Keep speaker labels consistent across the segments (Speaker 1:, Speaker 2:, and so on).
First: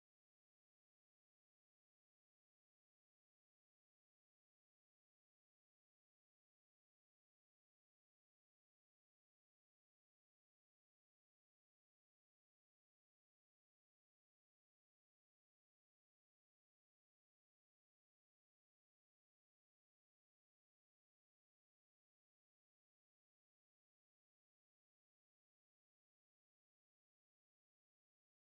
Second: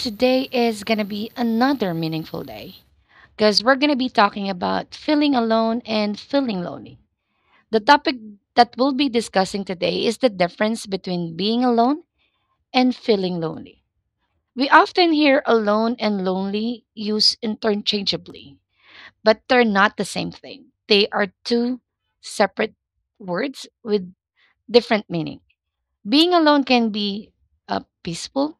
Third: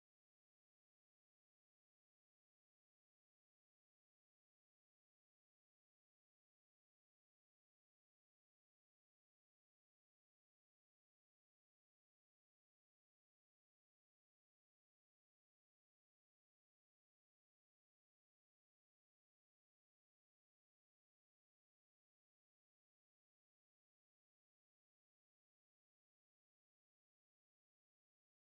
Speaker 1: Today is going to be another meaningful day because we're going to be talking about feeling alone and feeling lonely. The topic that we'll be discussing today is the difference between being alone and feeling lonely. We often hear alone and lonely used interchangeably, but they're not the same thing. They are two separate words with different meaning. Being alone can be peaceful,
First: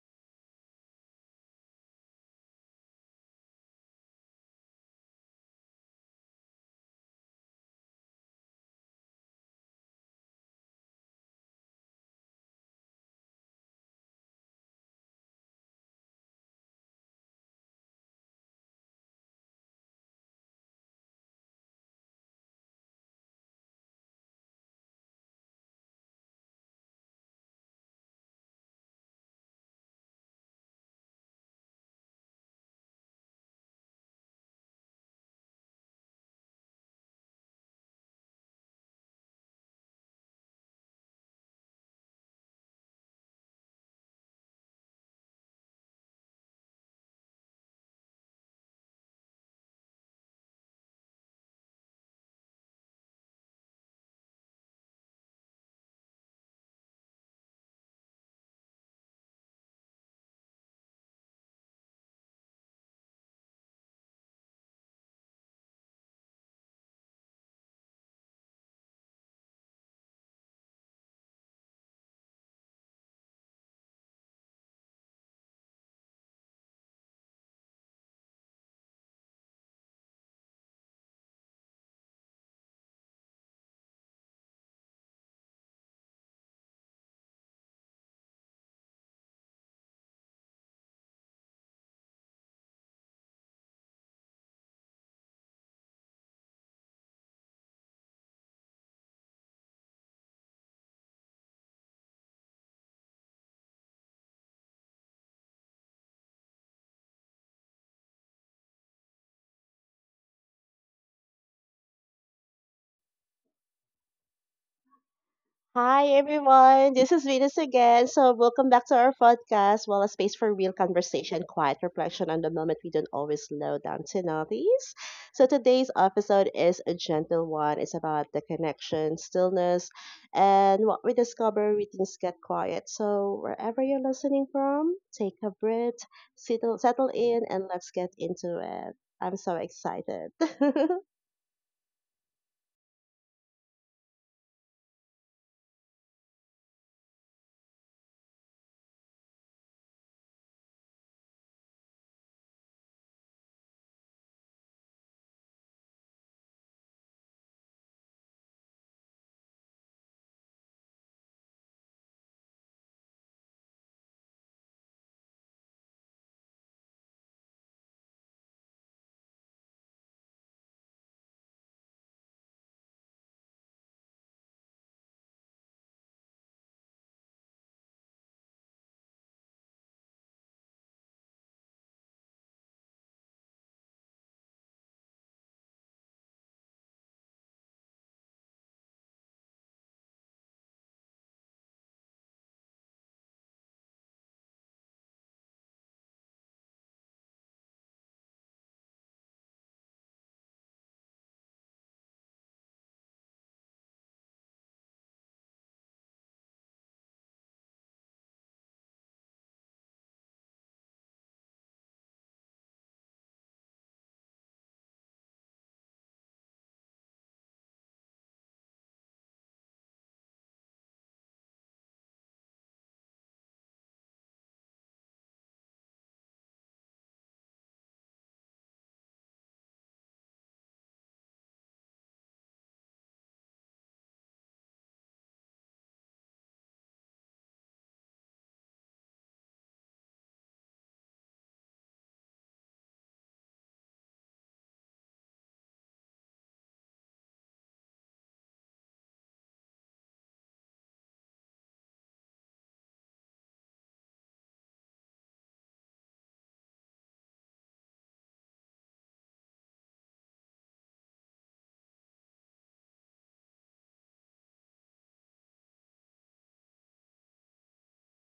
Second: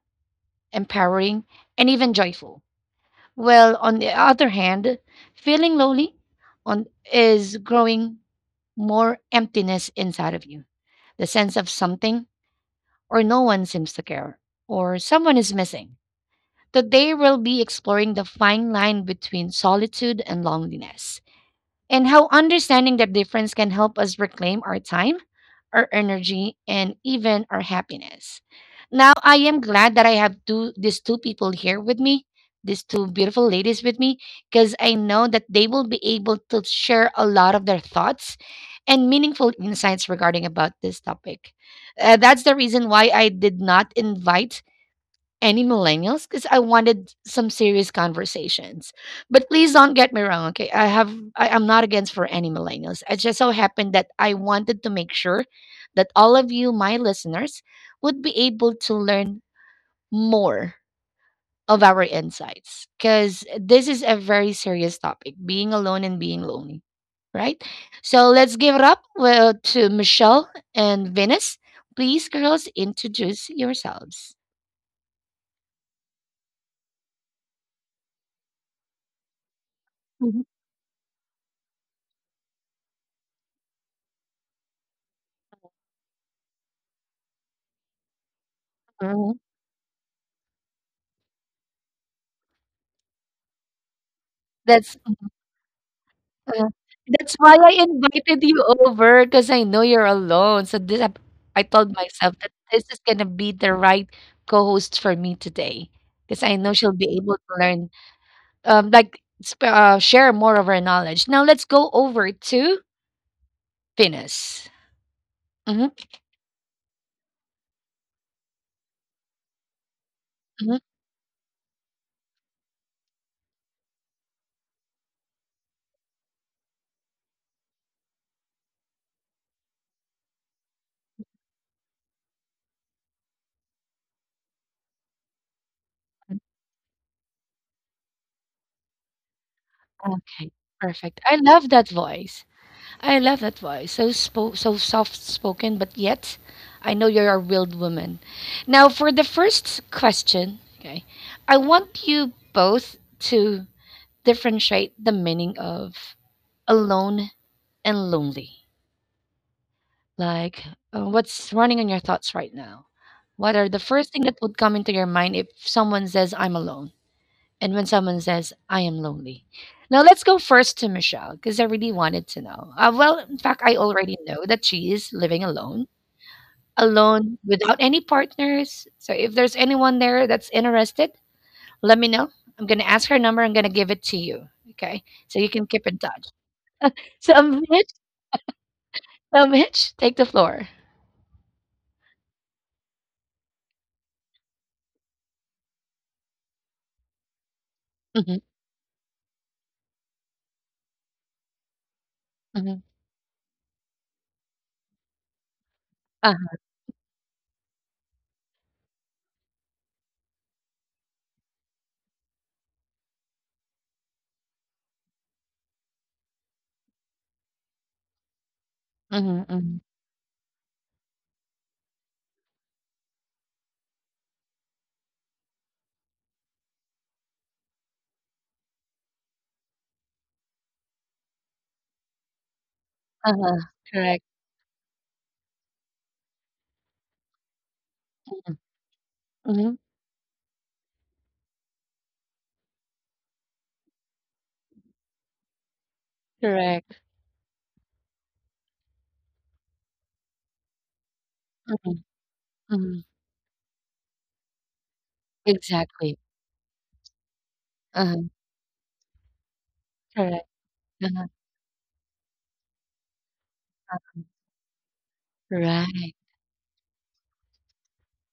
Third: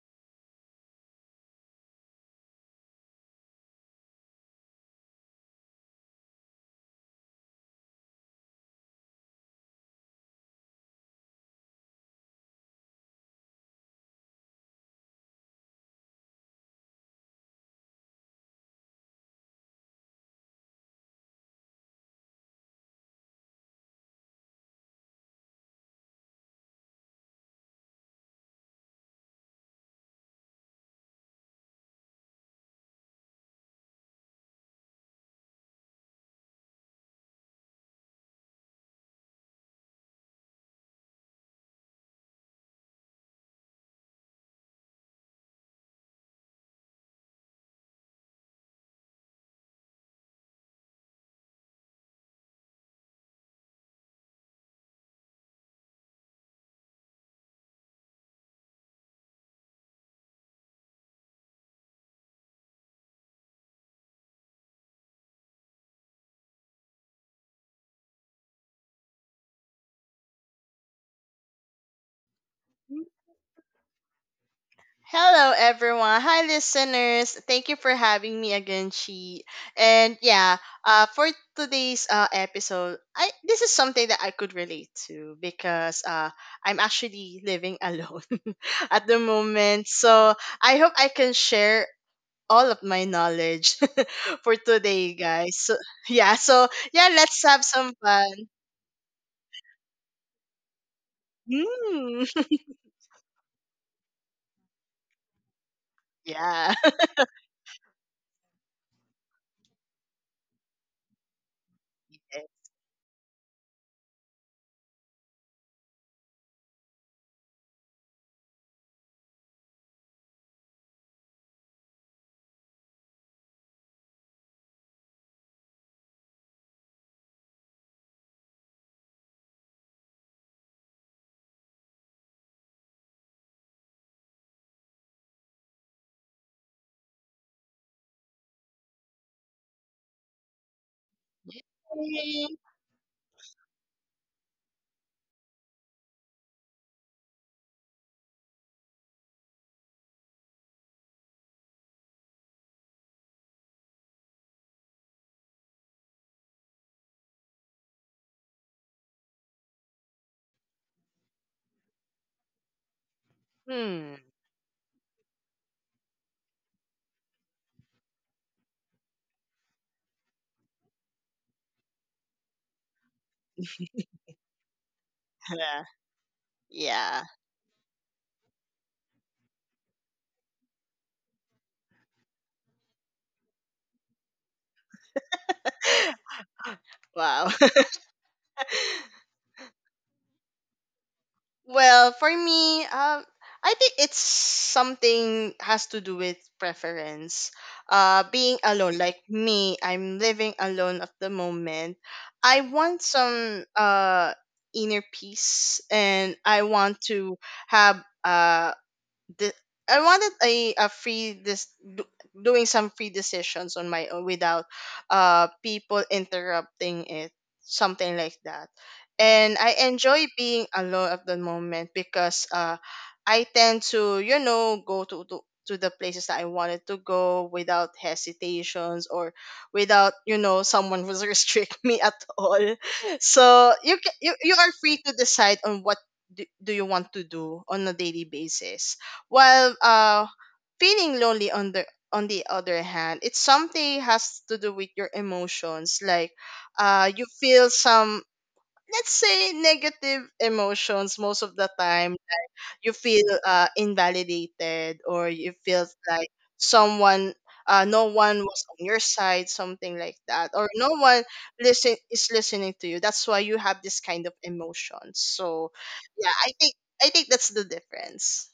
Speaker 1: empowering, and even joyful. Well, on the other hand, feeling lonely on is growing more emptiness inside of you. The sense of something, or no one seems to care, or someone is missing. Today we'll be exploring the fine line between solitude and loneliness, and how understanding that difference can help us reclaim our time, our energy, and even our happiness. Now, I am glad that I have these two people here with me, these two beautiful ladies with me, because I know that they will be able to share a lot of their thoughts and meaningful insights regarding about this topic. That's the reason why I did not invite any millennials, because I wanted some serious conversations. But please don't get me wrong, okay? I'm not against for any millennials. It just so happened that I wanted to make sure that all of you, my listeners, would be able to learn more of our insights. Cause this is a very serious topic, being alone and being lonely. Right? So let's give it up, well, to Michelle and Venus. Please, girls, introduce yourselves.
Speaker 2: Hello, everyone. Hi, listeners. Thank you for having me again, Chi. And
Speaker 1: Mhm.
Speaker 2: for today's episode, I this is something that I could relate to because I'm actually living alone at the
Speaker 1: Mhm.
Speaker 2: moment. So I hope I can share all of my knowledge for
Speaker 1: That's
Speaker 2: today, guys. So
Speaker 1: Uh,
Speaker 2: yeah, let's
Speaker 1: That's
Speaker 2: have
Speaker 1: why
Speaker 2: some
Speaker 1: I
Speaker 2: fun.
Speaker 1: invited you over, because I know you're alone. So I told
Speaker 2: Mm.
Speaker 1: myself that this is gonna be the right co-host for me today, because I
Speaker 2: Yeah.
Speaker 1: know she'll be able to learn, like, share more of her knowledge. Now let's go over to Venus. Hmm.
Speaker 3: Hi everyone, this is Venus again. So welcome back to our podcast. Well, a space for real
Speaker 1: Hmm.
Speaker 3: conversation, quiet reflection on the moment we don't always slow down to notice. So today's episode is a gentle one. It's about the connection, stillness, and what we discover when things get quiet. So wherever you're listening from, take a breath, settle in, and let's get into it. I'm so excited.
Speaker 1: Okay, perfect. I love that voice. I love that voice. So so soft spoken, but yet I know you're a real woman. Now for the first question, okay, I want you both to differentiate the meaning of alone and lonely. Like, what's running in your thoughts right now? What are the
Speaker 2: Hmm.
Speaker 1: first thing that would come into your mind if someone says I'm alone? And when someone says, I am lonely. Now, let's go first to Michelle, because I really wanted to know. Well, in fact, I already know that she is living
Speaker 2: Yeah.
Speaker 1: alone,
Speaker 2: Yeah.
Speaker 1: alone without any partners. So, if there's anyone there that's interested, let me know. I'm going to ask her number. I'm going to give it to you. Okay. So you can keep in touch. So,
Speaker 2: Wow.
Speaker 1: Mitch, Mitch, take the floor.
Speaker 2: For me, I think it's something has to do with preference.
Speaker 1: Mm-hmm.
Speaker 2: Being alone, like me, I'm living alone at the moment. I
Speaker 1: Mm-hmm.
Speaker 2: want some inner peace, and I
Speaker 1: Uh-huh.
Speaker 2: want to have the I wanted a free doing some free decisions on my own without people interrupting it, something like that.
Speaker 1: Mm-hmm.
Speaker 2: And I
Speaker 1: Mm-hmm.
Speaker 2: enjoy being alone at the moment because I tend to, go to the places that I wanted to go without hesitations, or without someone who's restrict me at all.
Speaker 1: Uh-huh.
Speaker 2: So you, ca-
Speaker 1: Correct.
Speaker 2: you are free to decide on what do you want to do on a daily
Speaker 1: Mm-hmm.
Speaker 2: basis. while
Speaker 1: Mm-hmm.
Speaker 2: uh feeling lonely on the other hand, it's something has to do with your emotions. Like
Speaker 1: Correct.
Speaker 2: uh you feel some, let's say, negative emotions most of the
Speaker 1: Mm-hmm.
Speaker 2: time. You
Speaker 1: Mm-hmm.
Speaker 2: feel invalidated, or you feel
Speaker 1: Exactly.
Speaker 2: like someone no
Speaker 1: Uh-huh.
Speaker 2: one was on your side, something like that.
Speaker 1: Correct.
Speaker 2: Or no one
Speaker 1: Uh-huh.
Speaker 2: listen is listening to you. That's why you have this kind of emotions. So
Speaker 1: Right.
Speaker 2: yeah, I think that's the difference.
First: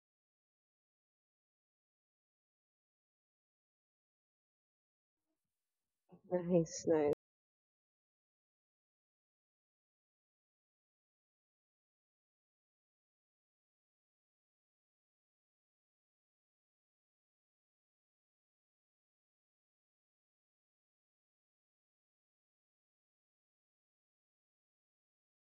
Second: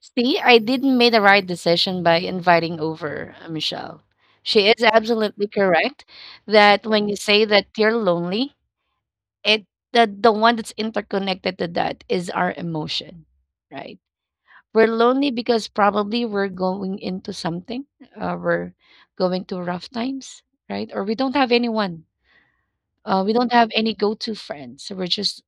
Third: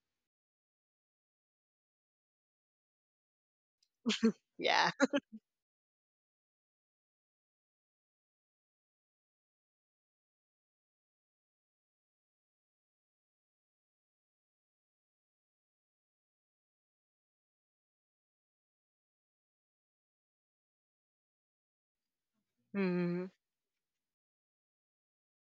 Speaker 1: See, I didn't make the right decision by inviting over Michelle. She is
Speaker 2: Yeah.
Speaker 1: absolutely correct that
Speaker 3: Nice,
Speaker 1: when you
Speaker 3: nice.
Speaker 1: say that you're lonely, it the, one that's interconnected to that is our emotion, right? We're lonely because probably we're going into something, we're going to rough times, right? Or we don't have anyone, we don't have any go to friends. So we're just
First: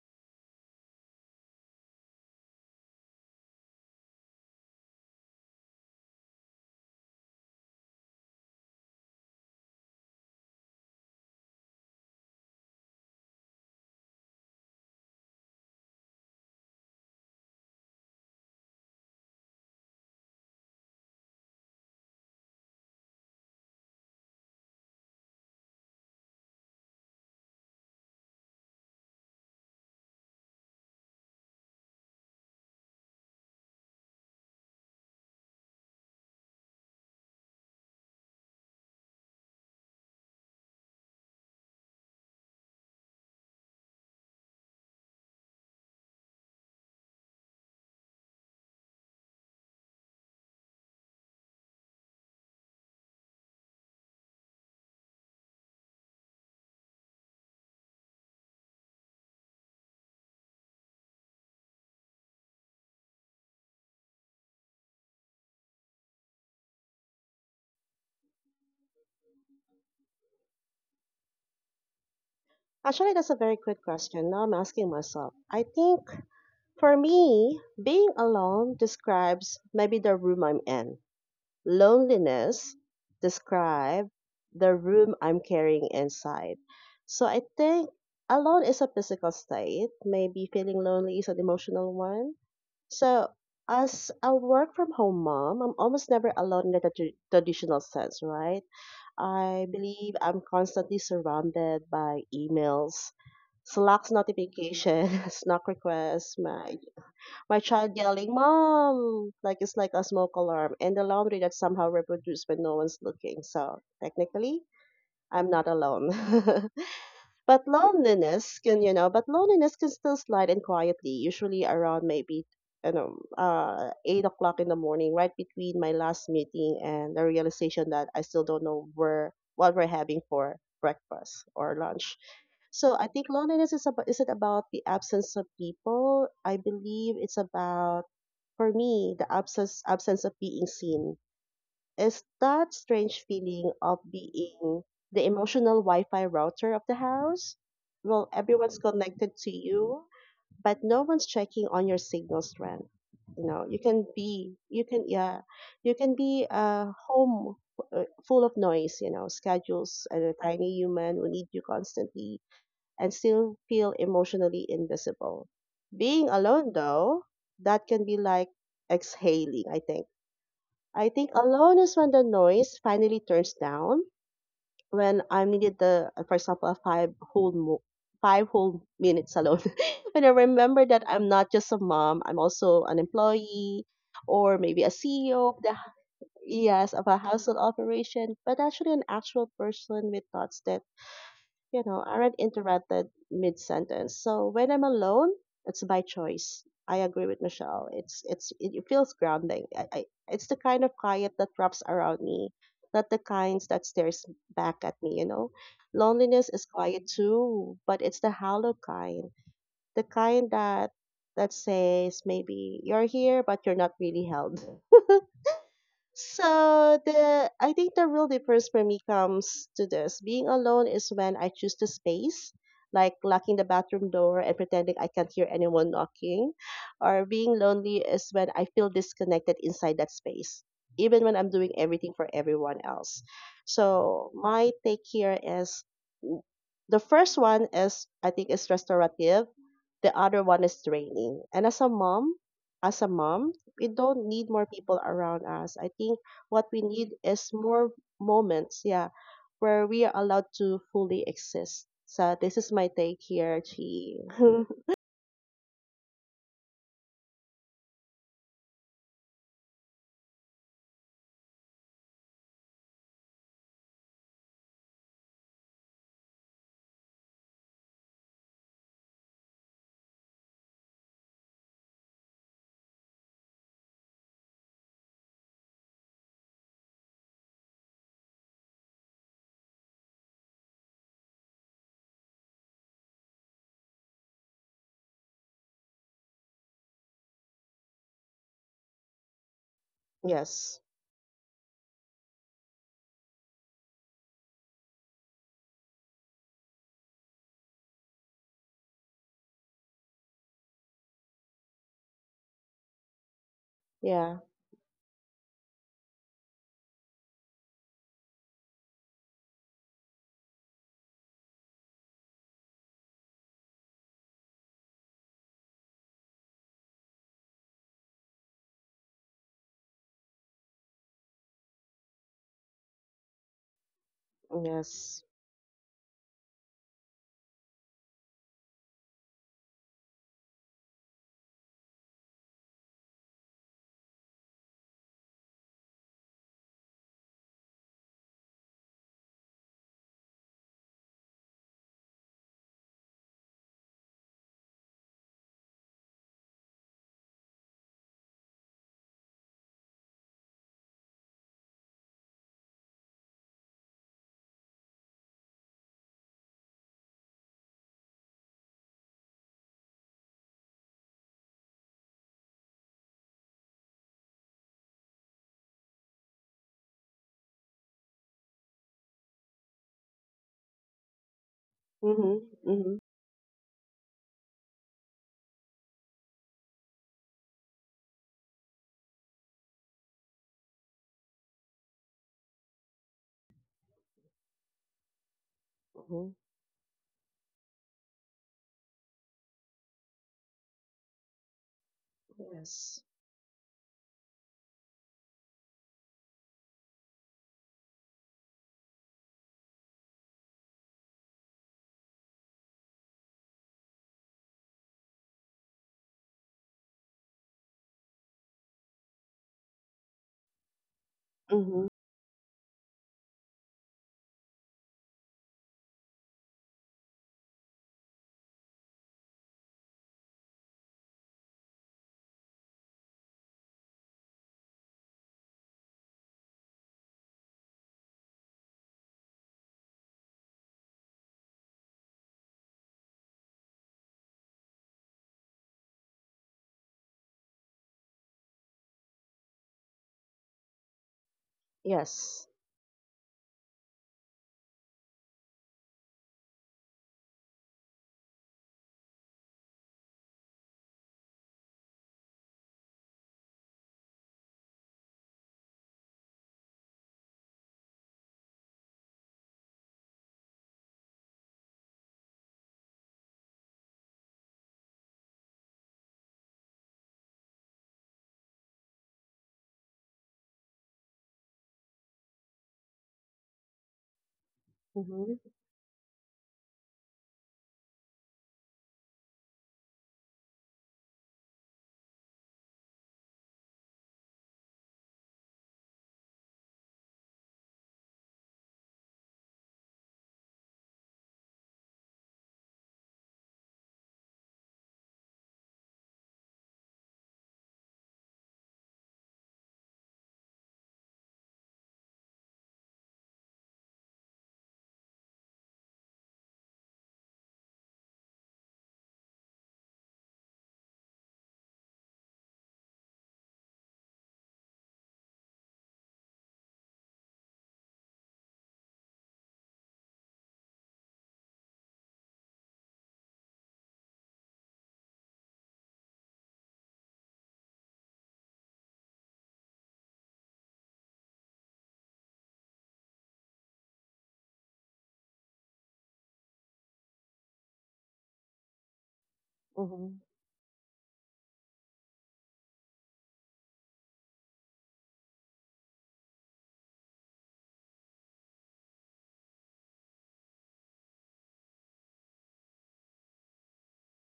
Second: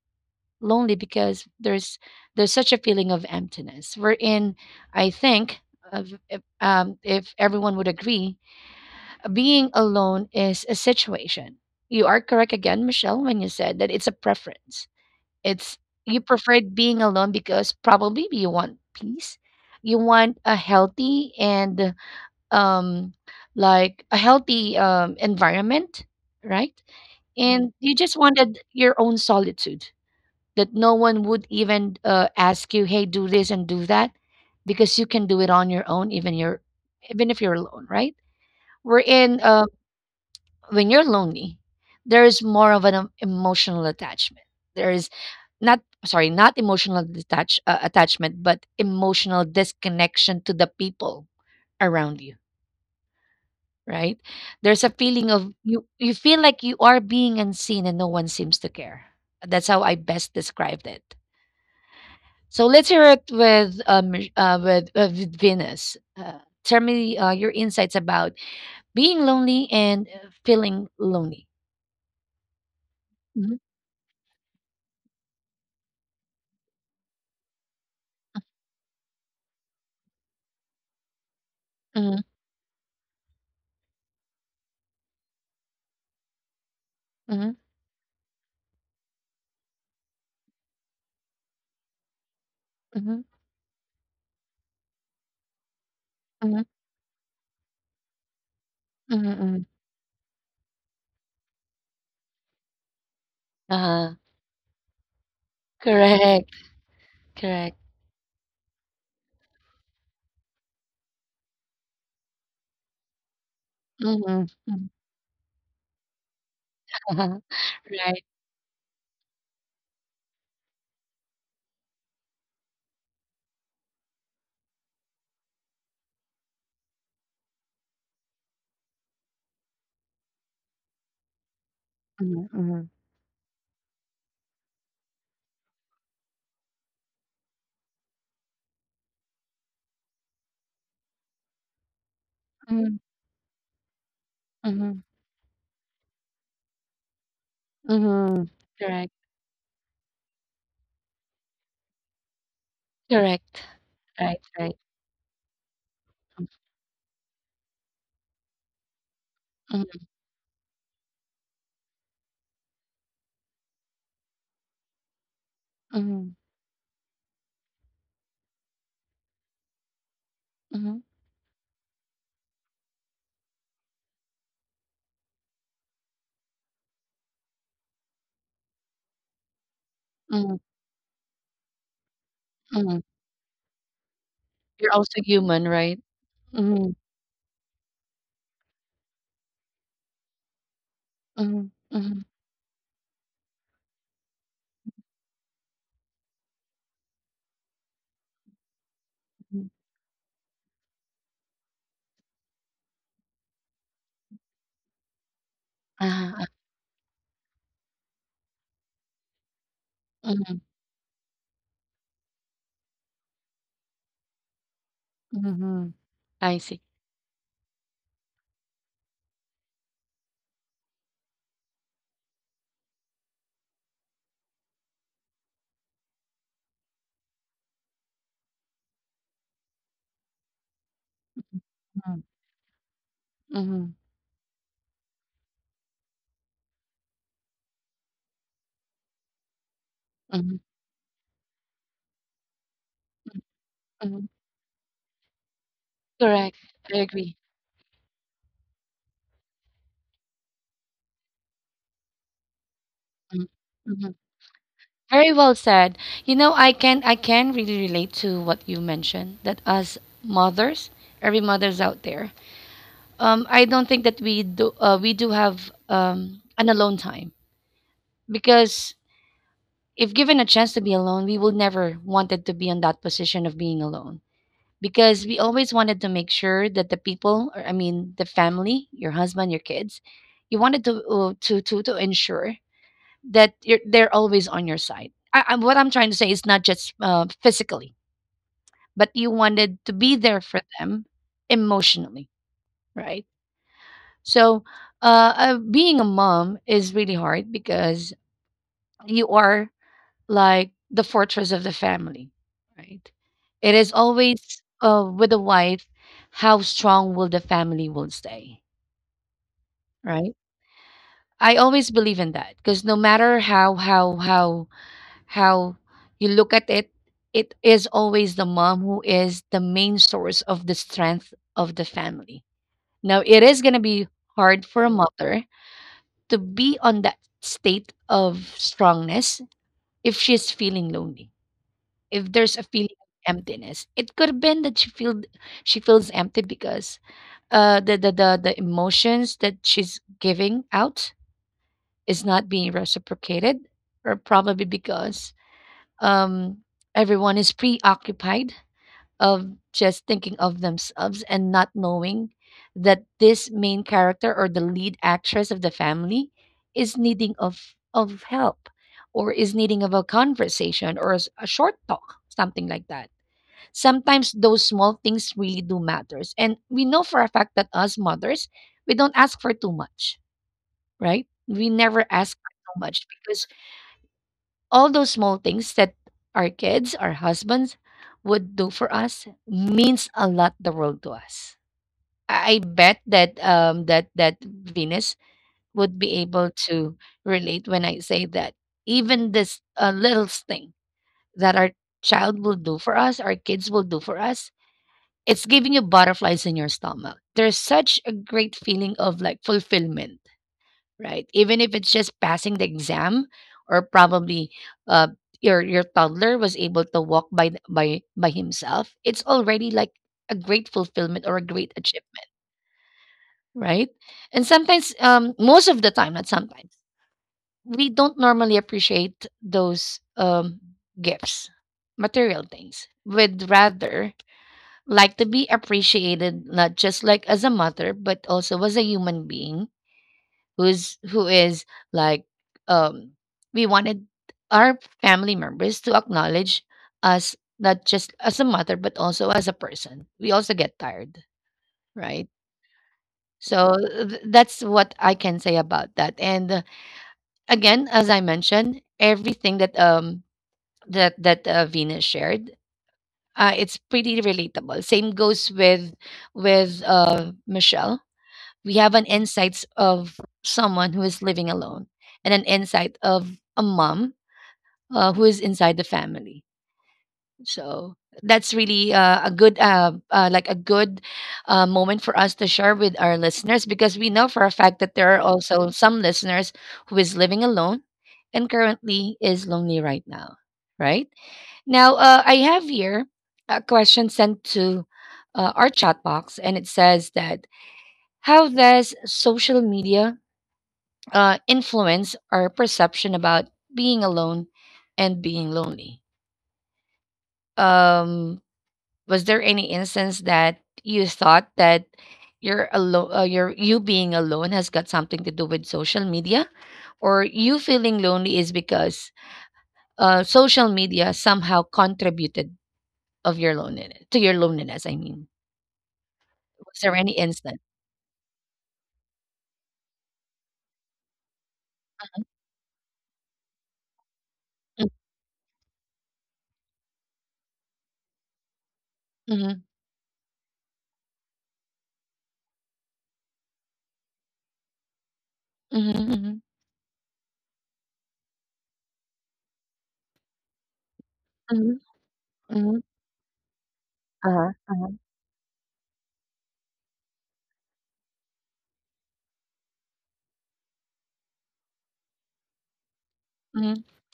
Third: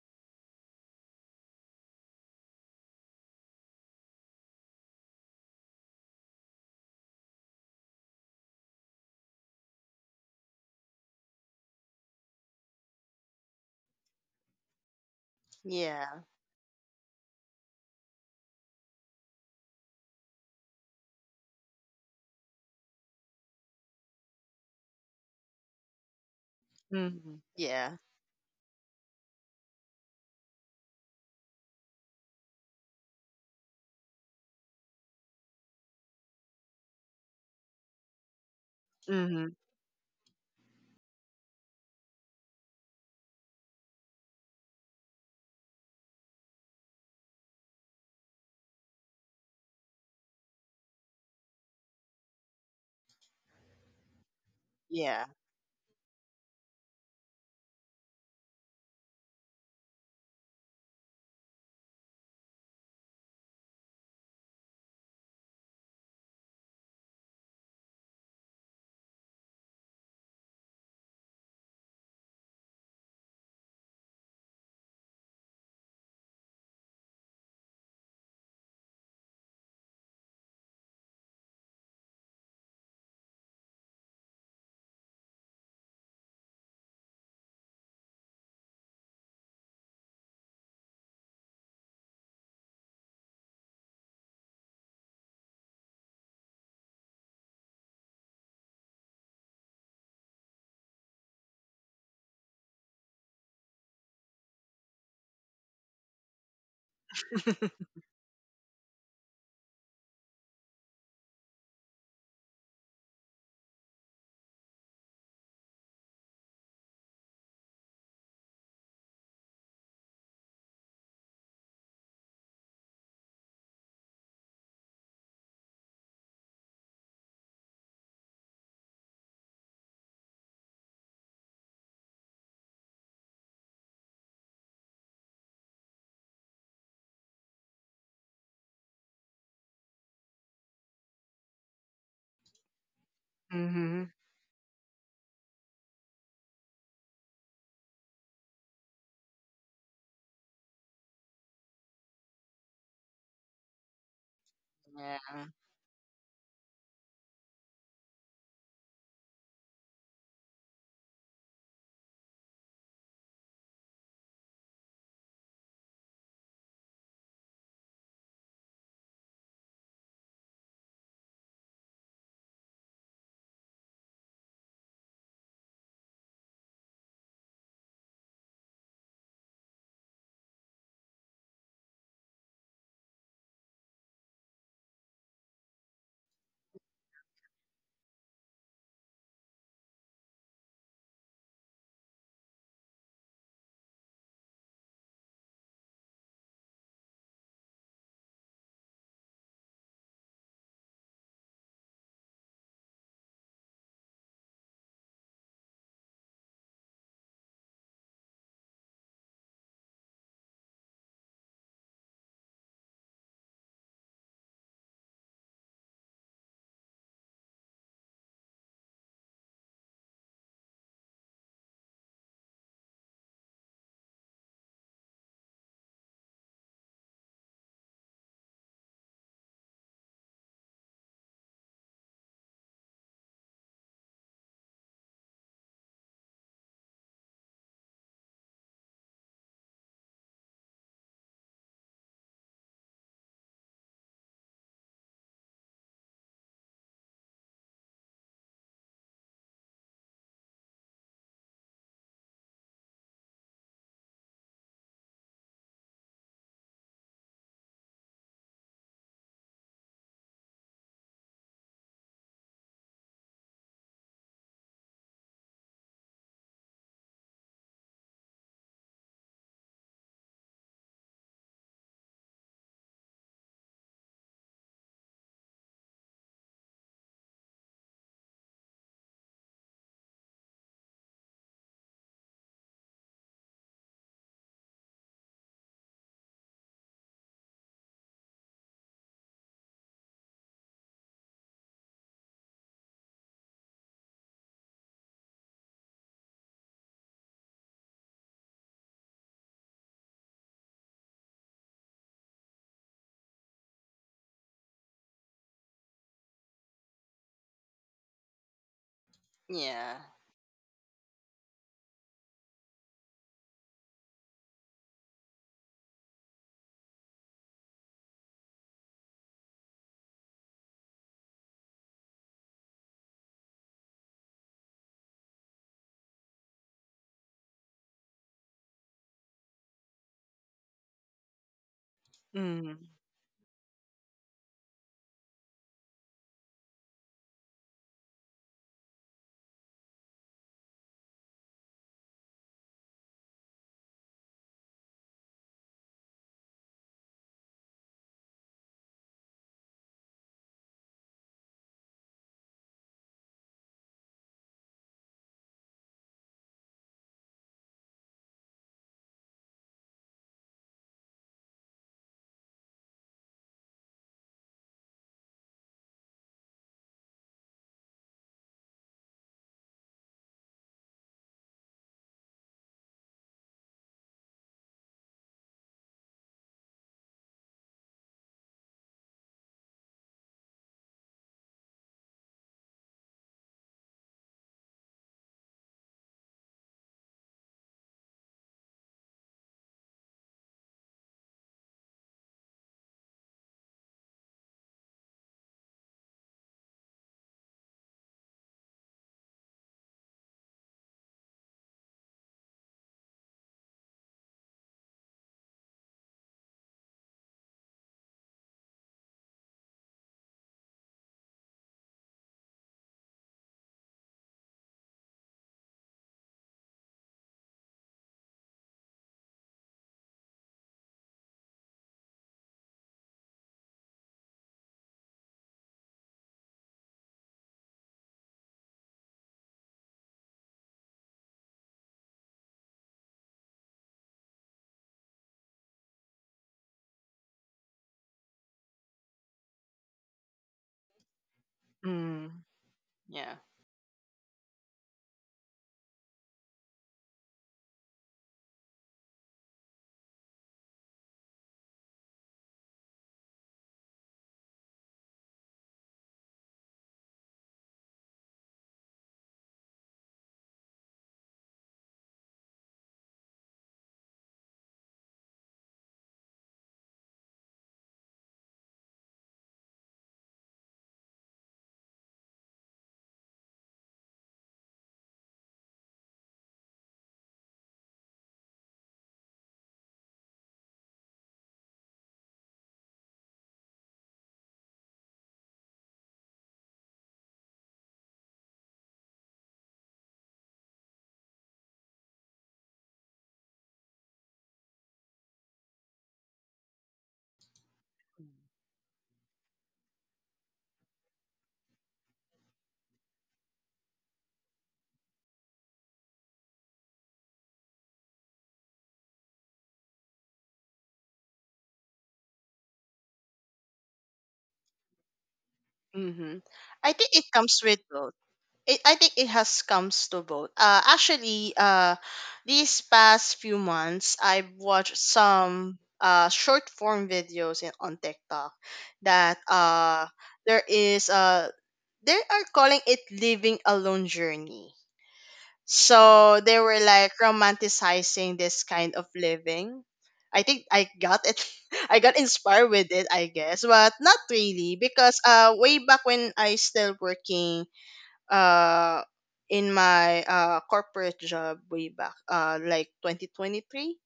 Speaker 1: lonely because there's such a feeling of emptiness. I think, of, if everyone would agree, being alone is a situation. You are correct again, Michelle, when you said that it's a preference. It's You
Speaker 2: Yeah.
Speaker 1: preferred being alone because probably you want peace. You want a healthy and, um like, a healthy environment, right? Mm.
Speaker 2: Mhm.
Speaker 1: And you
Speaker 2: Yeah.
Speaker 1: just wanted your own solitude, that no one would even ask you, "Hey, do this and do that," because you can do it on your own, even if you're alone, right? We're in
Speaker 2: Mm-hmm.
Speaker 1: When you're lonely, there is more of an emotional attachment. There is, not sorry, not emotional detach attachment, but emotional disconnection to the people around you, right? There's a feeling
Speaker 2: Yeah.
Speaker 1: of, you feel like you are being unseen and no one seems to care. That's how I best described it. So let's hear it with with Venus. Tell me your insights about being lonely and feeling lonely.
Speaker 3: Actually, that's a
Speaker 1: Mhm.
Speaker 3: very quick question. Now I'm asking myself. I think For me, being alone describes maybe the room I'm in.
Speaker 1: Mhm.
Speaker 3: Loneliness describes the room I'm carrying inside. So I
Speaker 1: Mhm.
Speaker 3: think alone is a physical state. Maybe feeling lonely is an emotional one. So
Speaker 1: Mhm.
Speaker 3: as a work from home mom, I'm almost never alone in
Speaker 1: Mhm.
Speaker 3: the traditional sense, right?
Speaker 1: Mhm.
Speaker 3: I
Speaker 1: Mhm.
Speaker 3: believe I'm constantly surrounded by emails, Slack's
Speaker 1: Uh-huh.
Speaker 3: notification, Slack requests,
Speaker 1: Correct.
Speaker 3: my child
Speaker 1: Correct.
Speaker 3: yelling, "Mom!" Like it's like a smoke alarm, and the laundry that somehow reproduced when no one's looking. So technically,
Speaker 1: Mm-hmm.
Speaker 3: I'm not alone.
Speaker 1: Uh-huh.
Speaker 3: but
Speaker 1: Right.
Speaker 3: loneliness can, you know, but loneliness can still slide in quietly, usually around maybe, 8 o'clock in the morning, right between my last meeting and the realization that I still don't know where what we're having for breakfast or lunch.
Speaker 1: Mm-hmm.
Speaker 3: So
Speaker 1: Mm-hmm.
Speaker 3: I think loneliness is about isn't about the absence of people. I believe it's about, for me, the absence of being seen. Is that
Speaker 1: Mm-hmm.
Speaker 3: strange feeling of
Speaker 2: Mm-hmm.
Speaker 3: being
Speaker 1: Mm-hmm.
Speaker 3: the emotional Wi-Fi router of the house. Well,
Speaker 1: Mm-hmm.
Speaker 3: everyone's
Speaker 1: Correct.
Speaker 3: connected to you, but no one's checking on your signal strength. You know, you
Speaker 1: Correct.
Speaker 3: can be,
Speaker 1: Right.
Speaker 3: you
Speaker 1: Right.
Speaker 3: can, yeah,
Speaker 2: Yeah.
Speaker 3: you can be home full of noise. You know, schedules
Speaker 1: Mm-hmm.
Speaker 3: and a tiny human who need you constantly, and still feel emotionally invisible. Being
Speaker 1: Mm-hmm.
Speaker 3: alone, though, that can be like exhaling, I think. I
Speaker 1: Mm-hmm.
Speaker 3: think alone is when the noise finally turns down, when I'm needed the, for example, a five whole mo- five whole minutes alone. When I
Speaker 1: Mm-hmm.
Speaker 3: remember that I'm not just a mom, I'm also an
Speaker 1: Mm-hmm.
Speaker 3: employee or maybe a
Speaker 1: You're also
Speaker 3: CEO of the
Speaker 1: human, right?
Speaker 3: yes of
Speaker 1: Mm-hmm.
Speaker 3: a household operation, but actually an actual person with thoughts that, you
Speaker 1: Mm-hmm.
Speaker 3: know, aren't
Speaker 1: Mm-hmm.
Speaker 3: interrupted mid sentence. So when I'm alone, it's by choice. I agree with Michelle. It feels grounding. I,
Speaker 1: Mm-hmm.
Speaker 3: I, it's the kind of quiet that wraps around me, not the kinds that stares back at me. You know,
Speaker 1: Uh-huh.
Speaker 3: loneliness
Speaker 1: Uh-huh.
Speaker 3: is quiet too, but it's the hollow kind, the kind
Speaker 1: Mm-hmm.
Speaker 3: that that says maybe you're here but you're not really held.
Speaker 1: Mhm. I
Speaker 3: So
Speaker 1: see.
Speaker 3: the I think the real difference for me comes to this. Being alone is when I choose the space, like locking the bathroom door and pretending I can't hear anyone knocking. Or being lonely is when I feel disconnected inside that space, even when I'm doing everything for
Speaker 1: Mhm.
Speaker 3: everyone else.
Speaker 1: Mhm.
Speaker 3: So my take here is w- the first one is, I think, is restorative, the other one
Speaker 1: Mhm.
Speaker 3: is draining. And as a mom, we don't
Speaker 1: Mhm.
Speaker 3: need more people around us. I think what
Speaker 1: Correct.
Speaker 3: we need
Speaker 1: I
Speaker 3: is
Speaker 1: agree.
Speaker 3: more moments, yeah, where we are allowed to fully exist. So this is my take
Speaker 1: Mhm.
Speaker 3: here, Chi.
Speaker 1: Mhm. Very well said. You know, I can really relate to what you mentioned, that as mothers, every mother's out there. I don't think that we do have an alone time, because if given a chance to be alone, we will never wanted to be in that position of being alone, because we always wanted to make sure that the people, or I mean the family, your husband, your kids, you wanted to, to ensure that you're, they're always on your side. What I'm trying to say is not just physically, but you wanted to be there for
Speaker 3: Yes.
Speaker 1: them emotionally, right? So, being a mom is really hard, because you are like the fortress of the family, right? It is
Speaker 3: Yeah.
Speaker 1: always with the wife, how strong will the family will stay,
Speaker 2: Yeah.
Speaker 1: right? I always believe in that, because no matter how you look at it, it is always the mom who is the main source of the strength of the family. Now it is gonna be hard for a
Speaker 3: Yes.
Speaker 1: mother to be on that state of strongness if she's feeling lonely, if there's a
Speaker 2: Mm-hmm.
Speaker 1: feeling of emptiness. It could have been that she feels empty because the emotions that she's giving out is not being reciprocated, or probably because um everyone is preoccupied of just thinking of themselves, and not knowing that this main character, or the lead actress of the family, is needing of help, or is needing of a conversation, or a short talk, something like that. Sometimes those small things really do matters, and we know for a fact that us mothers, we don't ask for too much, right? We never
Speaker 3: Mhm.
Speaker 1: ask for too
Speaker 3: Mhm.
Speaker 1: much, because all those small things that our kids, our husbands would do for us means a lot, the world to us. I bet that, that Venus would be
Speaker 3: Mhm.
Speaker 1: able to relate when I say that even this little thing that our child will do
Speaker 3: Yes.
Speaker 1: for us, our kids will do for us. It's giving you butterflies in your stomach. There's such a great feeling of like fulfillment, right? Even if it's just passing the exam, or probably, uh, your toddler was able to walk by th- by himself. It's already like a great fulfillment, or a great
Speaker 3: Mhm.
Speaker 1: achievement, right? And sometimes, most of the time, not sometimes, we don't normally appreciate those gifts, material things. With rather, like, to be appreciated not just like as a mother, but also as a human being who is, like, um we wanted our family members to acknowledge us, not just as a mother, but also as a person. We also get tired, right?
Speaker 3: Yes.
Speaker 2: Mm-hmm. Yeah.
Speaker 1: So that's what I can say about that. And again, as I mentioned, everything that, Venus shared, it's pretty relatable. Same goes with with Michelle. We have an insights of someone who is living alone, and an insight of a mom, who is inside the family. So that's really a good, like a good moment for us to share with our listeners, because we know for a fact that there are
Speaker 3: Mhm.
Speaker 1: also some listeners who is living alone, and currently is lonely right now. right I have here a question sent to our chat box, and it says that, how does social media influence our perception about being alone and being lonely. Um, was there any instance that you thought that you being alone has got something to do with social media, or you feeling lonely is because social media somehow contributed of your loneliness, to your loneliness? I mean,
Speaker 2: Mm-hmm.
Speaker 1: was there
Speaker 2: I
Speaker 1: any
Speaker 2: think it
Speaker 1: instance?
Speaker 2: comes with both. It, I think it has comes to both. Actually, These past few months, I've watched some short form videos on TikTok that
Speaker 1: Mm-hmm.
Speaker 2: there is they are calling it living alone journey.
Speaker 1: Mm-hmm. Mm-hmm.
Speaker 2: So they were like romanticizing this kind of living.
Speaker 3: Mhm.
Speaker 2: I think I got it.
Speaker 1: Mm-hmm.
Speaker 2: I got
Speaker 1: Mm-hmm.
Speaker 2: inspired
Speaker 1: Mm-hmm.
Speaker 2: with it, I guess, but not
Speaker 1: Uh-huh.
Speaker 2: really,
Speaker 1: Uh-huh.
Speaker 2: because way back when I still working uh in my corporate job, way back like
Speaker 1: Mm-hmm.
Speaker 2: 2023.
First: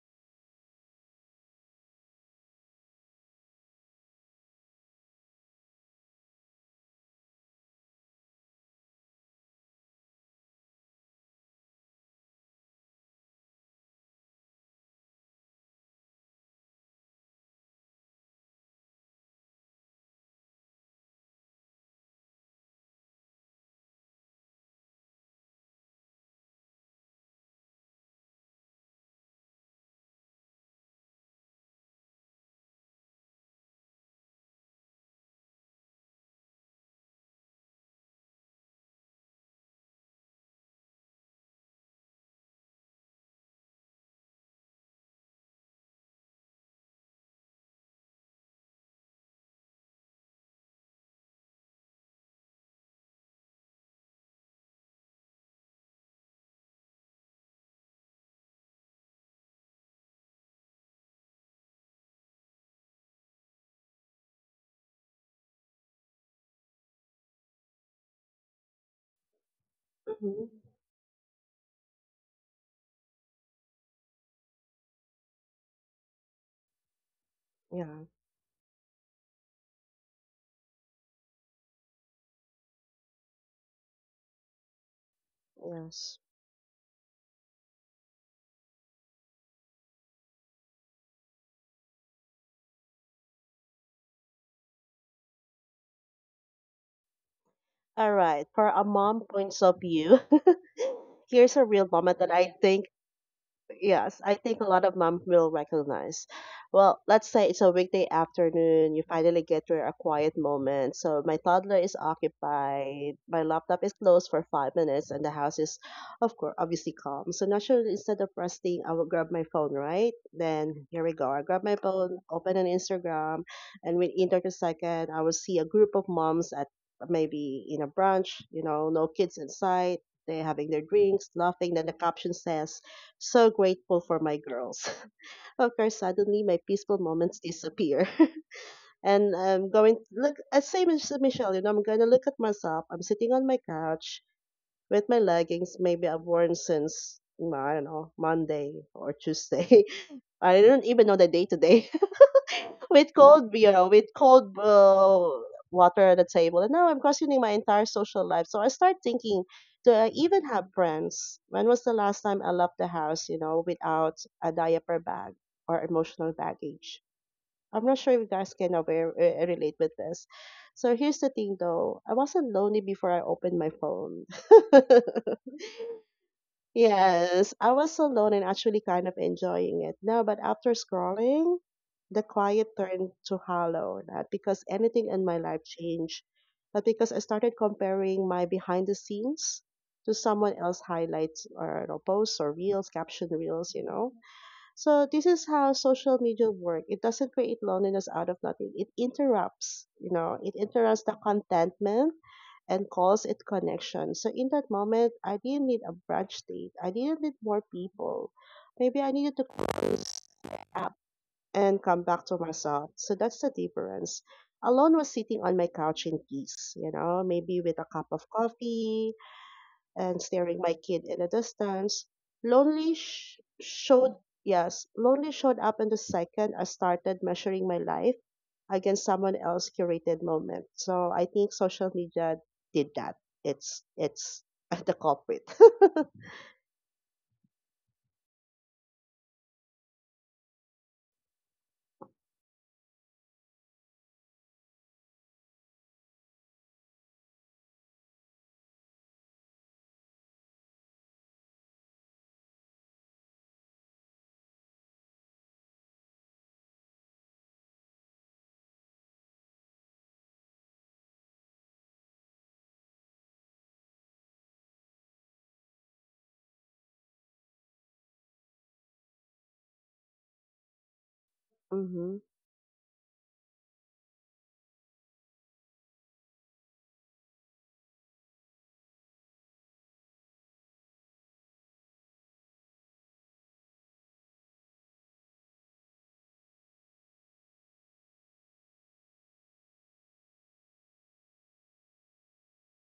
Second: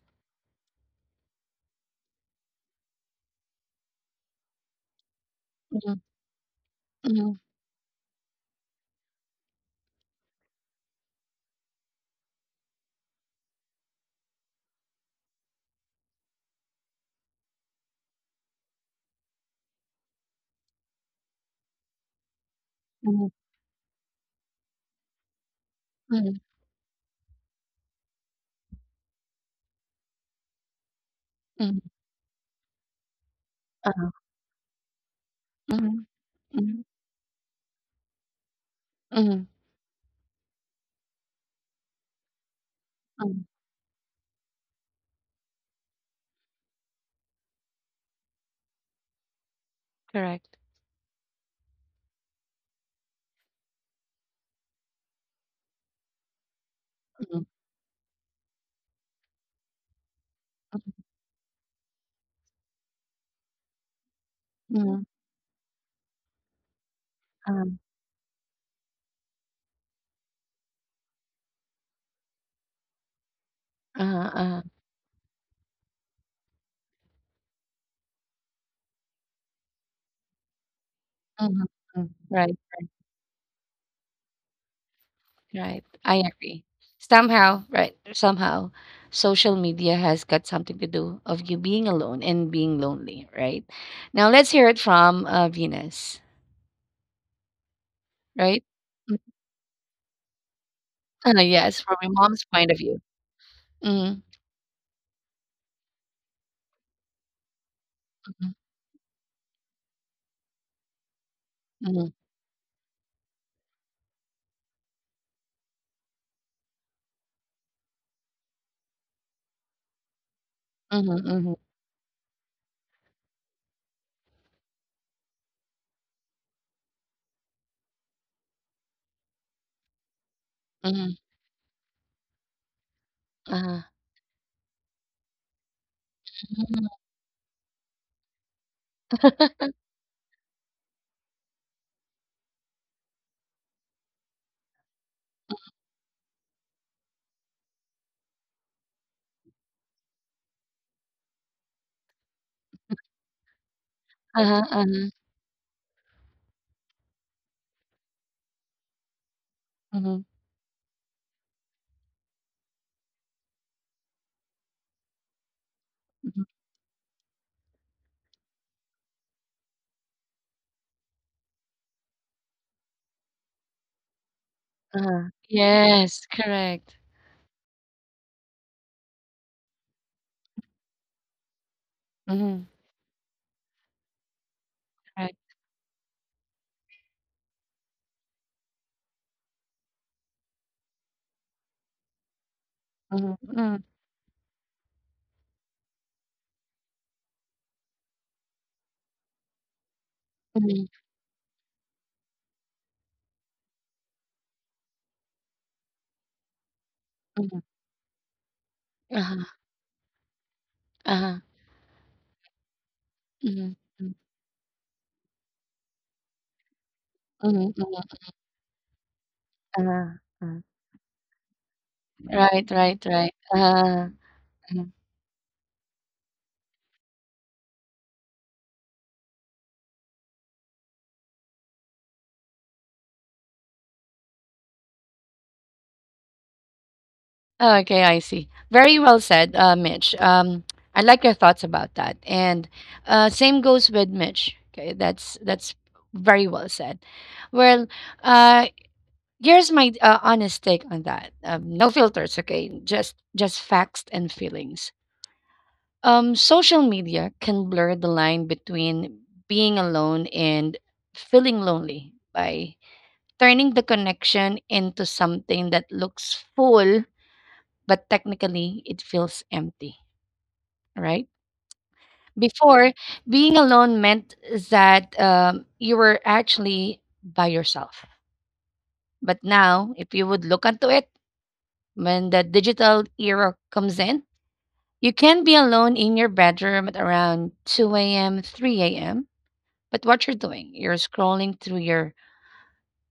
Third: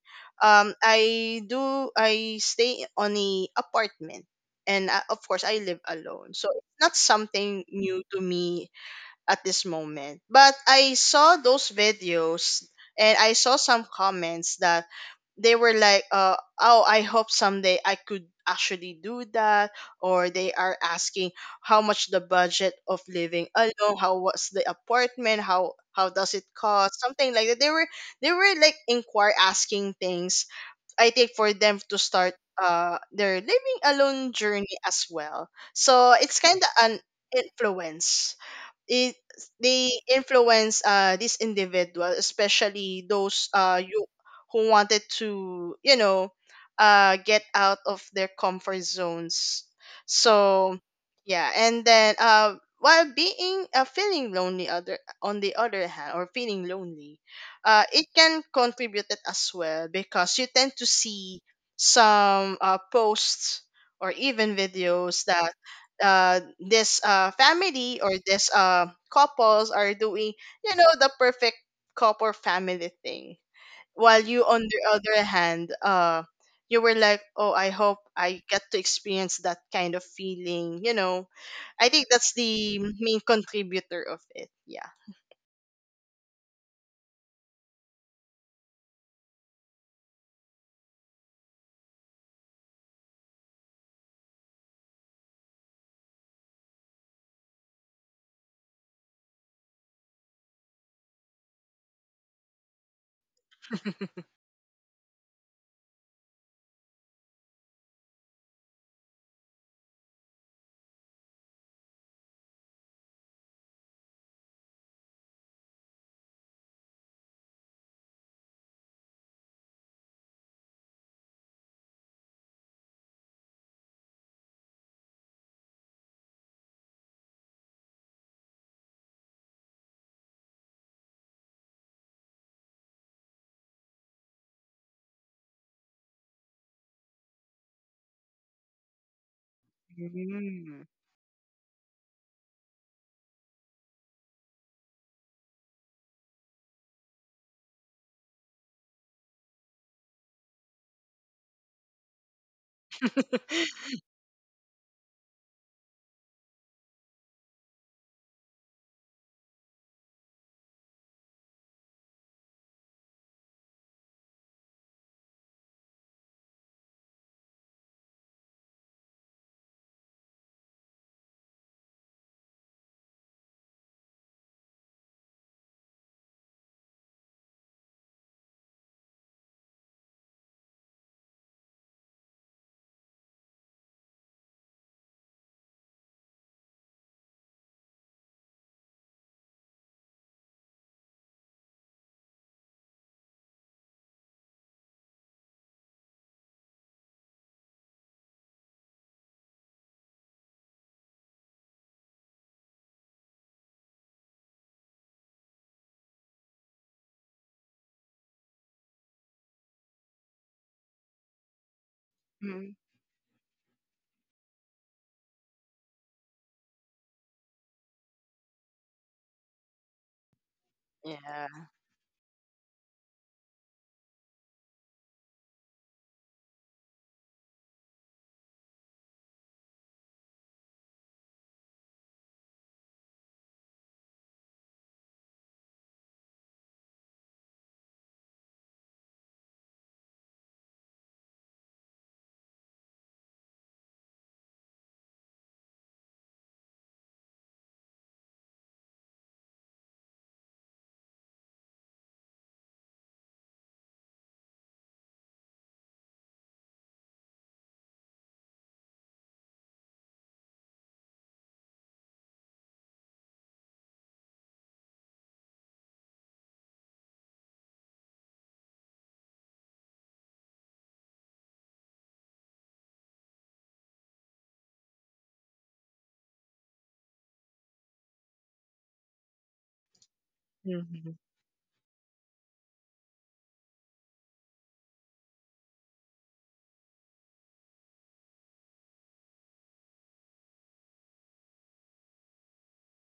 Speaker 2: I stay on a apartment, and of course, I live
Speaker 1: Mm-hmm.
Speaker 2: alone, so it's not
Speaker 1: Mm-hmm.
Speaker 2: something new to me at this moment. But I saw those videos, and I saw some comments that they were like, oh, I hope someday I could actually do that. Or they are asking how much the budget of
Speaker 1: Mm-hmm.
Speaker 2: living alone, how was the apartment, how does it
Speaker 1: Mm-hmm.
Speaker 2: cost, something like that. They were, they were like inquire asking things. I think for them
Speaker 1: Mm-hmm.
Speaker 2: to start their living alone journey as well.
Speaker 1: Mhm.
Speaker 2: So it's kind
Speaker 1: Mhm.
Speaker 2: of an influence. It
Speaker 1: Mhm.
Speaker 2: They influence this individual, especially
Speaker 1: Mhm.
Speaker 2: those you who wanted to, you know, get out of their comfort zones.
Speaker 1: Correct.
Speaker 2: So yeah. And then while being feeling lonely other on the other hand, or feeling lonely,
Speaker 1: Mhm.
Speaker 2: it can contribute it as well, because you tend to see some posts or even
Speaker 1: Mhm.
Speaker 2: videos that this
Speaker 1: Uh,
Speaker 2: family or this couples are doing,
Speaker 3: Mhm.
Speaker 2: you know, the perfect couple family thing. While
Speaker 1: uh-huh.
Speaker 2: you, on
Speaker 1: Uh-huh.
Speaker 2: the other hand, you were like, oh, I hope
Speaker 3: Yeah.
Speaker 2: I get to experience that kind of feeling. You know,
Speaker 1: Uh-huh.
Speaker 2: I think
Speaker 1: Mhm. Mhm.
Speaker 2: that's
Speaker 1: Right,
Speaker 2: the main contributor of it. Yeah.
Speaker 1: right.
Speaker 3: Yes.
Speaker 1: I agree. Somehow, right, somehow social media has got something to do of you being alone and being lonely, right? Now let's hear it from Venus,
Speaker 3: All right. For
Speaker 1: right?
Speaker 3: a mom
Speaker 1: Mm.
Speaker 3: points of view, here's a
Speaker 1: Yes,
Speaker 3: real
Speaker 1: from your
Speaker 3: moment that
Speaker 1: mom's
Speaker 3: I
Speaker 1: point of
Speaker 3: think
Speaker 1: view.
Speaker 3: Yes,
Speaker 1: Mhm.
Speaker 3: I think a lot of mom will recognize. Well, let's say it's a weekday
Speaker 1: Mhm.
Speaker 3: afternoon, you finally get your a quiet moment. So my toddler is
Speaker 1: Mhm.
Speaker 3: occupied, my laptop is closed for 5 minutes, and the house is, of course, obviously calm. So naturally, instead of resting, I will grab my phone, right? Then
Speaker 1: Mhm.
Speaker 3: here we go. I
Speaker 1: Mhm.
Speaker 3: grab my phone, open an Instagram, and within 30 seconds, I will see a group of moms at maybe in a brunch, you know, no kids in sight. They're having their
Speaker 1: Mhm.
Speaker 3: drinks, laughing. Then the caption says, "So
Speaker 1: Uh-huh.
Speaker 3: grateful for my girls." Of course, suddenly my
Speaker 1: Mhm.
Speaker 3: peaceful moments disappear. And I'm going look
Speaker 2: Mm.
Speaker 3: same as Michelle. You know, I'm gonna look at myself. I'm sitting on my couch with my leggings maybe I've worn since I don't know, Monday or Tuesday. I don't even know the day today, with cold, you know, with cold
Speaker 1: Uh-huh. Uh-huh.
Speaker 3: water at the table, and now I'm questioning my entire social life. So I start thinking, do I
Speaker 1: Mhm.
Speaker 3: even have friends? When was the last time I left the house, you know, without a diaper bag or emotional
Speaker 1: Mhm.
Speaker 3: baggage? I'm not sure if you guys can relate with this. So here's the thing, though, I wasn't lonely before I opened my phone.
Speaker 1: Uh-huh. Yes, correct.
Speaker 3: Yes, I was so alone and actually kind of enjoying it. No, but after scrolling, the
Speaker 1: Mm-hmm.
Speaker 3: quiet turned to hollow, not because anything in my life changed, but because I started comparing my behind the scenes to someone else highlights, or you know, posts or reels, caption
Speaker 1: Mhm,
Speaker 3: reels, you
Speaker 1: mm,
Speaker 3: know. So this is how social media work. It doesn't create loneliness out of nothing. It interrupts, you know, it
Speaker 1: mhm,
Speaker 3: interrupts the contentment and calls it connection. So in that moment, I didn't need a brunch date. I didn't need more
Speaker 1: mhm.
Speaker 3: people. Maybe I needed to
Speaker 1: Uh-huh,
Speaker 3: close the app
Speaker 1: uh-huh.
Speaker 3: and come back to
Speaker 2: Mm.
Speaker 3: myself. So that's the
Speaker 1: Mhm, mm,
Speaker 3: difference. Alone was sitting on my couch in peace, you know,
Speaker 1: mhm,
Speaker 3: maybe
Speaker 1: mhm.
Speaker 3: with a cup of coffee,
Speaker 1: Uh-huh,
Speaker 3: and
Speaker 1: uh.
Speaker 3: staring my kid in
Speaker 2: Yeah.
Speaker 3: the distance.
Speaker 1: Right, right,
Speaker 3: Lonely
Speaker 1: right.
Speaker 3: sh-
Speaker 1: Uh-huh,
Speaker 3: showed,
Speaker 1: uh-huh.
Speaker 3: yes, lonely showed up in the second I started measuring my life against someone else curated moment. So I think social media did that. It's the culprit.
Speaker 1: Oh, okay, I see. Very well said, Mitch. I like your thoughts about that. And same goes with Mitch. Okay, that's very well said. Well, uh, here's my honest take on that. No filters, okay? Just facts and feelings. Social media can blur the line between being alone and feeling lonely by turning the connection into something that looks full, but technically it feels empty, right?
Speaker 3: Mm-hmm,
Speaker 1: Before, being alone meant that you were actually by yourself. But now, if you would look into it,
Speaker 2: Hmm.
Speaker 1: when the digital era comes in, you can be alone in your bedroom at around 2 a.m., 3 a.m. But what you're doing, you're scrolling through your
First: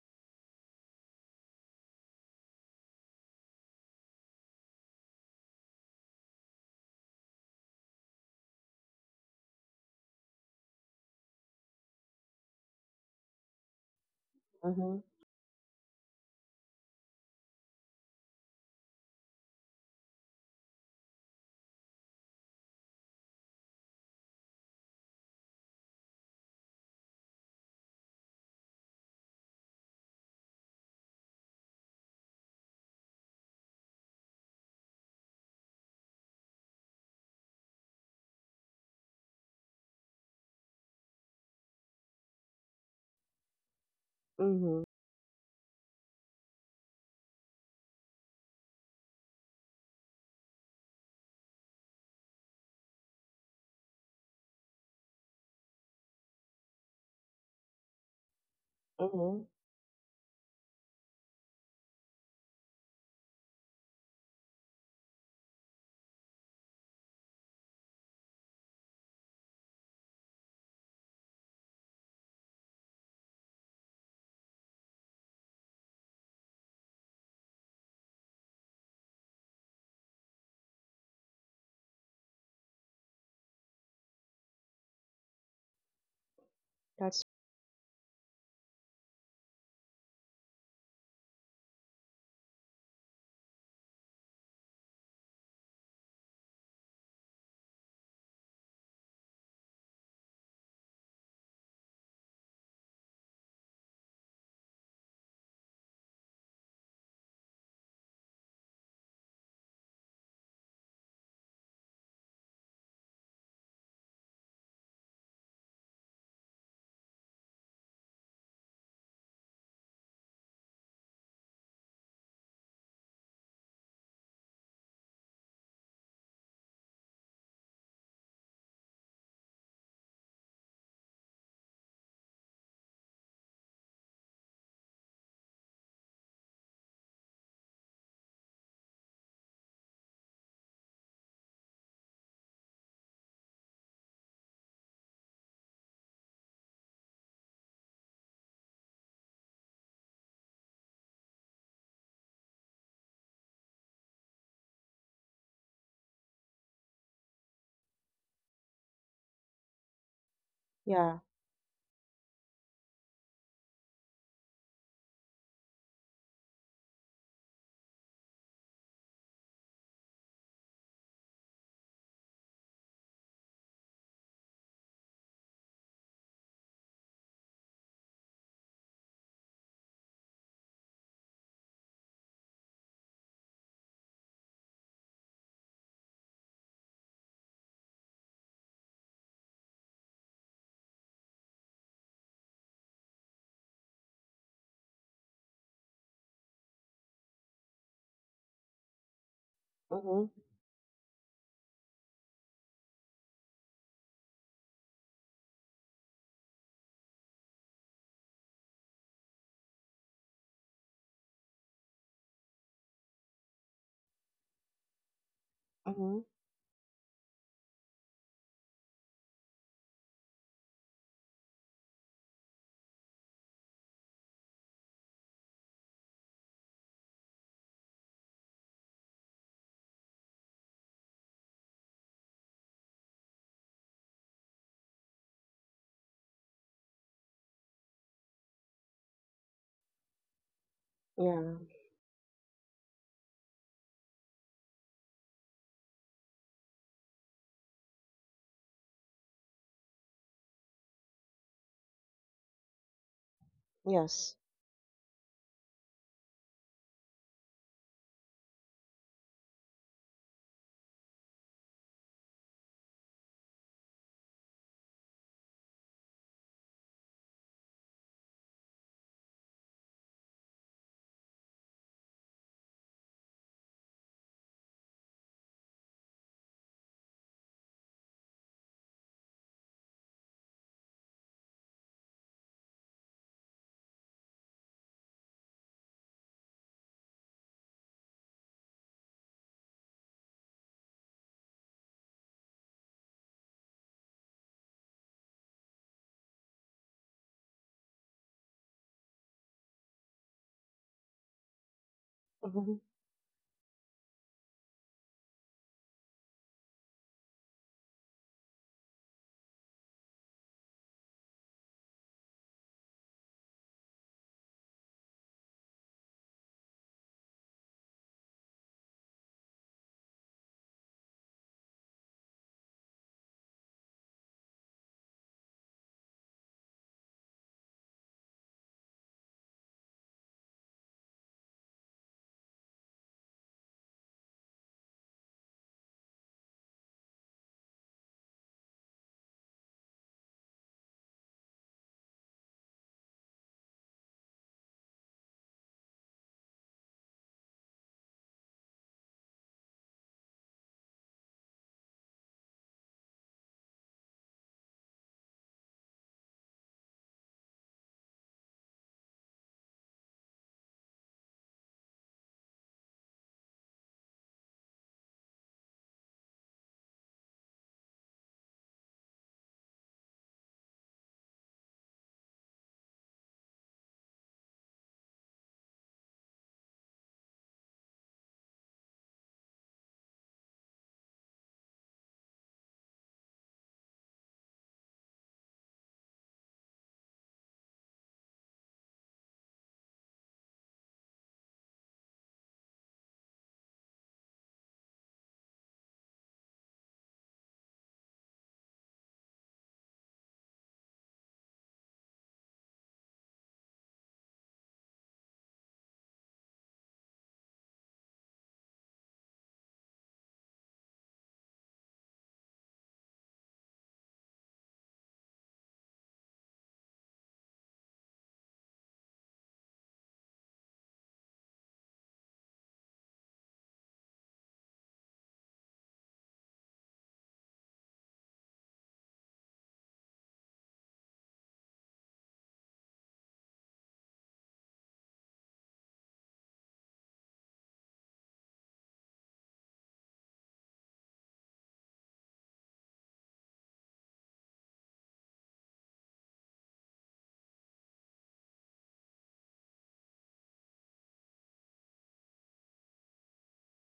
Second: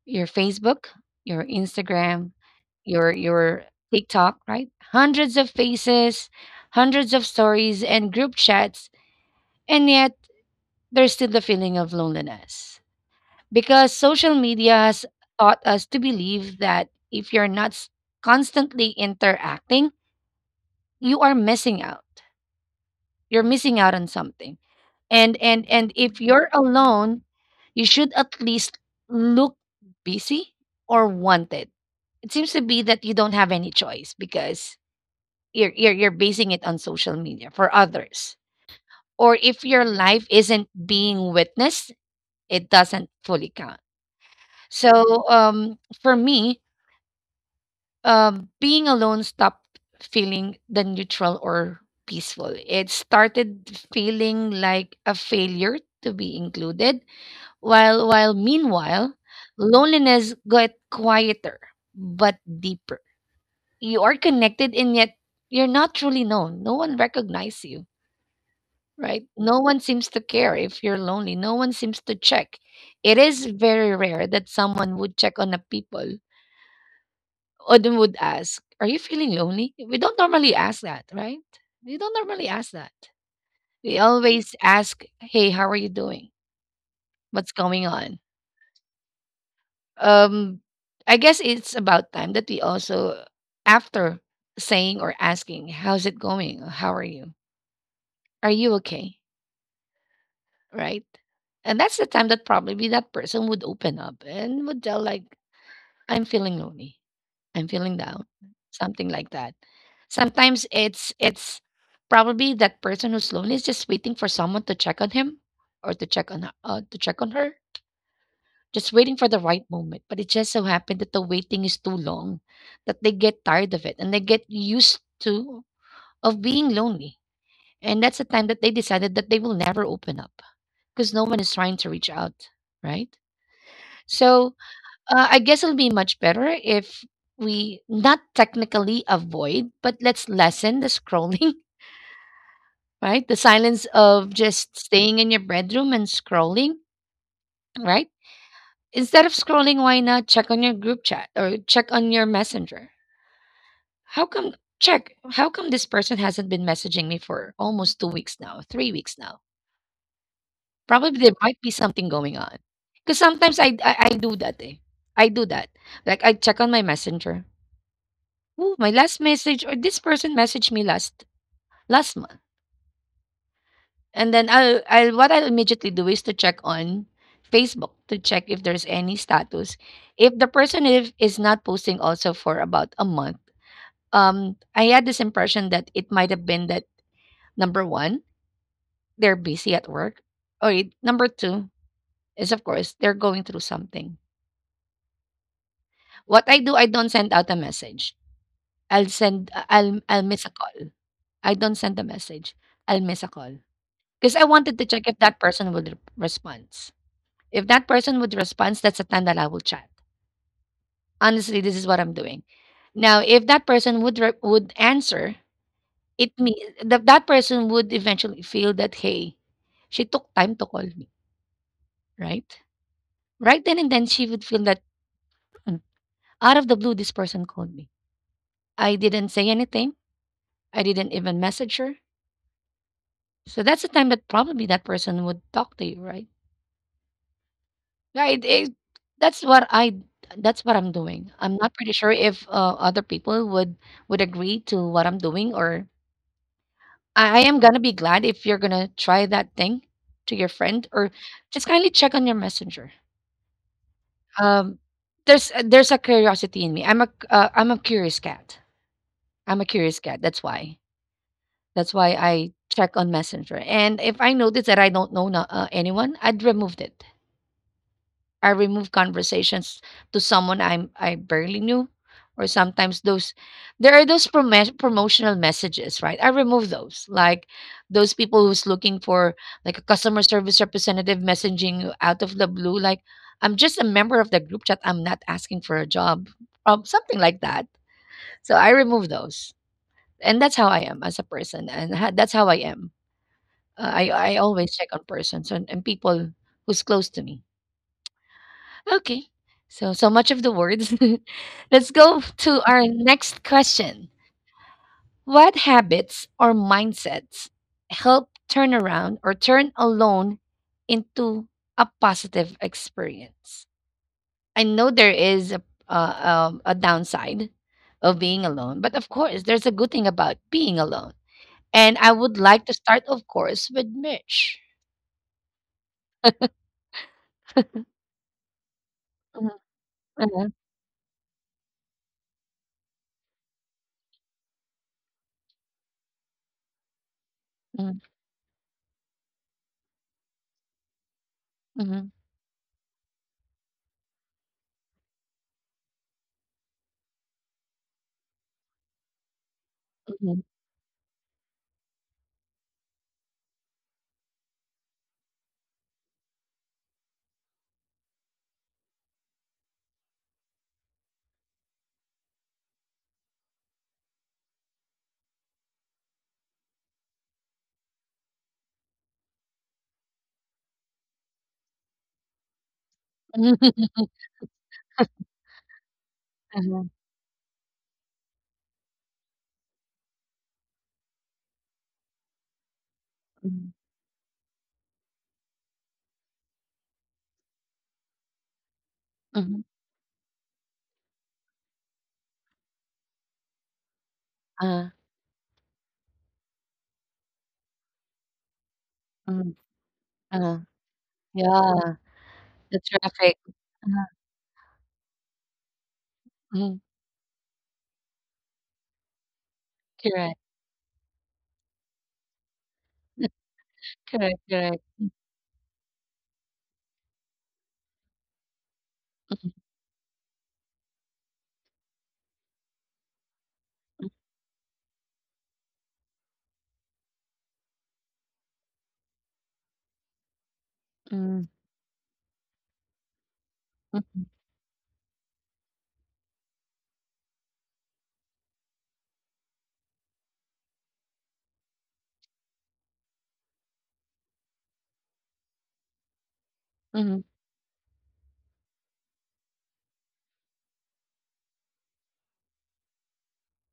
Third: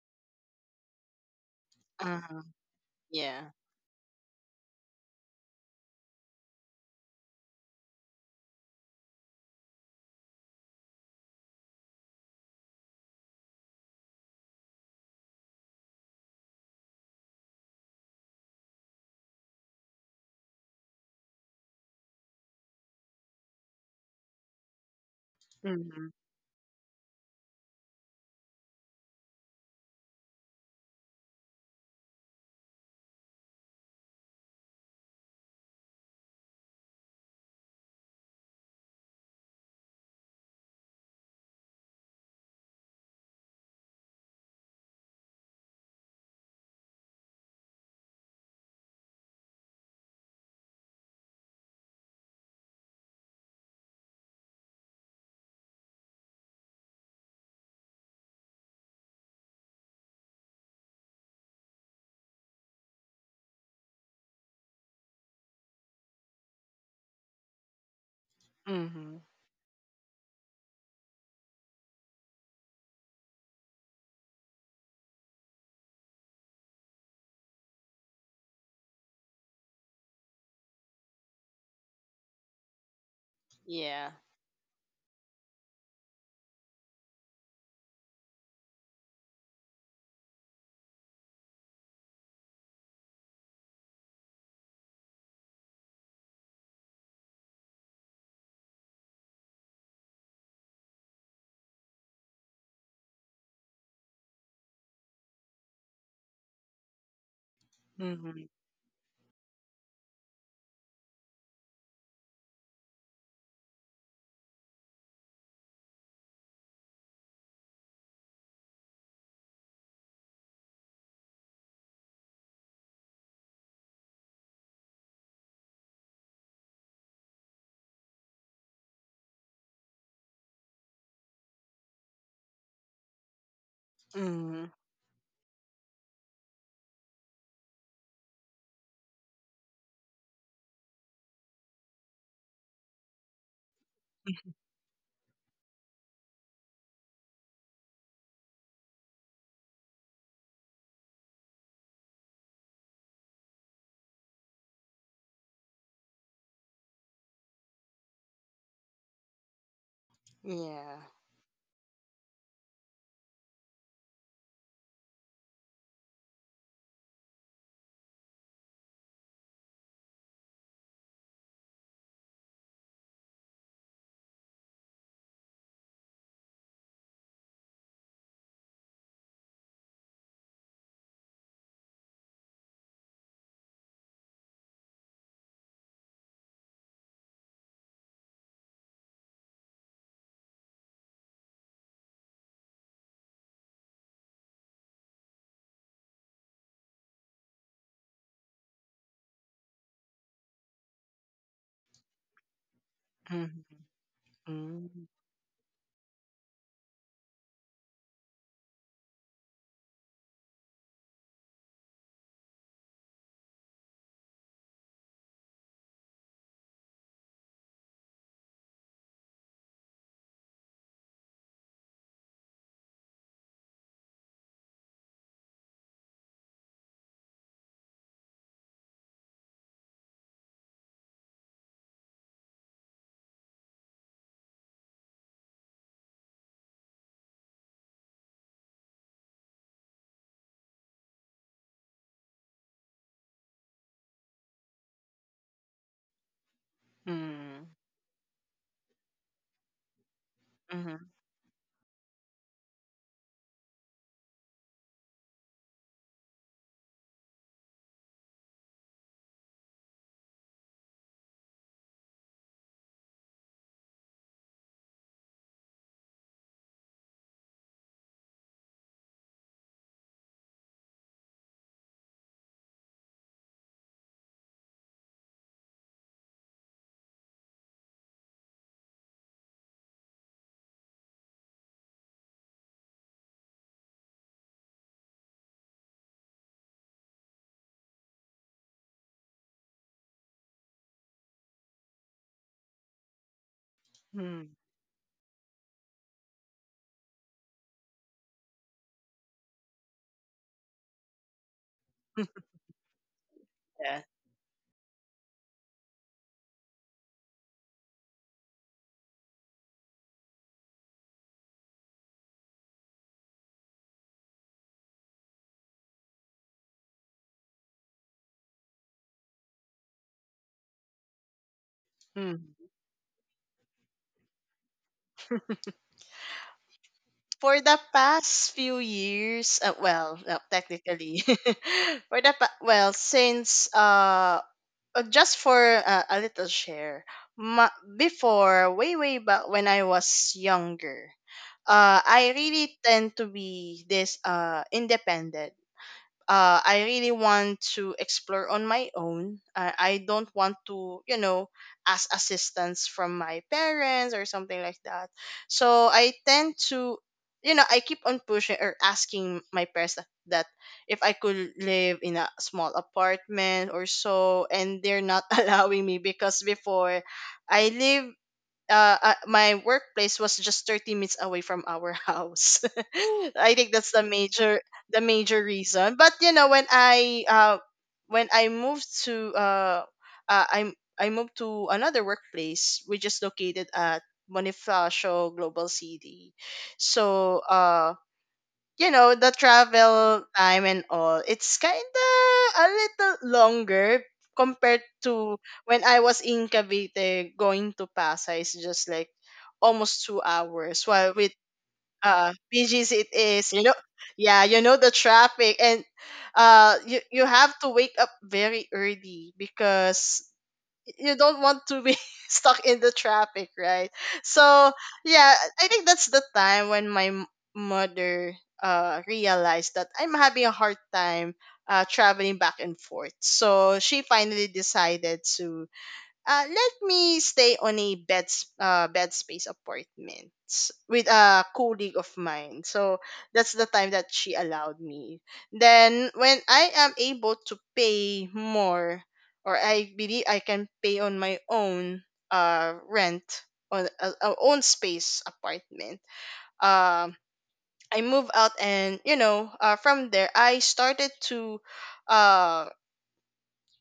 Speaker 1: your Facebook, your Instagram,
Speaker 2: Uh,
Speaker 1: your
Speaker 2: yeah.
Speaker 1: your TikTok, right? Hundreds of faces, hundreds of stories and group chats, and yet there's still the feeling of loneliness. Because social media
Speaker 3: mm-hmm,
Speaker 1: has taught us to believe that if you're not s- constantly interacting, you are missing out. You're missing out on something, and
Speaker 2: Hmm.
Speaker 1: if you're alone you should at least look busy or wanted. It seems to be that you don't have any choice because you're basing it on social media for others, or if your life isn't being witnessed it doesn't fully count.
Speaker 3: mm-hmm,
Speaker 1: So for me, being alone stopped feeling the neutral or peaceful. It started feeling like a failure to be included. While Meanwhile,
Speaker 3: mm-hmm.
Speaker 1: loneliness got quieter but deeper. You are connected and yet you're not truly known. No one recognizes you,
Speaker 2: Hmm.
Speaker 1: right? No one seems to care if you're lonely. No one seems to check. It is very rare that someone would check on a people or they would ask, "Are you feeling lonely?" We don't normally ask that, right? We don't normally ask that. We
Speaker 2: Yeah.
Speaker 1: always ask, "Hey, how are you doing?
Speaker 3: That's
Speaker 1: What's going on?" um I guess it's about time that we also, after saying or asking "How's it going? How are you? Are you okay?", right, and that's the time that probably that person would open up and would tell like "I'm feeling lonely, I'm feeling down,"
Speaker 2: Hmm.
Speaker 1: something like that. Sometimes it's probably that person who's lonely is just waiting for someone to check on him or to check on her, to check on her, just waiting for the right moment. But it just so happened that the waiting is too long, that they get tired of it and they get used to of being lonely. And that's the time that they decided that they will never open up because no one is trying to reach out, right? So
Speaker 2: Hmm.
Speaker 1: I guess it'll be much better if we not technically avoid, but let's lessen the scrolling, right? The silence of just staying in your bedroom and scrolling, right? Instead of scrolling, why not check on your group chat or check on your messenger? How come check? How come this person hasn't been messaging me for almost 2 weeks now, 3 weeks now?
Speaker 2: Yeah.
Speaker 3: yeah.
Speaker 1: Probably there might be something going on. Because sometimes I do that. Eh. I do that. Like I check on my messenger. Ooh, my last message, or this person messaged me last month. And then I'll what I'll immediately do is to check on Facebook to check if there's any status. If the person, if, is not posting also for about a month, I had this impression that it might have been that, number one, they're busy at work. Number two is, of course, they're going through something. What I do, I don't send out a message.
Speaker 3: Mm-hmm,
Speaker 1: I'll miss a call. I don't send a message. I'll miss a call.
Speaker 2: Hmm.
Speaker 1: Because I wanted to check
Speaker 2: Mm.
Speaker 1: if that person would respond. If that person would respond, that's the time that I will chat. Honestly, this is what I'm doing. Now, if that person would would answer,
Speaker 3: mm-hmm,
Speaker 1: it means that that person would eventually feel that, "Hey, she took time to call me," right? Right then and then, she would feel that, "Mm, out of the blue, this person called me. I didn't say anything. I didn't even message her." So that's the time that probably that person would talk to you, right? Right, it that's what I that's what I'm doing.
Speaker 3: yeah.
Speaker 1: I'm not pretty sure if, other people would agree to what I'm doing, or I am
Speaker 2: Mm.
Speaker 1: gonna be glad if you're gonna try that thing to your friend
Speaker 2: Mhm.
Speaker 1: or just kindly check on your messenger.
Speaker 3: Yes.
Speaker 1: Um, there's there's a curiosity in me. I'm a curious cat. I'm a curious cat. That's why. That's why I check on Messenger. And if I notice that I don't know anyone, I'd remove it. I remove conversations to someone I barely knew, or sometimes those, there are those promotional messages, right? I remove those, like those people who's looking for like a customer service representative messaging you out of the blue, like I'm just a member of the group chat. I'm not asking for a job, something like that. So I remove those, and that's how I am as a person, and that's how I am. Uh, I I
Speaker 2: Mm.
Speaker 1: always check on persons and people who's close to me. Okay. So, so much of the words. Let's go to
Speaker 3: Mm-hmm,
Speaker 1: our next
Speaker 2: Yeah.
Speaker 1: question. What habits or mindsets help turn around or turn a loan into a positive experience? I know there is a, a downside of being alone, but of course, there's a good thing about being alone. And I would
Speaker 2: Mm.
Speaker 1: like to start, of course, with Mitch.
Speaker 2: For the past few
Speaker 1: Mhm,
Speaker 2: years, well,
Speaker 1: mhm,
Speaker 2: technically, for the pa- well, since just for a little share,
Speaker 1: mhm,
Speaker 2: before, way way back when I was younger,
Speaker 1: mhm,
Speaker 2: I really tend to be this independent. Uh, I really want to explore on my own. I don't
Speaker 1: mhm,
Speaker 2: want to, you know, ask assistance from my parents or something like that. So I tend to, you know, I keep on pushing or asking my parents that if I could live in a small apartment or so, and they're not allowing me because before I live my workplace was just 30 minutes away from our house. I think that's the major reason. But you know,
Speaker 1: mhm, mhm,
Speaker 2: when I moved to uh I I moved to another workplace, which is located
Speaker 1: mhm,
Speaker 2: at Bonifacio Global City. So you know, the
Speaker 1: mhm,
Speaker 2: travel time and all, it's kind of a little longer compared
Speaker 1: uh,
Speaker 2: to when I was in Cavite going to Pasay. It's just like
Speaker 1: mhm.
Speaker 2: almost two
Speaker 1: Uh.
Speaker 2: hours while with
Speaker 1: Yeah, the
Speaker 2: BGS, it
Speaker 1: traffic.
Speaker 2: is, you know,
Speaker 1: Uh-huh.
Speaker 2: yeah, you know, the traffic, and
Speaker 1: Mhm.
Speaker 2: you, you have to wake up very early because
Speaker 1: Correct.
Speaker 2: you don't want to be stuck in the traffic, right?
Speaker 1: Correct,
Speaker 2: So
Speaker 1: correct.
Speaker 2: yeah, I think that's the time when my mother realized that I'm having a hard time traveling back and forth. So she finally decided to let me stay on a bed space apartment with a
Speaker 1: Mm,
Speaker 2: colleague of mine. So that's the time that
Speaker 1: mhm,
Speaker 2: she allowed me. Then when I am able to pay more, or I believe I can pay on my own rent on a own space apartment. Um,
Speaker 1: mhm,
Speaker 2: I move out, and you know, from there I started to um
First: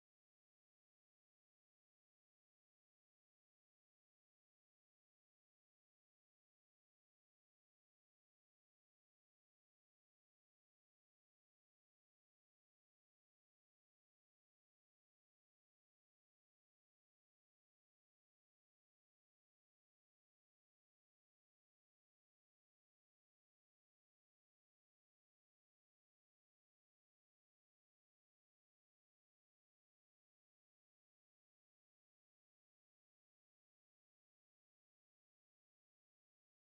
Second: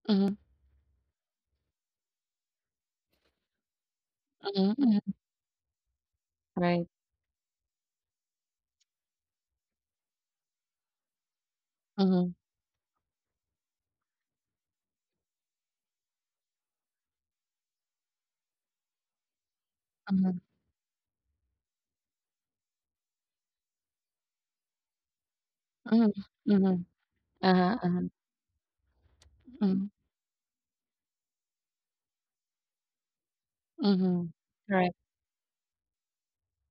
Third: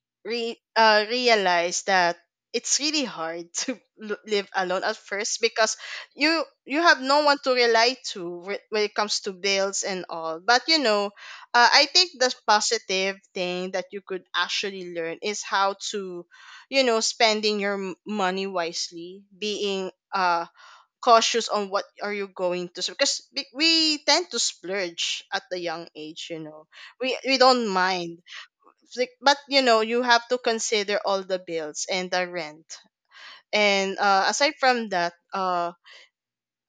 Speaker 1: mhm, mhm,
Speaker 2: realize that it's really hard to live
Speaker 1: mhm,
Speaker 2: alone at
Speaker 1: mhm.
Speaker 2: first, because you
Speaker 1: Right.
Speaker 2: have no one to rely to when it comes to bills and all. But you know, I think the
Speaker 1: Mhm,
Speaker 2: positive thing that you could actually learn is how to, you know, spending your money wisely, being
Speaker 1: mhm,
Speaker 2: cautious on what are you going to, because we tend to splurge at the young
Speaker 1: mhm,
Speaker 2: age, you know.
Speaker 1: mhm.
Speaker 2: We we don't
Speaker 1: Uh-huh, uh-huh.
Speaker 2: mind, like, but you know,
Speaker 1: Mhm,
Speaker 2: you have to consider all the bills and the rent. And
Speaker 1: mhm.
Speaker 2: aside from
Speaker 1: Correct.
Speaker 2: that, uh,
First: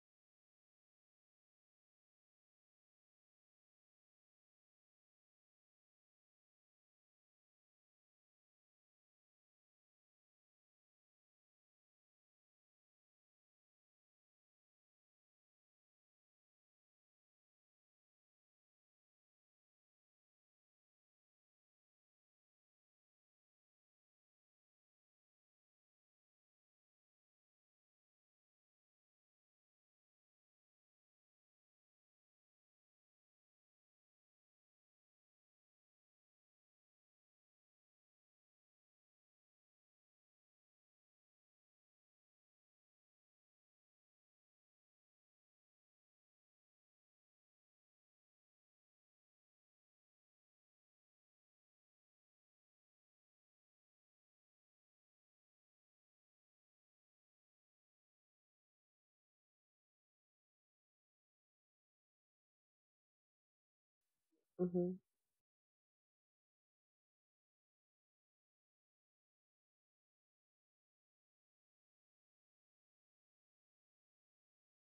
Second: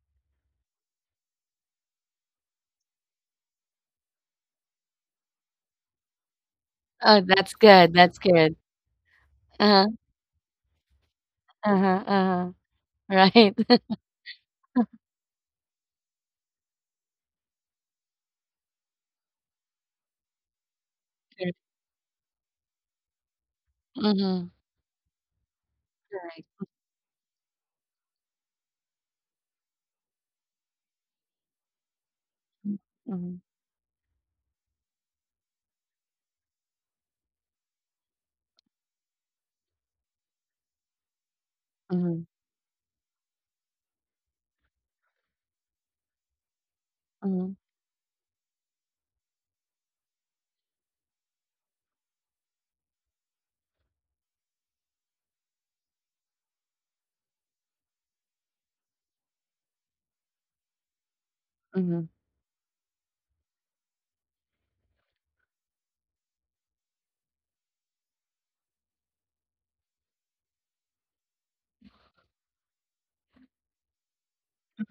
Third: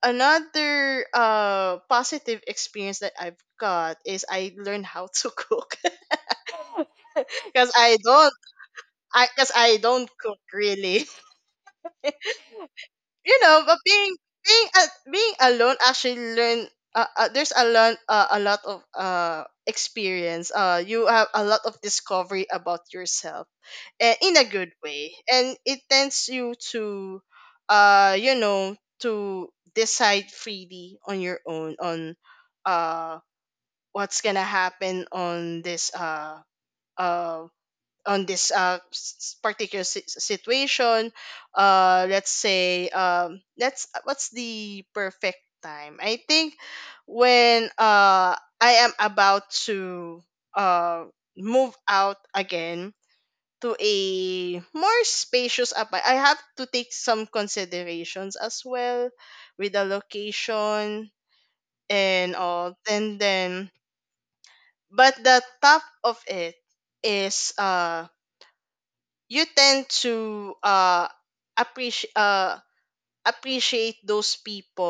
Speaker 2: another uh, positive experience that I've got is I learned how to cook.
Speaker 1: Oh, that's
Speaker 2: Because
Speaker 1: good,
Speaker 2: I
Speaker 1: that's
Speaker 2: don't
Speaker 1: good.
Speaker 2: I because I
Speaker 1: Uh-huh,
Speaker 2: don't cook really.
Speaker 1: uh-huh, uh-huh.
Speaker 2: You
Speaker 1: Right.
Speaker 2: know, but being alone actually learn. There's a lot, a lot of experience. You have a
Speaker 1: Correct.
Speaker 2: lot of discovery about yourself, in a
Speaker 1: Mhm.
Speaker 2: good way. And it tends
Speaker 1: Correct.
Speaker 2: you to, to decide freely on your own on
Speaker 1: Mm,
Speaker 2: uh
Speaker 1: mhm,
Speaker 2: what's gonna happen uh on this particular situation.
Speaker 1: mhm,
Speaker 2: Let's say let's What's the perfect time? I think
Speaker 1: mhm,
Speaker 2: when I am about to uh move out again to a more spacious apartment, I have to take some considerations as well, with the location
Speaker 1: mhm,
Speaker 2: and all. And then,
Speaker 3: mm-hmm.
Speaker 2: but the top of it is, you tend to, appreciate uh, appreciate those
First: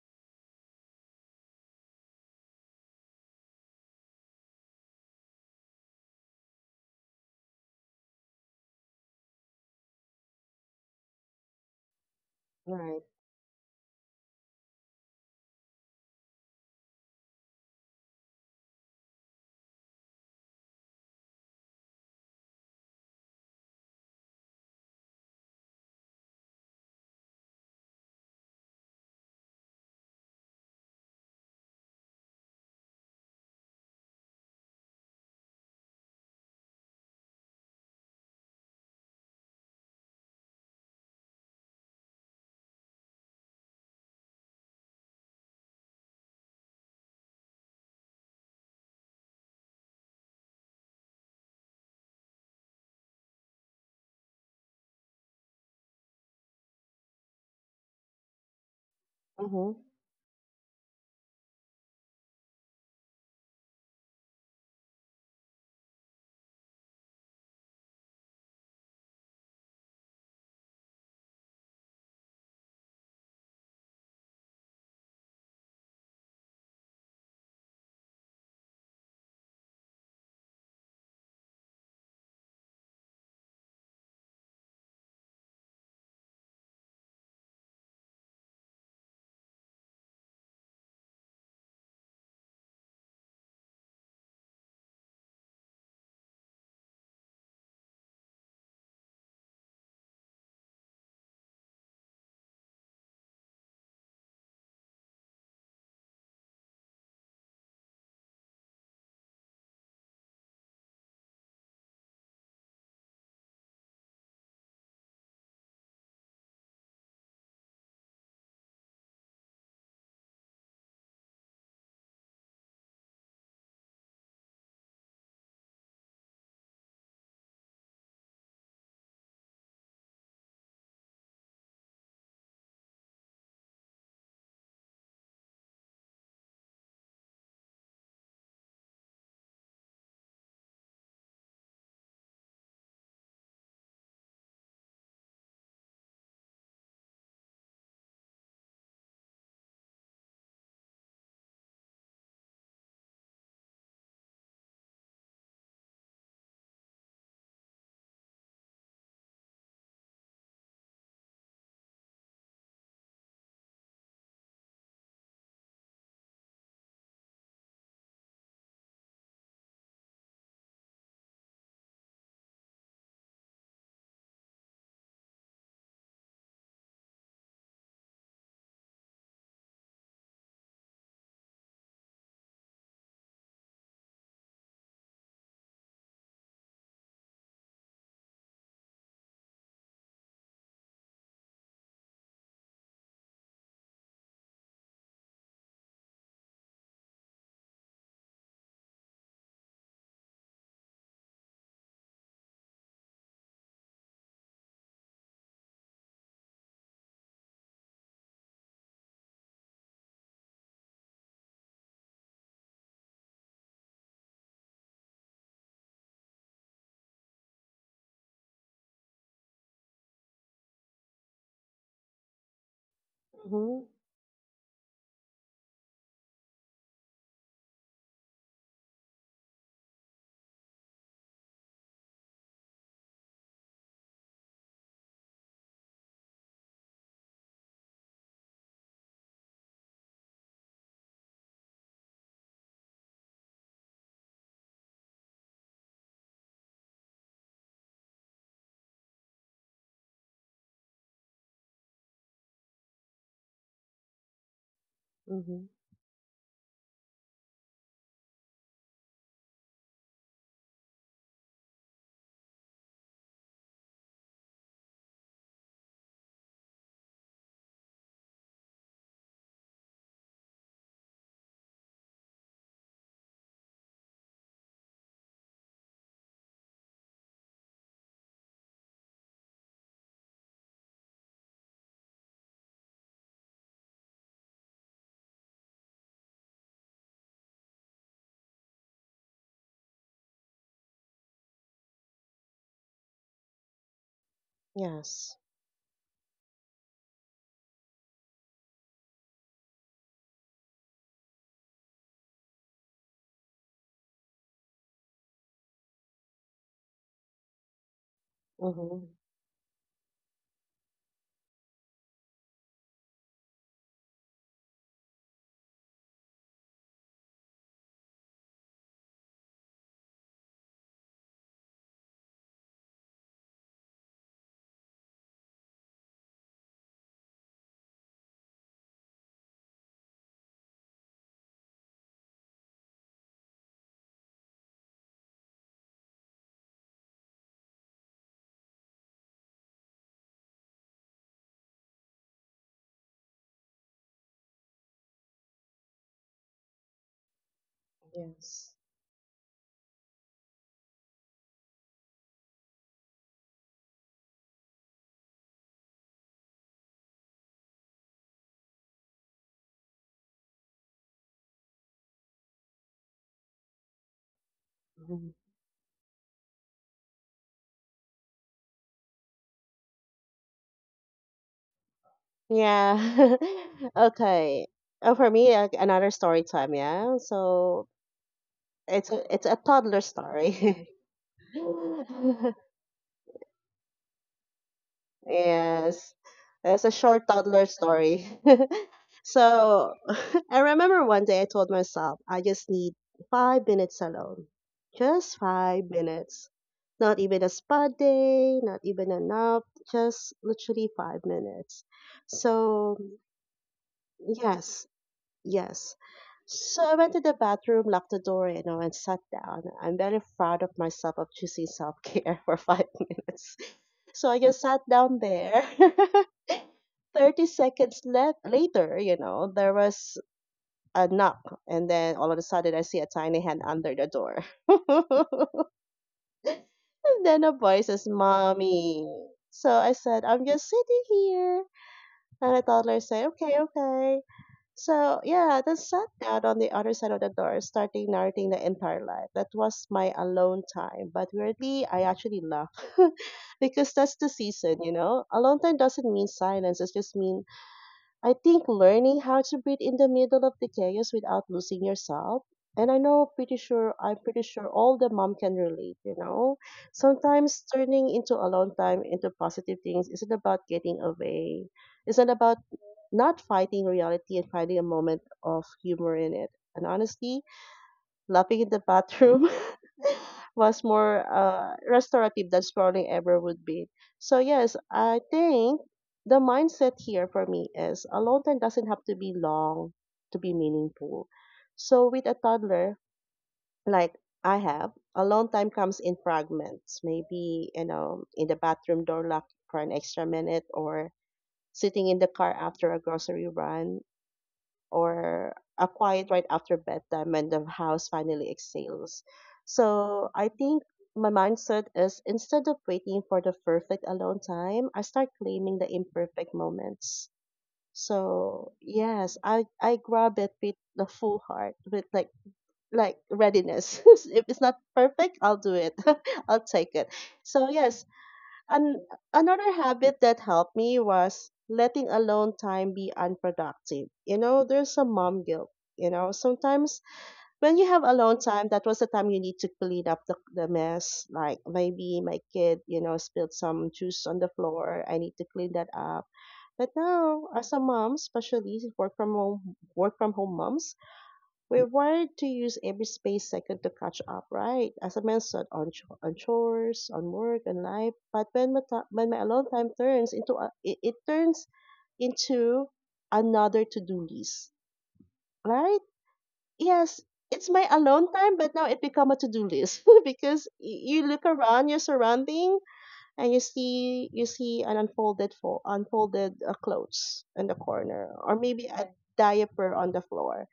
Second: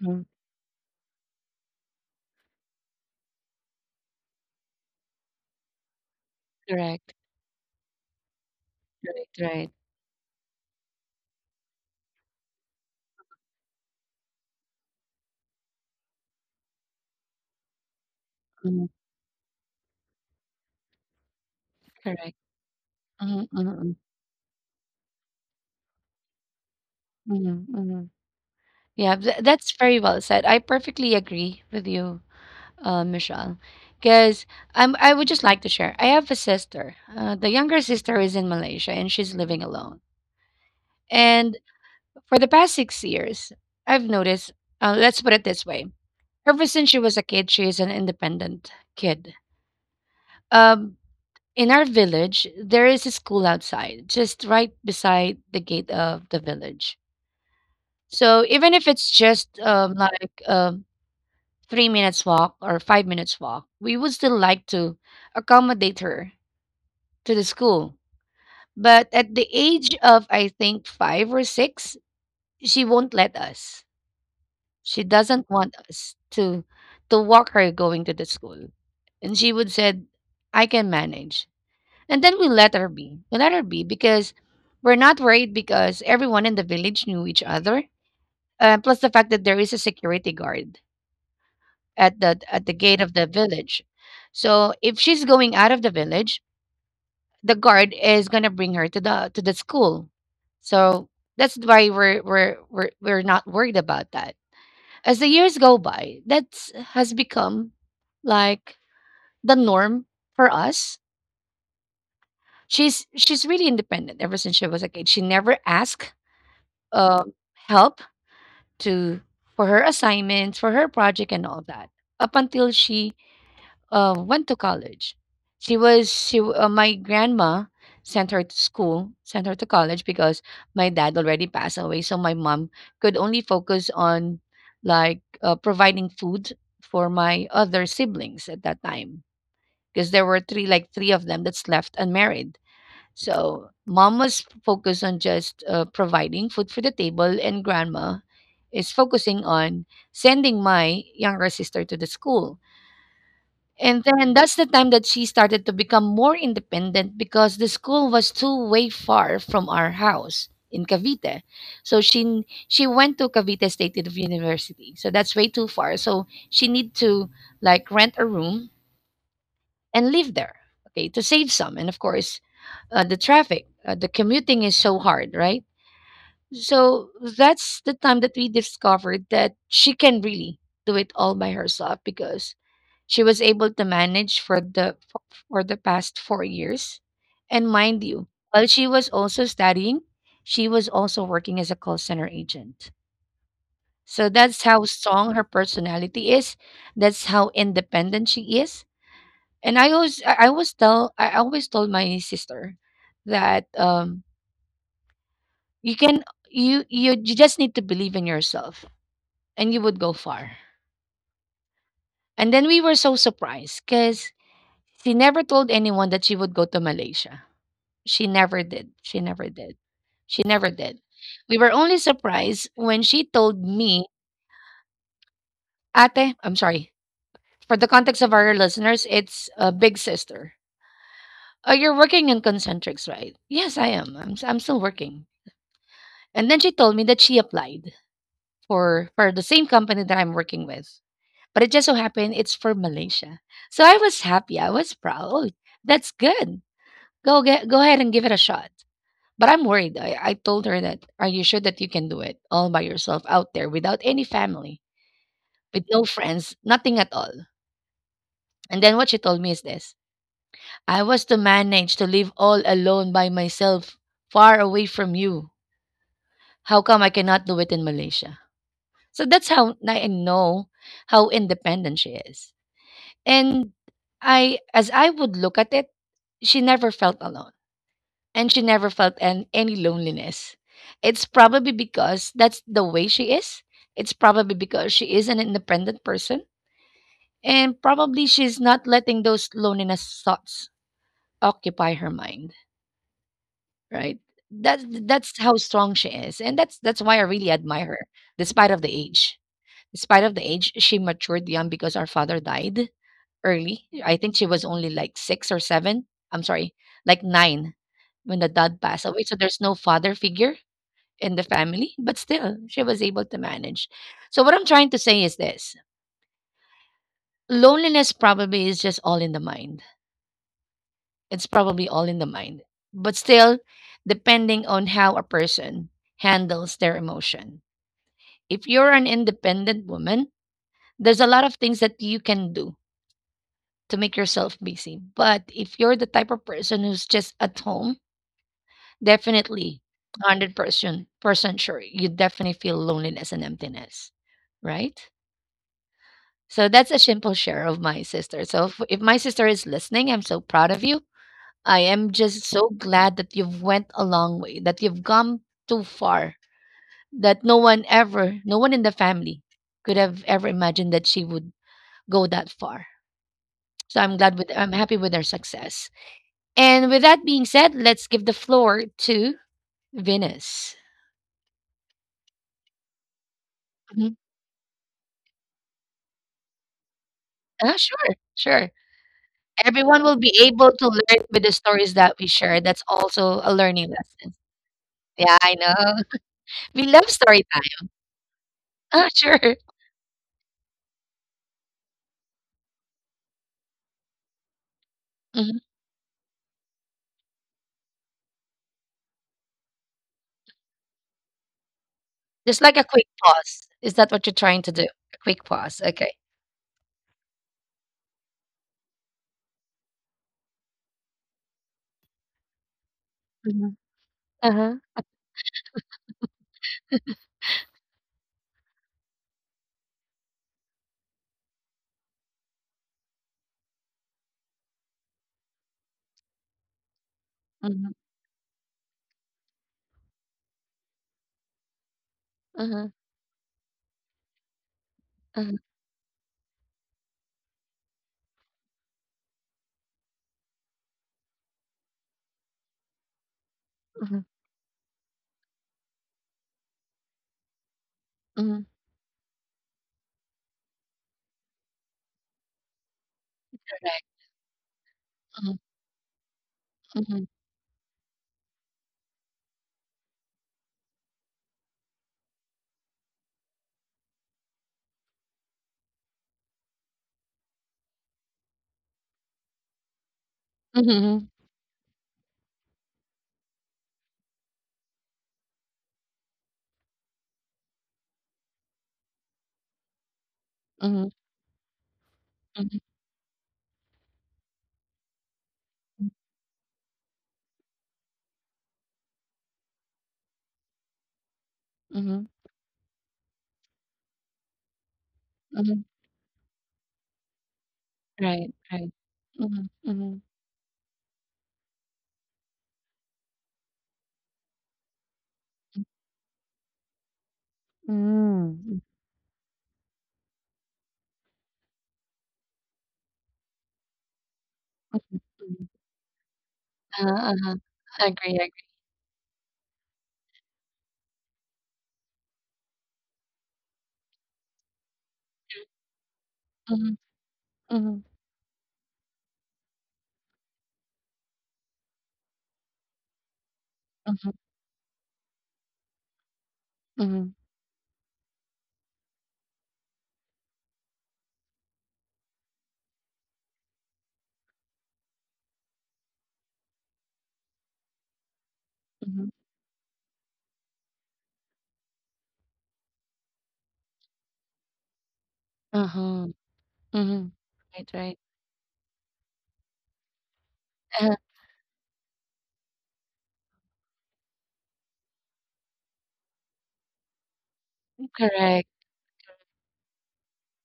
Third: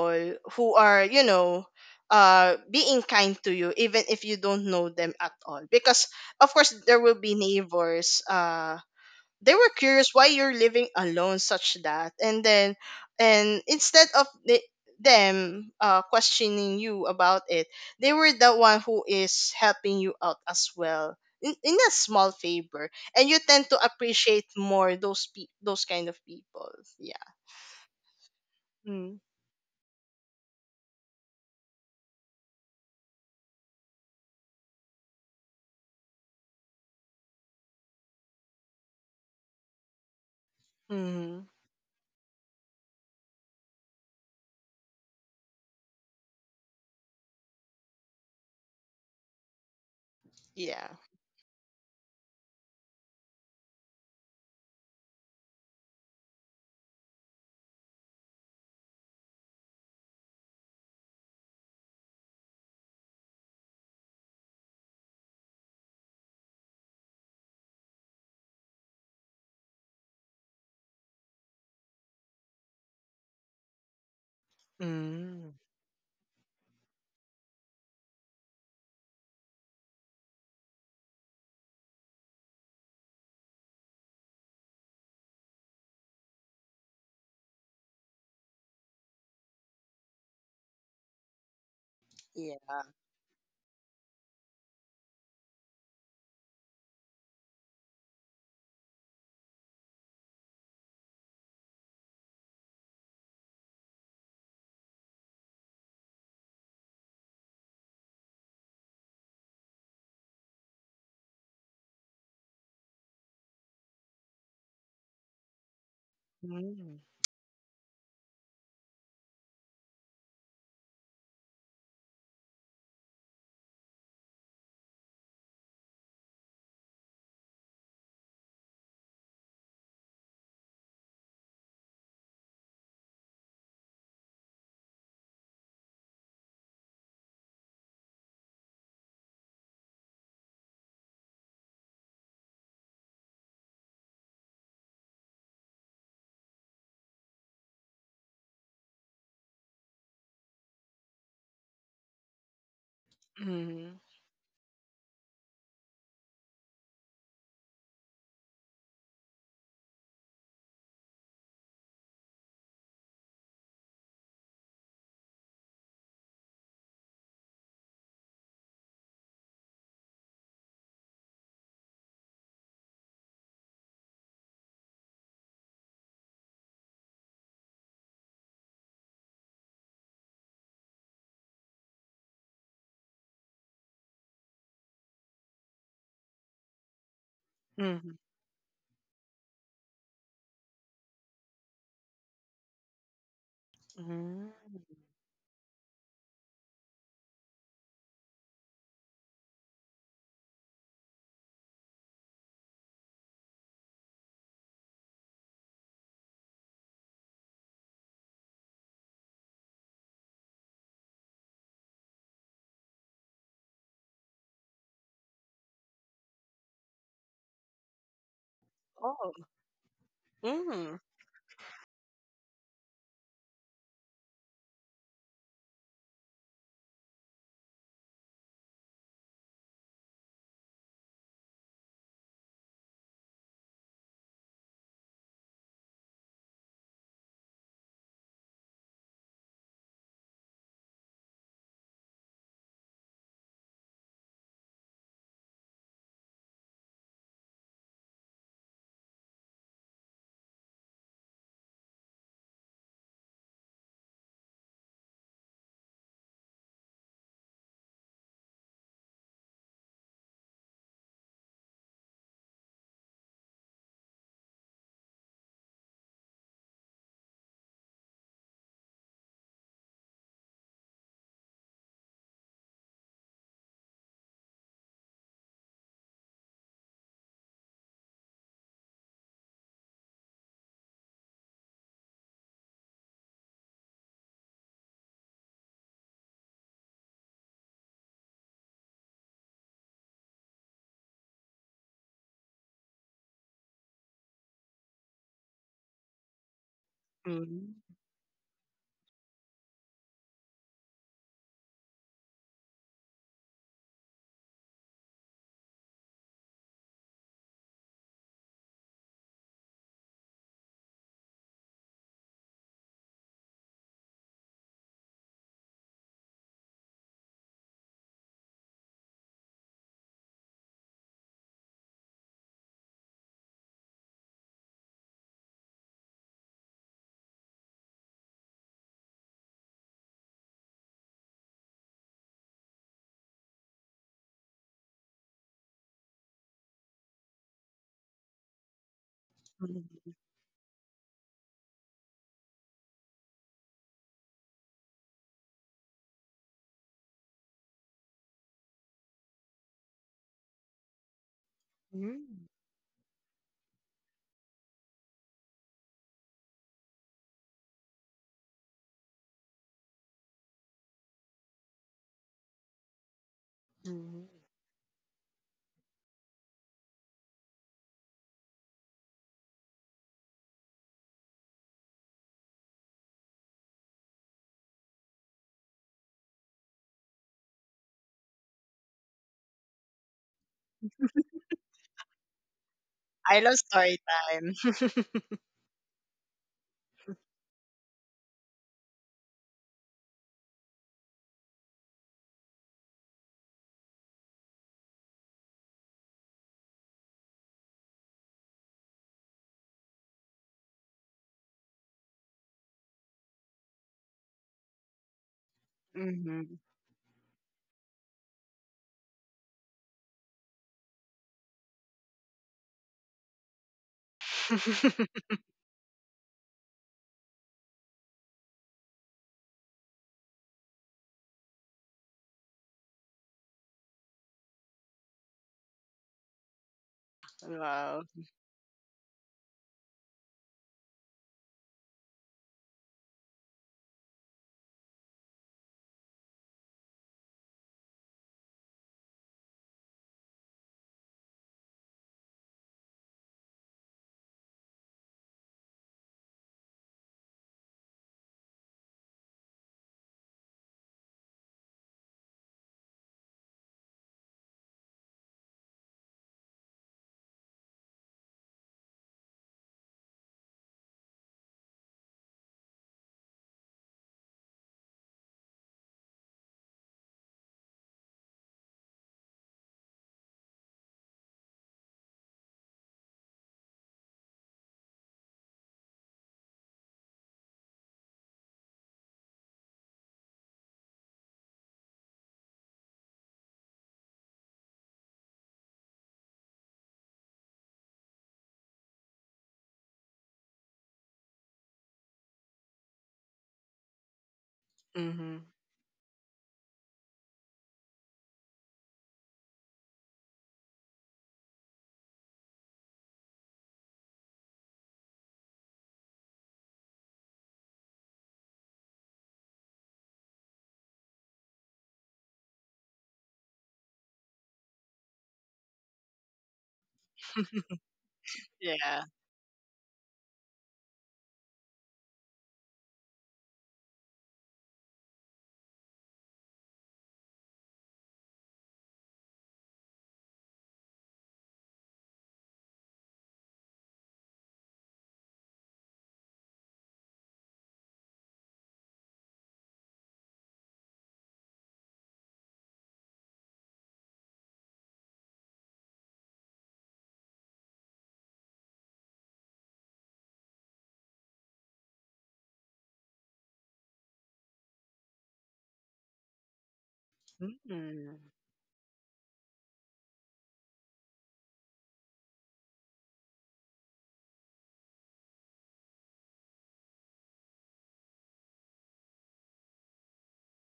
Speaker 1: mhm.
Speaker 2: who are, you know, being kind to you, even if you don't know them at all, because of course there
Speaker 1: Correct.
Speaker 2: will be neighbors.
Speaker 1: Correct,
Speaker 2: They
Speaker 1: right.
Speaker 2: were curious why you're living alone such that. And then,
Speaker 3: Right.
Speaker 2: and instead of the, them questioning you about it, they were the one
Speaker 1: Mhm.
Speaker 2: who is helping you out as well in a small
Speaker 1: Correct.
Speaker 2: favor. And you
Speaker 1: Mhm, mhm,
Speaker 2: tend to
Speaker 1: mhm,
Speaker 2: appreciate more those those kind of people. Yeah.
Speaker 1: mhm, mhm. Yeah,
Speaker 2: Mm.
Speaker 1: that's very well said. I perfectly agree with you, Michelle. Because I would just like to share. I have a sister. The younger sister is in Malaysia and she's living alone.
Speaker 2: Mm-hmm.
Speaker 1: And for the past 6 years, I've noticed. Let's put it this way: ever since she was a kid, she is an independent kid.
Speaker 2: Yeah.
Speaker 1: Um, in our village, there is a school outside, just right beside the gate of the village. So even if it's just
Speaker 3: Mm-hmm,
Speaker 1: 3 minutes walk or 5 minutes walk, we would still like to accommodate her to the school. But at the age of, I think, 5 or 6, she won't let us. She doesn't
Speaker 2: Mm.
Speaker 1: want us to walk her going to the school. And she would said, "I can manage." And then we let her be. We let her be because we're not worried because everyone in the village knew each other. Plus the fact that there is a security guard at the
Speaker 2: Yeah.
Speaker 1: gate of the village. So if she's going out of the village, the guard is gonna bring her to the school. So that's why we're not worried about that. As the years go by, that has become like the norm for us. She's really independent ever since she was a kid. She never asked
Speaker 2: Mm.
Speaker 1: uh, help to for her assignments, for her project, and all that up until she went to college. She was she w- My grandma sent her to school, sent her to college because my dad already passed away, so my mom could only focus on like providing food for my other siblings at that time because there were three like three of them that's left unmarried. So mom was focused on just providing food for the table, and grandma is focusing on sending my younger sister to the school, and
Speaker 2: Mm.
Speaker 1: then that's the time that she started to become more independent because the school was too way far from our house in Cavite. So she went to Cavite State University. So that's way too far. So she need to like rent a room and live there. Okay, to save some. And of course, the traffic, the commuting is so hard, right? So that's the time that we discovered that she can really do it all by herself because she was able to manage for the past 4 years. And mind
Speaker 2: Mm.
Speaker 1: you, while she was also studying, she was also working as a call center agent. So that's
Speaker 2: Mm.
Speaker 1: how strong her personality is. That's how independent she is. And I always tell I always told my sister that you can you just need to believe in yourself and you would go far. And then we were so surprised because she never told anyone that she would go to Malaysia. She never did. She
Speaker 2: Oh.
Speaker 1: never did. She never did.
Speaker 2: Mm.
Speaker 1: We were only surprised when she told
Speaker 3: mm-hmm,
Speaker 1: me, "Ate, I'm sorry." For the context of our listeners, it's a big sister. "Oh, you're working in Concentrics, right?" "Yes, I am. I'm still working." And then she told me that she applied for the same company that I'm working with. But it just so happened it's for Malaysia. So I was happy. I was proud. "Oh, that's good. Go ahead and give it a shot. But I'm worried." I told her that, "Are you sure that you can do it all by yourself out there without any family,
Speaker 3: mm-hmm.
Speaker 1: with no friends, nothing at all?" And then what she told me is this: "I was to manage to live all alone by myself, far away from you. How come I cannot do it in Malaysia?" So that's how I know how independent she is. And I, as I would look at it, she never felt alone and she never felt any loneliness. It's probably because that's the way she is. It's probably because she is an independent person and probably she's not letting those loneliness thoughts occupy her mind, right? That's
Speaker 3: Yes.
Speaker 1: how strong she is, and that's why I really admire
Speaker 2: Mm.
Speaker 1: her despite of the age. Despite of the age, she matured young because our father died early. I think she was only like 6 or 7. I'm sorry, like 9 when the dad passed
Speaker 3: Mm-hmm.
Speaker 1: away. So there's no father figure in the family, but still she was able to manage. So what I'm trying to say is this. Loneliness probably is just all in the mind. It's probably all in the mind. But still depending on how a person handles their emotion. If you're an independent woman, there's a lot of things that you can do to make yourself busy. But if you're the type of person who's just at home, definitely,
Speaker 2: Mm.
Speaker 1: 100% percent sure. You definitely feel loneliness and emptiness, right? So that's a simple share of my sister. So if,
Speaker 3: Yes.
Speaker 1: if my sister is listening, I'm so proud of you. I am just
Speaker 2: Mm.
Speaker 1: so glad that you've went a long way, that you've come too far, that no one in the family could have ever imagined that she would go that far. So
Speaker 2: Mm.
Speaker 1: I'm happy with her
Speaker 3: Mm-hmm.
Speaker 1: success. And with that being said, let's give the floor to Venus.
Speaker 3: Yeah.
Speaker 1: Mhm.
Speaker 3: Okay. For me, another story time. Yeah.
Speaker 1: Ah,
Speaker 3: So
Speaker 1: sure, sure.
Speaker 3: it's it's a
Speaker 1: Everyone
Speaker 3: toddler
Speaker 1: will be able to
Speaker 3: story.
Speaker 1: learn with the stories that we share. That's also
Speaker 2: I
Speaker 1: a
Speaker 2: love
Speaker 1: learning
Speaker 2: story
Speaker 1: lesson.
Speaker 2: time.
Speaker 1: Yeah, I know.
Speaker 3: Yes. It's
Speaker 1: We
Speaker 3: a
Speaker 1: love
Speaker 3: short
Speaker 1: story
Speaker 3: toddler
Speaker 1: time.
Speaker 3: story.
Speaker 1: Ah, sure.
Speaker 3: So I remember one day I told myself I just need 5 minutes alone. Just
Speaker 1: Mhm.
Speaker 3: 5 minutes. Not even a spa day, not even a nap, just literally 5 minutes.
Speaker 1: Just like a
Speaker 3: So,
Speaker 1: quick pause. Is that what you're trying to do?
Speaker 3: yes,
Speaker 1: A quick pause.
Speaker 3: Yes.
Speaker 1: Okay.
Speaker 2: Mhm.
Speaker 3: So I went to the bathroom, locked the door, you know, and sat down. I'm very proud of myself of choosing self-care for five
Speaker 1: Mhm.
Speaker 3: minutes. So I
Speaker 1: Uh-huh.
Speaker 3: just sat down there. 30 seconds later, you know, there was a knock. And then all of a sudden, I see a tiny hand under the door. And then a
Speaker 1: Mhm.
Speaker 3: voice
Speaker 2: Wow.
Speaker 3: says, "Mommy." So I said, "I'm just sitting here."
Speaker 1: Uh-huh.
Speaker 3: $100 say, "Okay, okay." So
Speaker 1: Uh-huh.
Speaker 3: yeah, then sat down on the other side of the door, starting narrating the entire life. That was my alone time. But weirdly, I actually laughed because
Speaker 1: Mhm.
Speaker 3: that's the season, you know. Alone time doesn't mean silence. It just mean, I
Speaker 1: Mhm.
Speaker 3: think, learning how to breathe in the middle of the chaos without losing yourself. And I know,
Speaker 1: Correct.
Speaker 3: I'm pretty sure all the mom can
Speaker 1: Mhm.
Speaker 3: relate. You know,
Speaker 1: Mhm.
Speaker 3: sometimes turning into alone time into positive things isn't about getting away. It's not about not fighting reality and finding a moment of humor in it. And honestly, laughing in the bathroom was more
Speaker 1: Mhm.
Speaker 3: restorative than scrolling ever would be. So, yes, I think the mindset here for me is alone time doesn't have to be long to be
Speaker 1: Mhm.
Speaker 3: meaningful. So, with a
Speaker 1: Mhm.
Speaker 3: toddler like I have, alone time comes in fragments, maybe, you know, in the bathroom door locked for an extra minute, or sitting in the
Speaker 1: Mhm.
Speaker 3: car after a grocery run, or
Speaker 2: Mhm.
Speaker 3: a
Speaker 1: Mhm.
Speaker 3: quiet right after bedtime when the house finally
Speaker 1: Right. Right.
Speaker 3: exhales.
Speaker 1: Mhm.
Speaker 3: So
Speaker 1: Mhm.
Speaker 3: I think my mindset is, instead of waiting for the perfect alone time, I start claiming the imperfect moments. So
Speaker 1: Mm.
Speaker 3: yes, I grab it with the full heart, with like readiness. If it's not
Speaker 1: Mhm.
Speaker 3: perfect, I'll do
Speaker 1: Mhm.
Speaker 3: it. I'll take it.
Speaker 1: Uh-huh. Uh-huh.
Speaker 3: So yes,
Speaker 1: I agree. I agree.
Speaker 3: an-
Speaker 2: Yeah.
Speaker 3: another habit that helped me was letting alone time be unproductive. You know, there's a mom guilt. You know, sometimes
Speaker 1: Mhm.
Speaker 3: when you have
Speaker 1: Mhm.
Speaker 3: alone time, that was the time you need to clean up the mess. Like maybe my kid, you know, spilled some juice on
Speaker 1: Mhm.
Speaker 3: the floor. I need to clean that up. But
Speaker 1: Mhm.
Speaker 3: now, as a mom, especially work from home moms, we're wired to use every space second to catch up, right? As I mentioned, on, on chores, on work, on life. But when when
Speaker 1: Mhm.
Speaker 3: my alone time turns into a, it turns into another to-do list, right?
Speaker 1: Uh-huh.
Speaker 3: Yes,
Speaker 1: Mhm.
Speaker 3: it's my
Speaker 1: Right,
Speaker 2: Mhm.
Speaker 1: right.
Speaker 3: alone time, but now it become a to-do list because
Speaker 1: Uh-huh.
Speaker 3: you look around your surrounding and you see an unfolded clothes in the corner, or
Speaker 1: Correct.
Speaker 3: maybe a diaper on the floor.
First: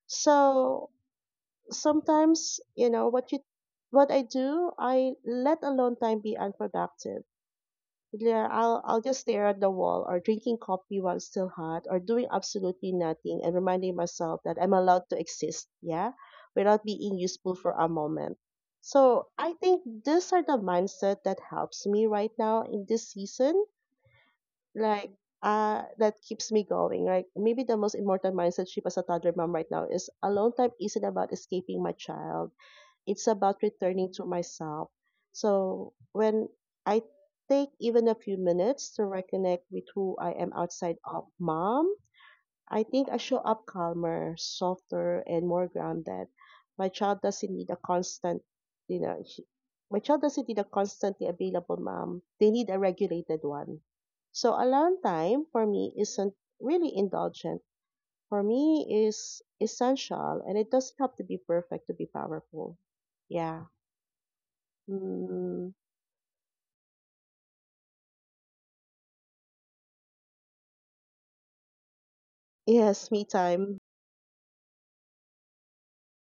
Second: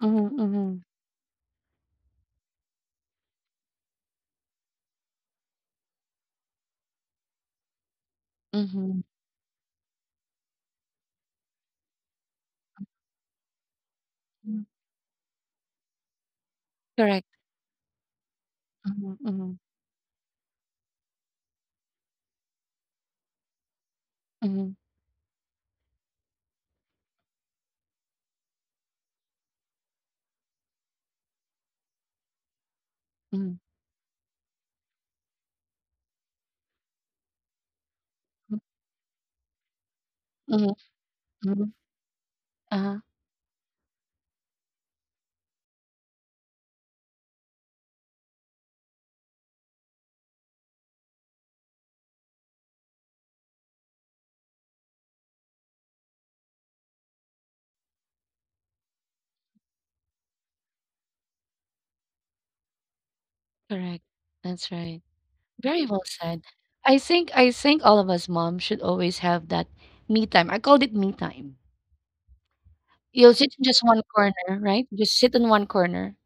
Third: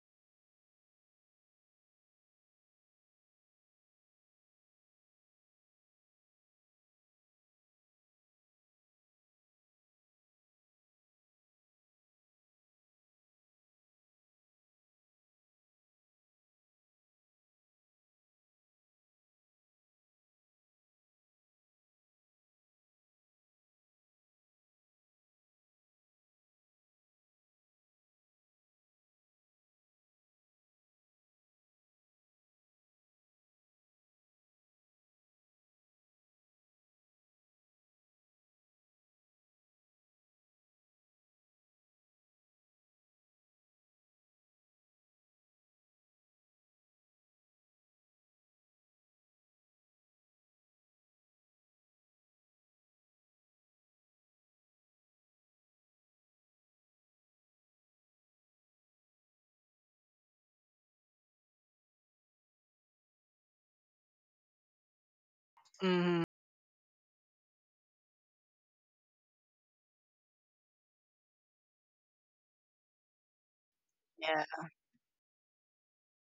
Speaker 1: Mhm, mhm,
Speaker 3: So sometimes you know what you what I do. I let alone time be unproductive. Yeah, I'll
Speaker 1: mhm,
Speaker 3: just stare at the wall or drinking coffee while still hot or doing absolutely nothing and reminding myself that
Speaker 1: mhm.
Speaker 3: I'm allowed to exist, yeah, without being
Speaker 1: Correct.
Speaker 3: useful for a moment.
Speaker 1: Mhm,
Speaker 3: So I
Speaker 1: mhm,
Speaker 3: think these are the mindset that helps me right now in this season,
Speaker 1: mhm,
Speaker 3: like that keeps me going. Like maybe the most important mindset shift as a toddler mom right now is alone time isn't about escaping my child. It's
Speaker 1: mhm,
Speaker 3: about returning to myself. So when I take even a few
Speaker 1: mhm,
Speaker 3: minutes to reconnect with who I am
Speaker 1: mhm,
Speaker 3: outside of
Speaker 1: mhm.
Speaker 3: mom, I
Speaker 1: Uh-huh.
Speaker 3: think I show up calmer, softer, and more grounded. My child doesn't need a constant, she, my child doesn't need a constantly available mom. They need a regulated one. So alone time for me isn't really indulgent. For me is essential, and it doesn't have to be perfect to be powerful. Yeah.
Speaker 1: Correct. That's right.
Speaker 3: Mm,
Speaker 1: Very well
Speaker 2: Mhm.
Speaker 1: said. I think all of us moms should always have that me time. I called it me time.
Speaker 3: yes, me
Speaker 1: You'll sit in
Speaker 3: time.
Speaker 1: just one corner,
Speaker 2: Yeah.
Speaker 1: right? Just sit in one corner.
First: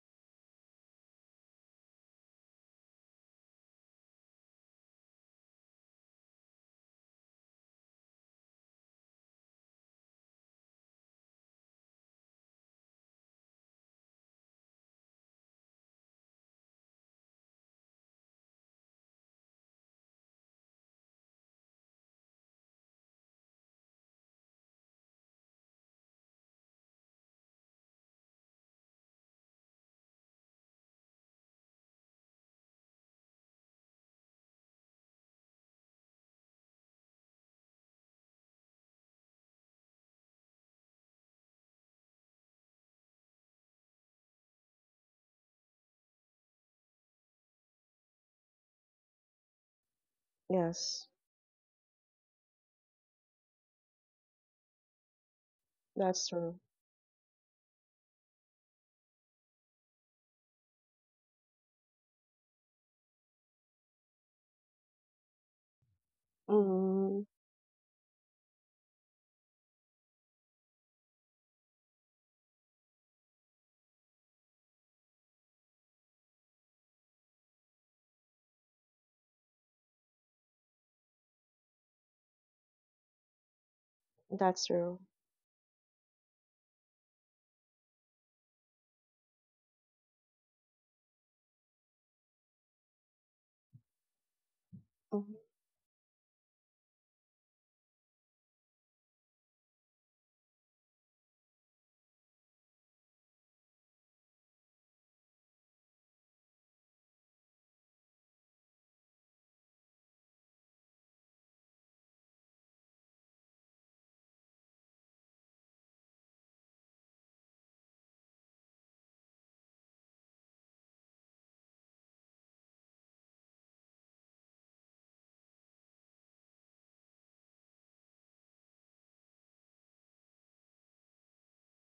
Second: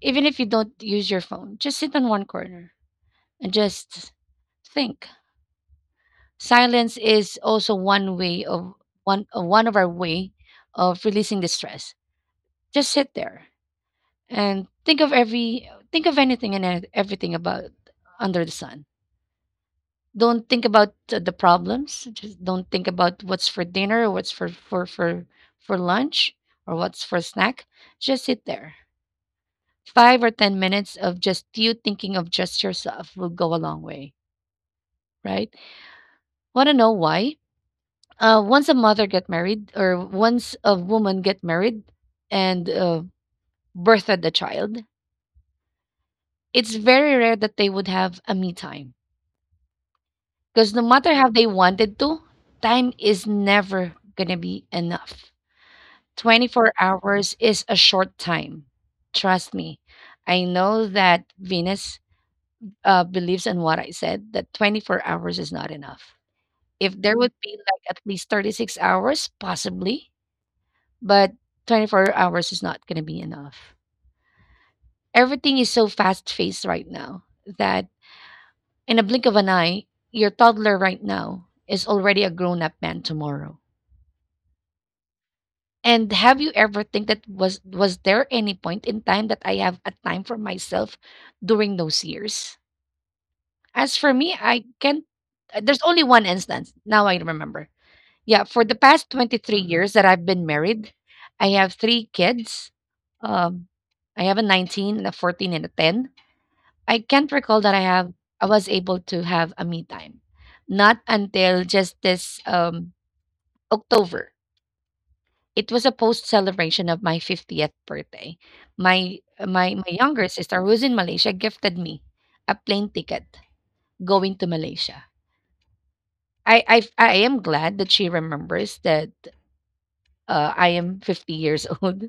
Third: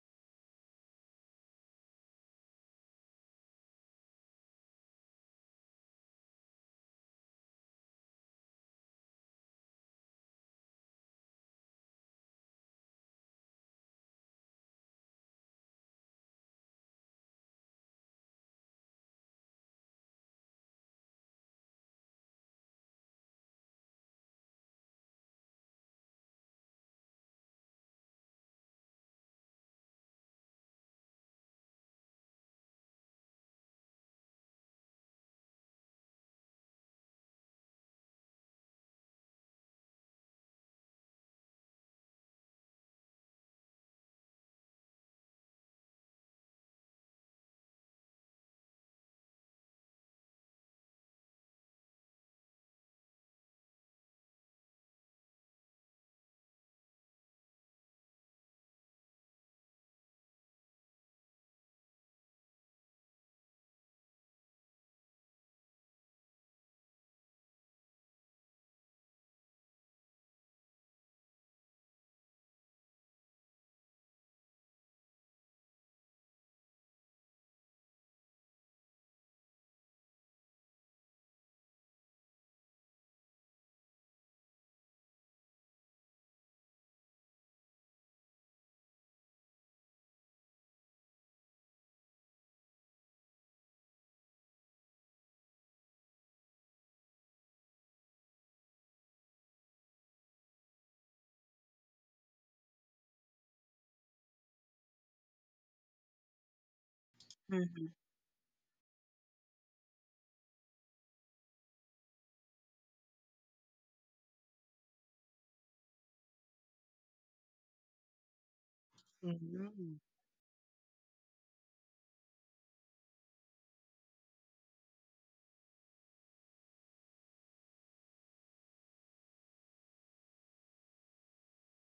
Speaker 1: Even if you don't use your phone, just sit in one corner and just think. Silence is also one way of one of our way of releasing the stress. Just sit there and think of anything and everything about under the sun. Don't think about the problems. Just don't think about what's for dinner or what's for lunch or what's for snack. Just sit there. 5 or 10 minutes of just you thinking of just yourself will go a long way, right? Want to know why? Once a mother get married, or once a woman get married and birthed a child, it's very rare that they would have a me time. Because no
Speaker 3: Yes,
Speaker 1: matter how they wanted to, time is never gonna be enough.
Speaker 3: that's true.
Speaker 1: 24 hours is a short time. Trust me. I know that Venus believes in what I said, that 24 hours is not enough. If there
Speaker 3: Mm,
Speaker 1: would be like at least 36 hours, possibly, but 24 hours is not going to be enough. Everything is so fast paced right now that in a blink of an eye, your toddler right now is already a grown up man tomorrow.
Speaker 3: that's true.
Speaker 1: And have you ever think that was there any point in time that I have a time for myself during those years? As for me, I can't.
Speaker 3: Mm-hmm.
Speaker 1: There's only one instance now I remember. Yeah, for the past 23 years that I've been married, I have three kids. Um, I have a 19 and a 14 and a 10. I can't recall that
Speaker 2: Mhm.
Speaker 1: I was able to have a me time. Not until just this October. It was a post celebration of my 50th birthday. My
Speaker 2: Mhm.
Speaker 1: younger sister who's in Malaysia gifted me a plane ticket going to Malaysia. I am glad that she remembers that I am 50 years old.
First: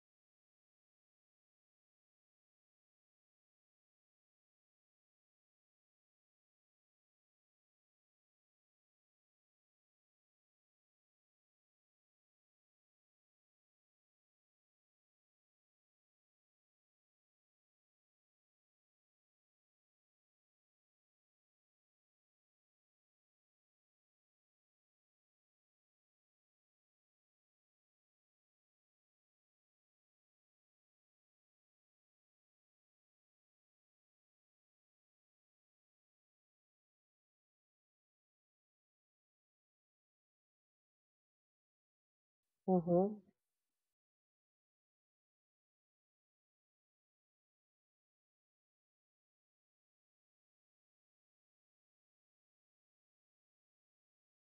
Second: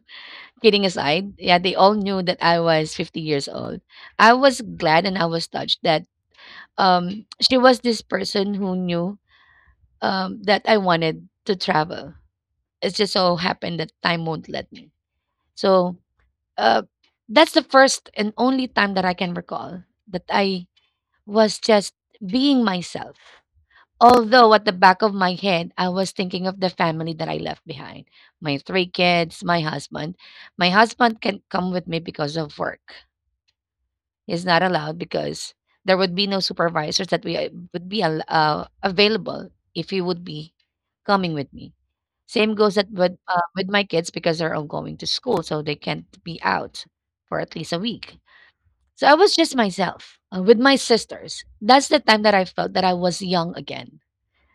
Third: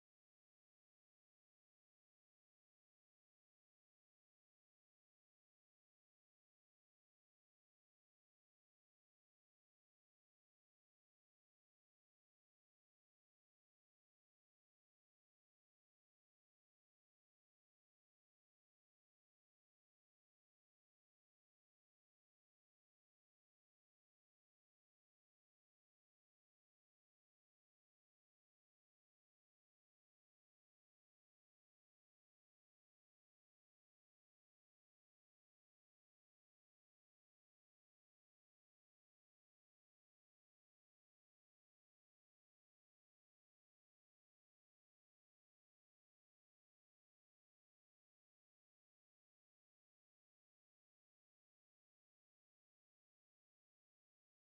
Speaker 1: Kidding aside, yeah, they all knew that I was 50 years old. I was glad and I was touched that she was this person who knew that I wanted to travel. It just so happened that time won't let me. So uh, that's the first and only time that I can recall that I was just being myself. Although at the back of my head, I was thinking of the family that I left behind, my three kids, my husband. My husband can come with me because of work is not allowed, because there would be no supervisors that we would be available if you would be coming with me. Same goes that
Speaker 3: Mm-hmm.
Speaker 1: with my kids because they're all going to school, so they can't be out for at least a week. So I was just myself with my sisters. That's the time that I felt that I was young again.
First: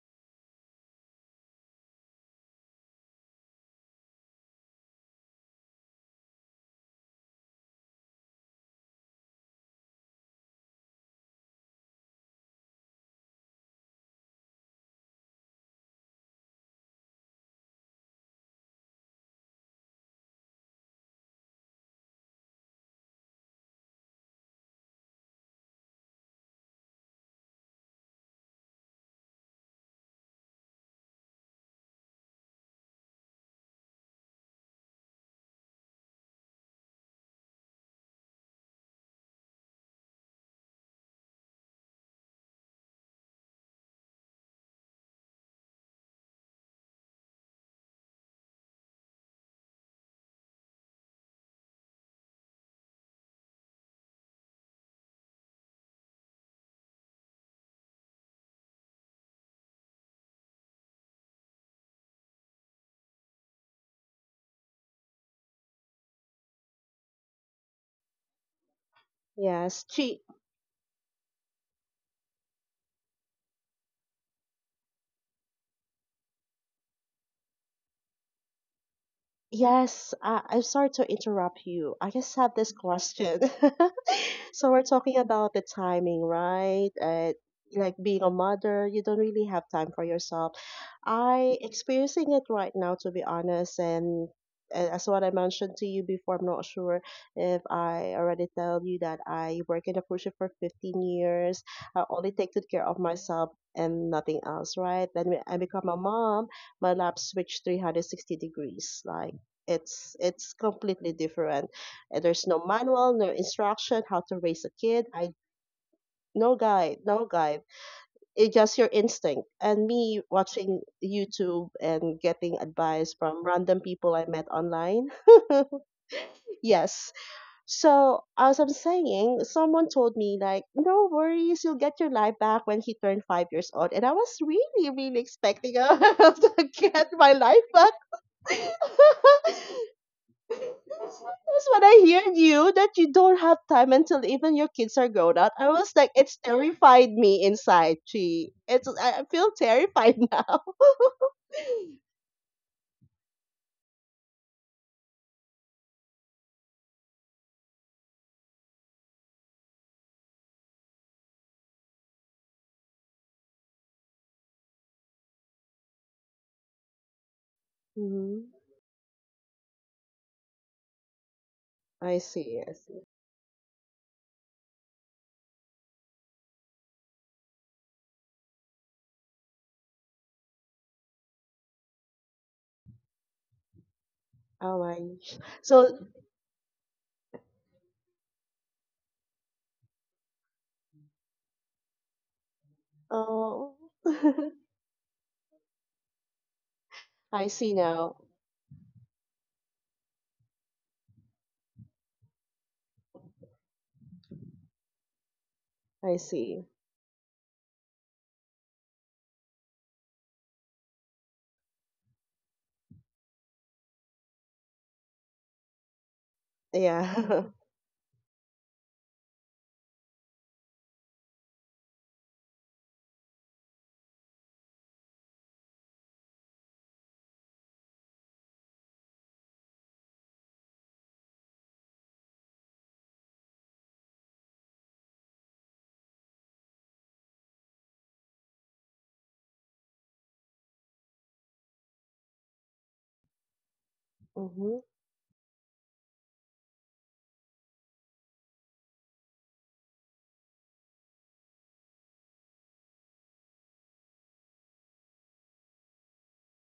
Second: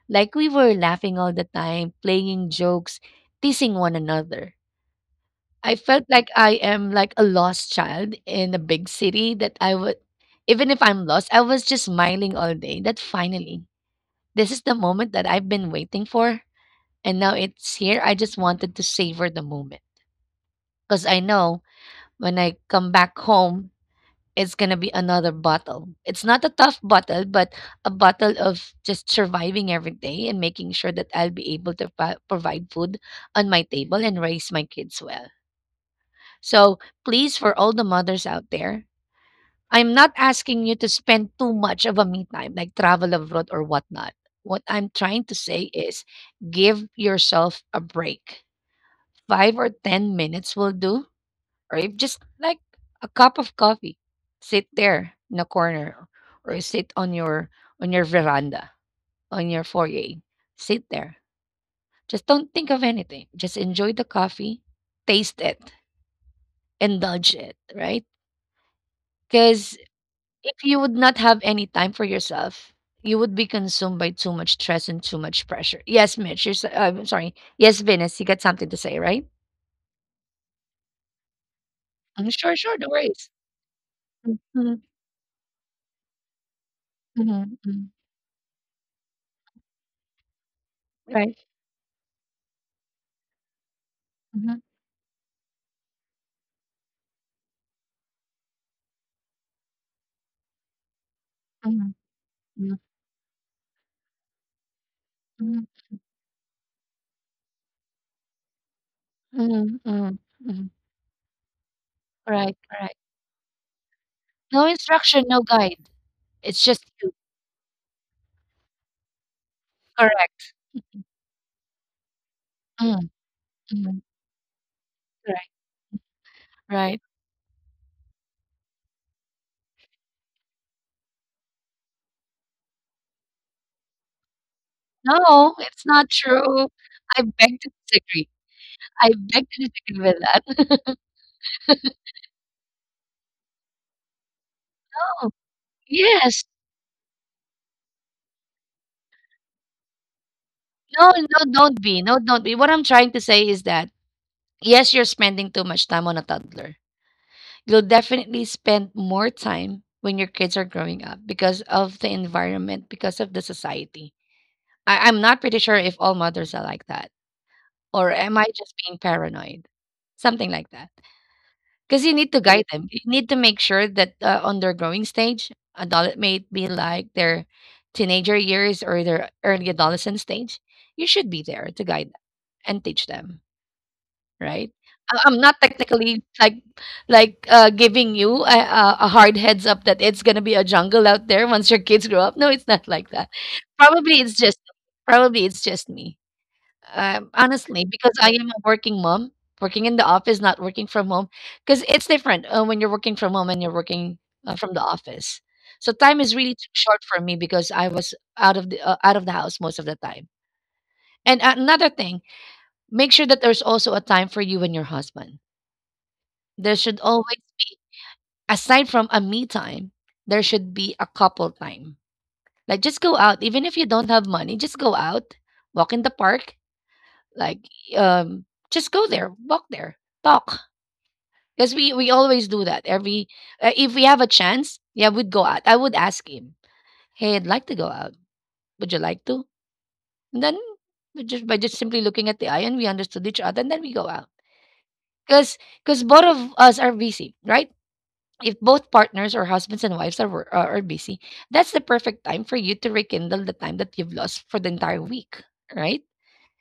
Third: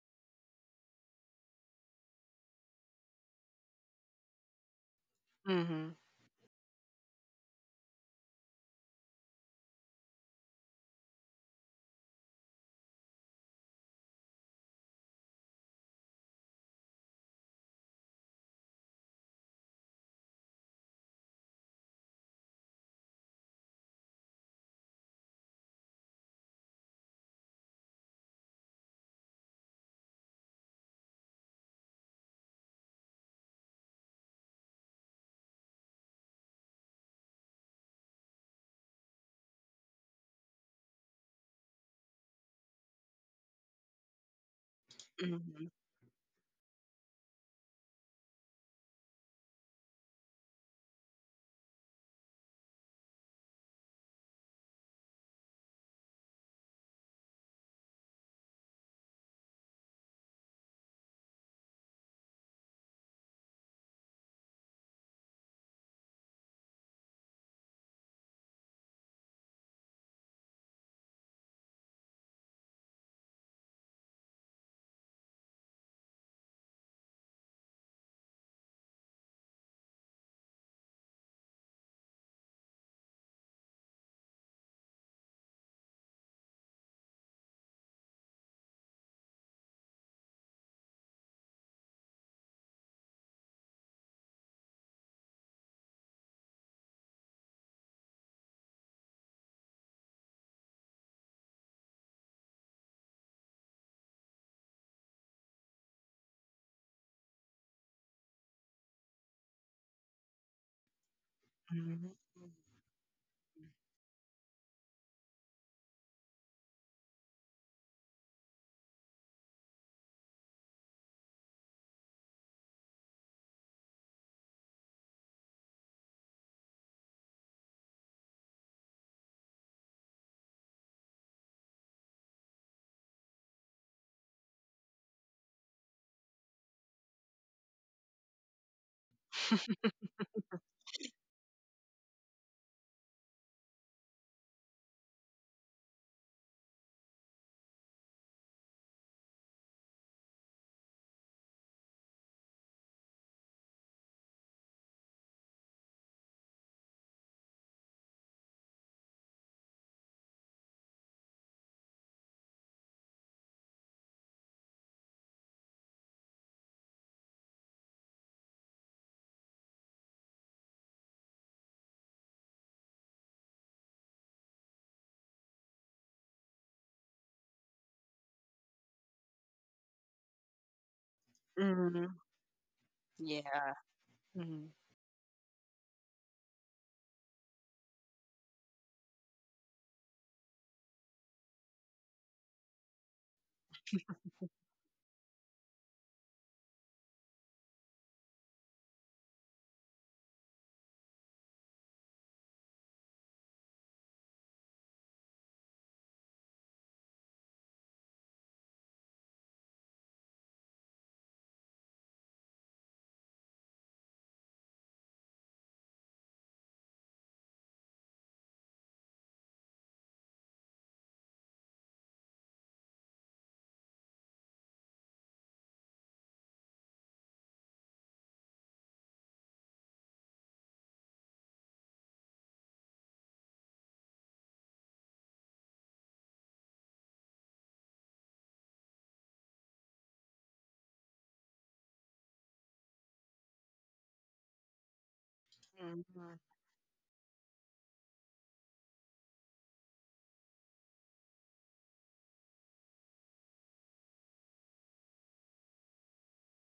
Speaker 1: Like we were laughing all the time, playing jokes, teasing one another. I
Speaker 2: Mhm.
Speaker 1: felt like I am like a lost child in a big city that I would, even if I'm lost, I was just smiling all day that finally, this is the moment that I've been waiting for. And now it's here. I just wanted to savor the moment because I know when I come back home, it's going to be another bottle. It's not a tough bottle, but a bottle of just surviving every day and making sure that I'll be able to provide food on my table and raise my kids well. So please, for all the mothers out there, I'm not asking you to spend too much of a me time, like travel abroad or whatnot. What I'm trying to say
Speaker 2: Mhm.
Speaker 1: is give yourself a break. Five or 10 minutes will do, or if just like a cup of coffee, sit there in a corner or sit on your veranda, on your foyer. Sit there. Just don't think of anything. Just enjoy the coffee, taste it, indulge it, right? Because
Speaker 3: Yes, chi-
Speaker 1: if you would not have any time for yourself, you would be consumed by too much stress and too much pressure. Yes, Mitch, I'm sorry. Yes, Venus, you got something to say, right?
Speaker 3: yes, I'm sorry to interrupt you. I
Speaker 1: Mm,
Speaker 3: just have
Speaker 1: sure,
Speaker 3: this
Speaker 1: sure, no worries.
Speaker 3: question.
Speaker 1: Mm,
Speaker 3: So
Speaker 1: mhm,
Speaker 3: we're talking about the timing, right?
Speaker 1: mhm, mhm.
Speaker 3: Like being a mother, you don't really have time for yourself.
Speaker 1: Right.
Speaker 3: I experiencing it right now, to be honest, and
Speaker 1: Mhm,
Speaker 3: as what I mentioned to you before, I'm not sure if I already tell you that I work in a cruise ship for 15 years.
Speaker 1: mhm,
Speaker 3: I only take good care of myself and nothing else, right? Then when I
Speaker 1: mhm,
Speaker 3: become a mom, my lap switched 360 degrees. Like
Speaker 1: mhm, mhm,
Speaker 3: it's
Speaker 1: mhm,
Speaker 3: it's
Speaker 1: mhm.
Speaker 3: completely different,
Speaker 2: Mhm.
Speaker 3: and there's
Speaker 1: Right,
Speaker 3: no
Speaker 1: right.
Speaker 3: manual, no instruction how to raise
Speaker 1: No
Speaker 3: a kid.
Speaker 1: instruction,
Speaker 3: i
Speaker 1: no guide.
Speaker 3: no
Speaker 1: It's just
Speaker 3: guide
Speaker 1: you.
Speaker 3: no guide It's just your instinct and me
Speaker 1: Correct.
Speaker 3: watching YouTube and getting
Speaker 1: Mm,
Speaker 3: advice from random
Speaker 1: mhm.
Speaker 3: people I met online.
Speaker 1: Right, right.
Speaker 3: Yes. So as I'm saying, someone told me like, no worries, you'll get your life back when he turned 5 years old, and I was really
Speaker 1: No,
Speaker 3: expecting
Speaker 1: it's not true.
Speaker 3: to get
Speaker 1: I
Speaker 3: my
Speaker 1: beg
Speaker 3: life
Speaker 1: to
Speaker 3: back.
Speaker 1: disagree. I beg to disagree with that.
Speaker 3: That's what I heard you, that you don't have time until even your kids are
Speaker 1: No.
Speaker 3: grown up. I was like, it's
Speaker 1: Yes.
Speaker 3: terrified me inside. She, it's I feel terrified now.
Speaker 1: No, no, don't be. No, don't be. What I'm trying to say is that, yes, you're spending too much time on a toddler. You'll definitely spend more time when your kids are growing up because of the environment, because of the society. I'm not pretty sure if all mothers are like that. Or am
Speaker 3: Hmm.
Speaker 1: I just being paranoid? Something like that. Because you
Speaker 3: I
Speaker 1: need to
Speaker 3: see.
Speaker 1: guide
Speaker 3: Yes.
Speaker 1: them. You need to make sure that on their growing stage, adult may be like their teenager years or their early adolescent stage, you should be there to
Speaker 2: Mhm.
Speaker 1: guide and teach them,
Speaker 2: Yeah. Mhm.
Speaker 1: right?
Speaker 3: Oh my.
Speaker 1: I'm not
Speaker 3: So,
Speaker 1: technically like giving you a, hard heads up that it's gonna be a jungle out there once your kids grow up. No, it's not like that.
Speaker 3: oh,
Speaker 1: Probably it's just Probably it's just me.
Speaker 3: I see
Speaker 1: Honestly, because
Speaker 3: now.
Speaker 1: I am a working mom, working in the office, not working from home. Because it's different when you're working from home and you're working from the office. So
Speaker 3: I
Speaker 1: time is really
Speaker 3: see.
Speaker 1: too short for me because I was out of the house most of the time. And another thing, make sure that there's also a time for you and your husband, there should always
Speaker 3: Yeah.
Speaker 1: be, aside from a me time, there should be a couple time. Like just go out, even if you don't have money, just go out, walk in the park, like um, just go there, walk there, talk. Because we always do that every if we have a chance, yeah, we'd go out. I would ask him, hey, I'd like to go out. Would you like to? And then we just by just simply looking at the eye and we understood each other, and then we go out.
Speaker 3: Mm-hmm.
Speaker 1: Because because both
Speaker 2: Mhm.
Speaker 1: of us are busy, right? If both partners or husbands and wives are, are busy, that's the perfect time for you to rekindle the time that you've lost for the entire week, right?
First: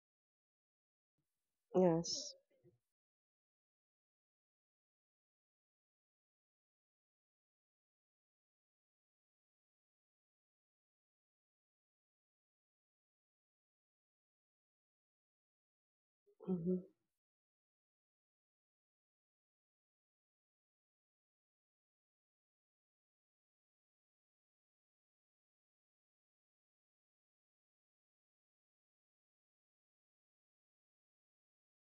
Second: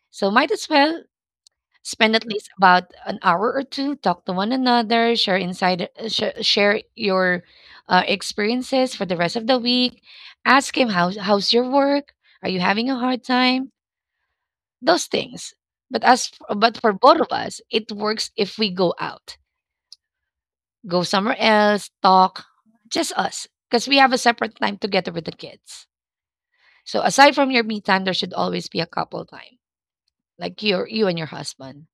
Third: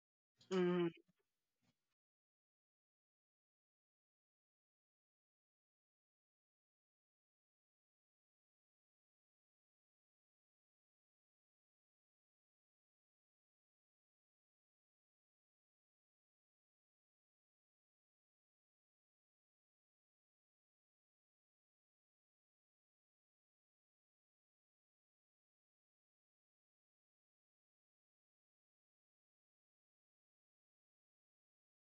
Speaker 1: So might as
Speaker 2: Mhm.
Speaker 1: well spend at
Speaker 3: Yes.
Speaker 1: least about an hour or two, talk to one another, share inside, share your experiences for the rest of the week. Ask him how's your work? Are you having a hard time? Those things. But as
Speaker 3: Mm-hmm.
Speaker 1: but for both of us, it works if we go out, go somewhere else, talk, just us. Because we have a separate time together with the kids. So aside from your me time, there should always be a couple time, like your you and your husband.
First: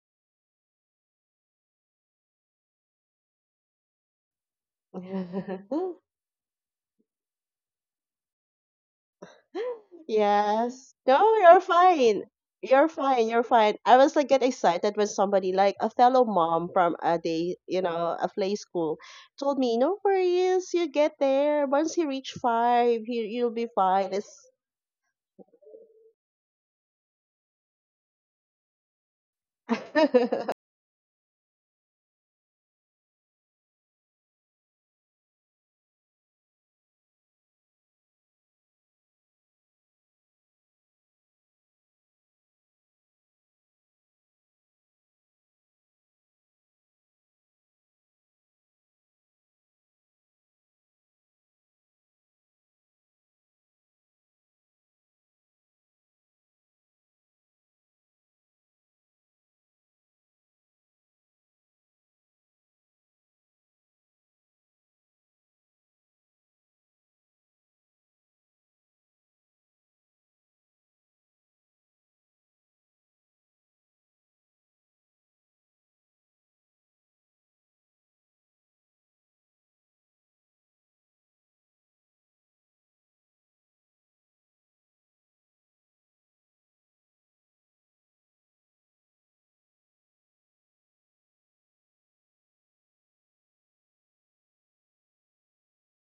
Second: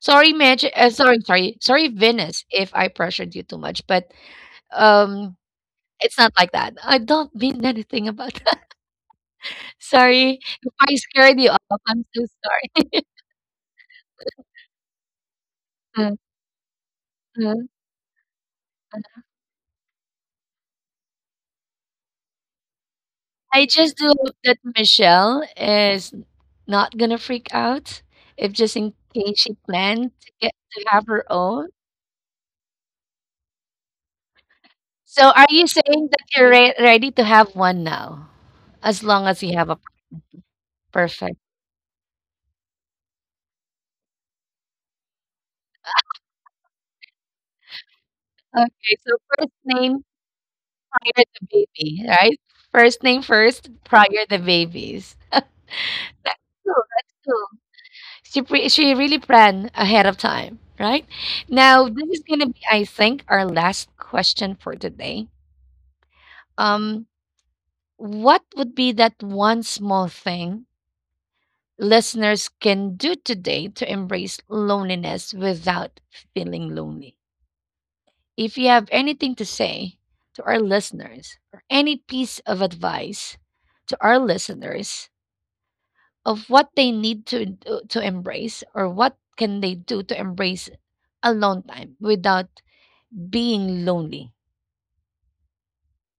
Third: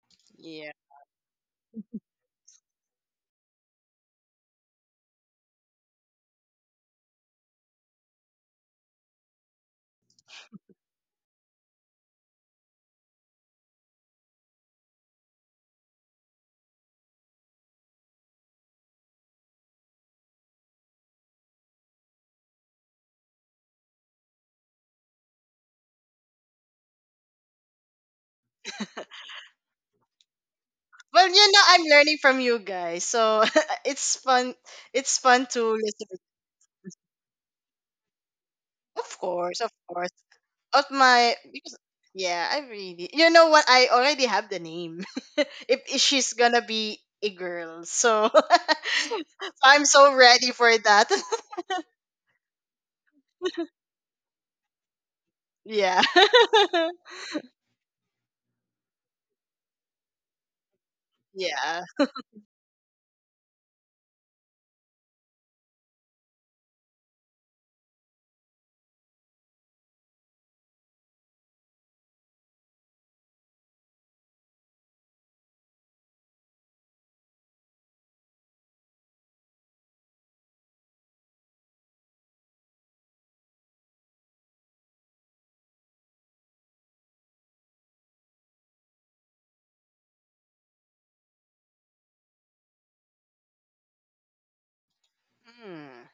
Speaker 1: Sorry, Mitch.
Speaker 2: Yeah.
Speaker 1: Sorry, sorry, sorry, Venus. If I pressured you too much, but um, it's not like that. I don't mean anything about that. Sorry if
Speaker 3: Yes.
Speaker 1: I
Speaker 3: No,
Speaker 1: scared you
Speaker 3: you're
Speaker 1: off. I'm
Speaker 3: fine.
Speaker 1: so
Speaker 3: You're fine. You're fine. I was like get excited when somebody like a fellow mom from a day,
Speaker 1: sorry.
Speaker 3: you know, a play school told me, "No worries, you get there. Once you reach five, you you'll
Speaker 1: I
Speaker 3: be
Speaker 1: just do
Speaker 3: fine."
Speaker 1: hope
Speaker 3: It's
Speaker 1: that Michelle is not gonna freak out if just in case she planned to get to have her
Speaker 2: Well, you know,
Speaker 1: own.
Speaker 2: I'm learning from you guys, so it's fun. It's
Speaker 1: So are
Speaker 2: fun to
Speaker 1: you saying
Speaker 2: listen.
Speaker 1: that you're ready to have one now? As
Speaker 2: Of
Speaker 1: long as you
Speaker 2: course,
Speaker 1: have
Speaker 2: of
Speaker 1: a
Speaker 2: course.
Speaker 1: partner.
Speaker 2: Of
Speaker 1: Perfect.
Speaker 2: my because Yeah, I really, you know what, I already have the name. If she's gonna be a girl, so
Speaker 1: Okay, so first
Speaker 2: I'm
Speaker 1: name
Speaker 2: so ready for that.
Speaker 1: prior the baby, right? First name first, prior the babies. That's
Speaker 2: Yeah.
Speaker 1: cool. That's cool. She really planned ahead of time, right?
Speaker 2: Yeah.
Speaker 1: Now this is gonna be, I think, our last question for today. Um, what would be that one small thing listeners can do today to embrace loneliness without feeling lonely? If you have anything to say to our listeners or any piece of advice to our listeners of what they need to to embrace or what can they do to embrace alone time without being lonely.
Speaker 2: Hmm.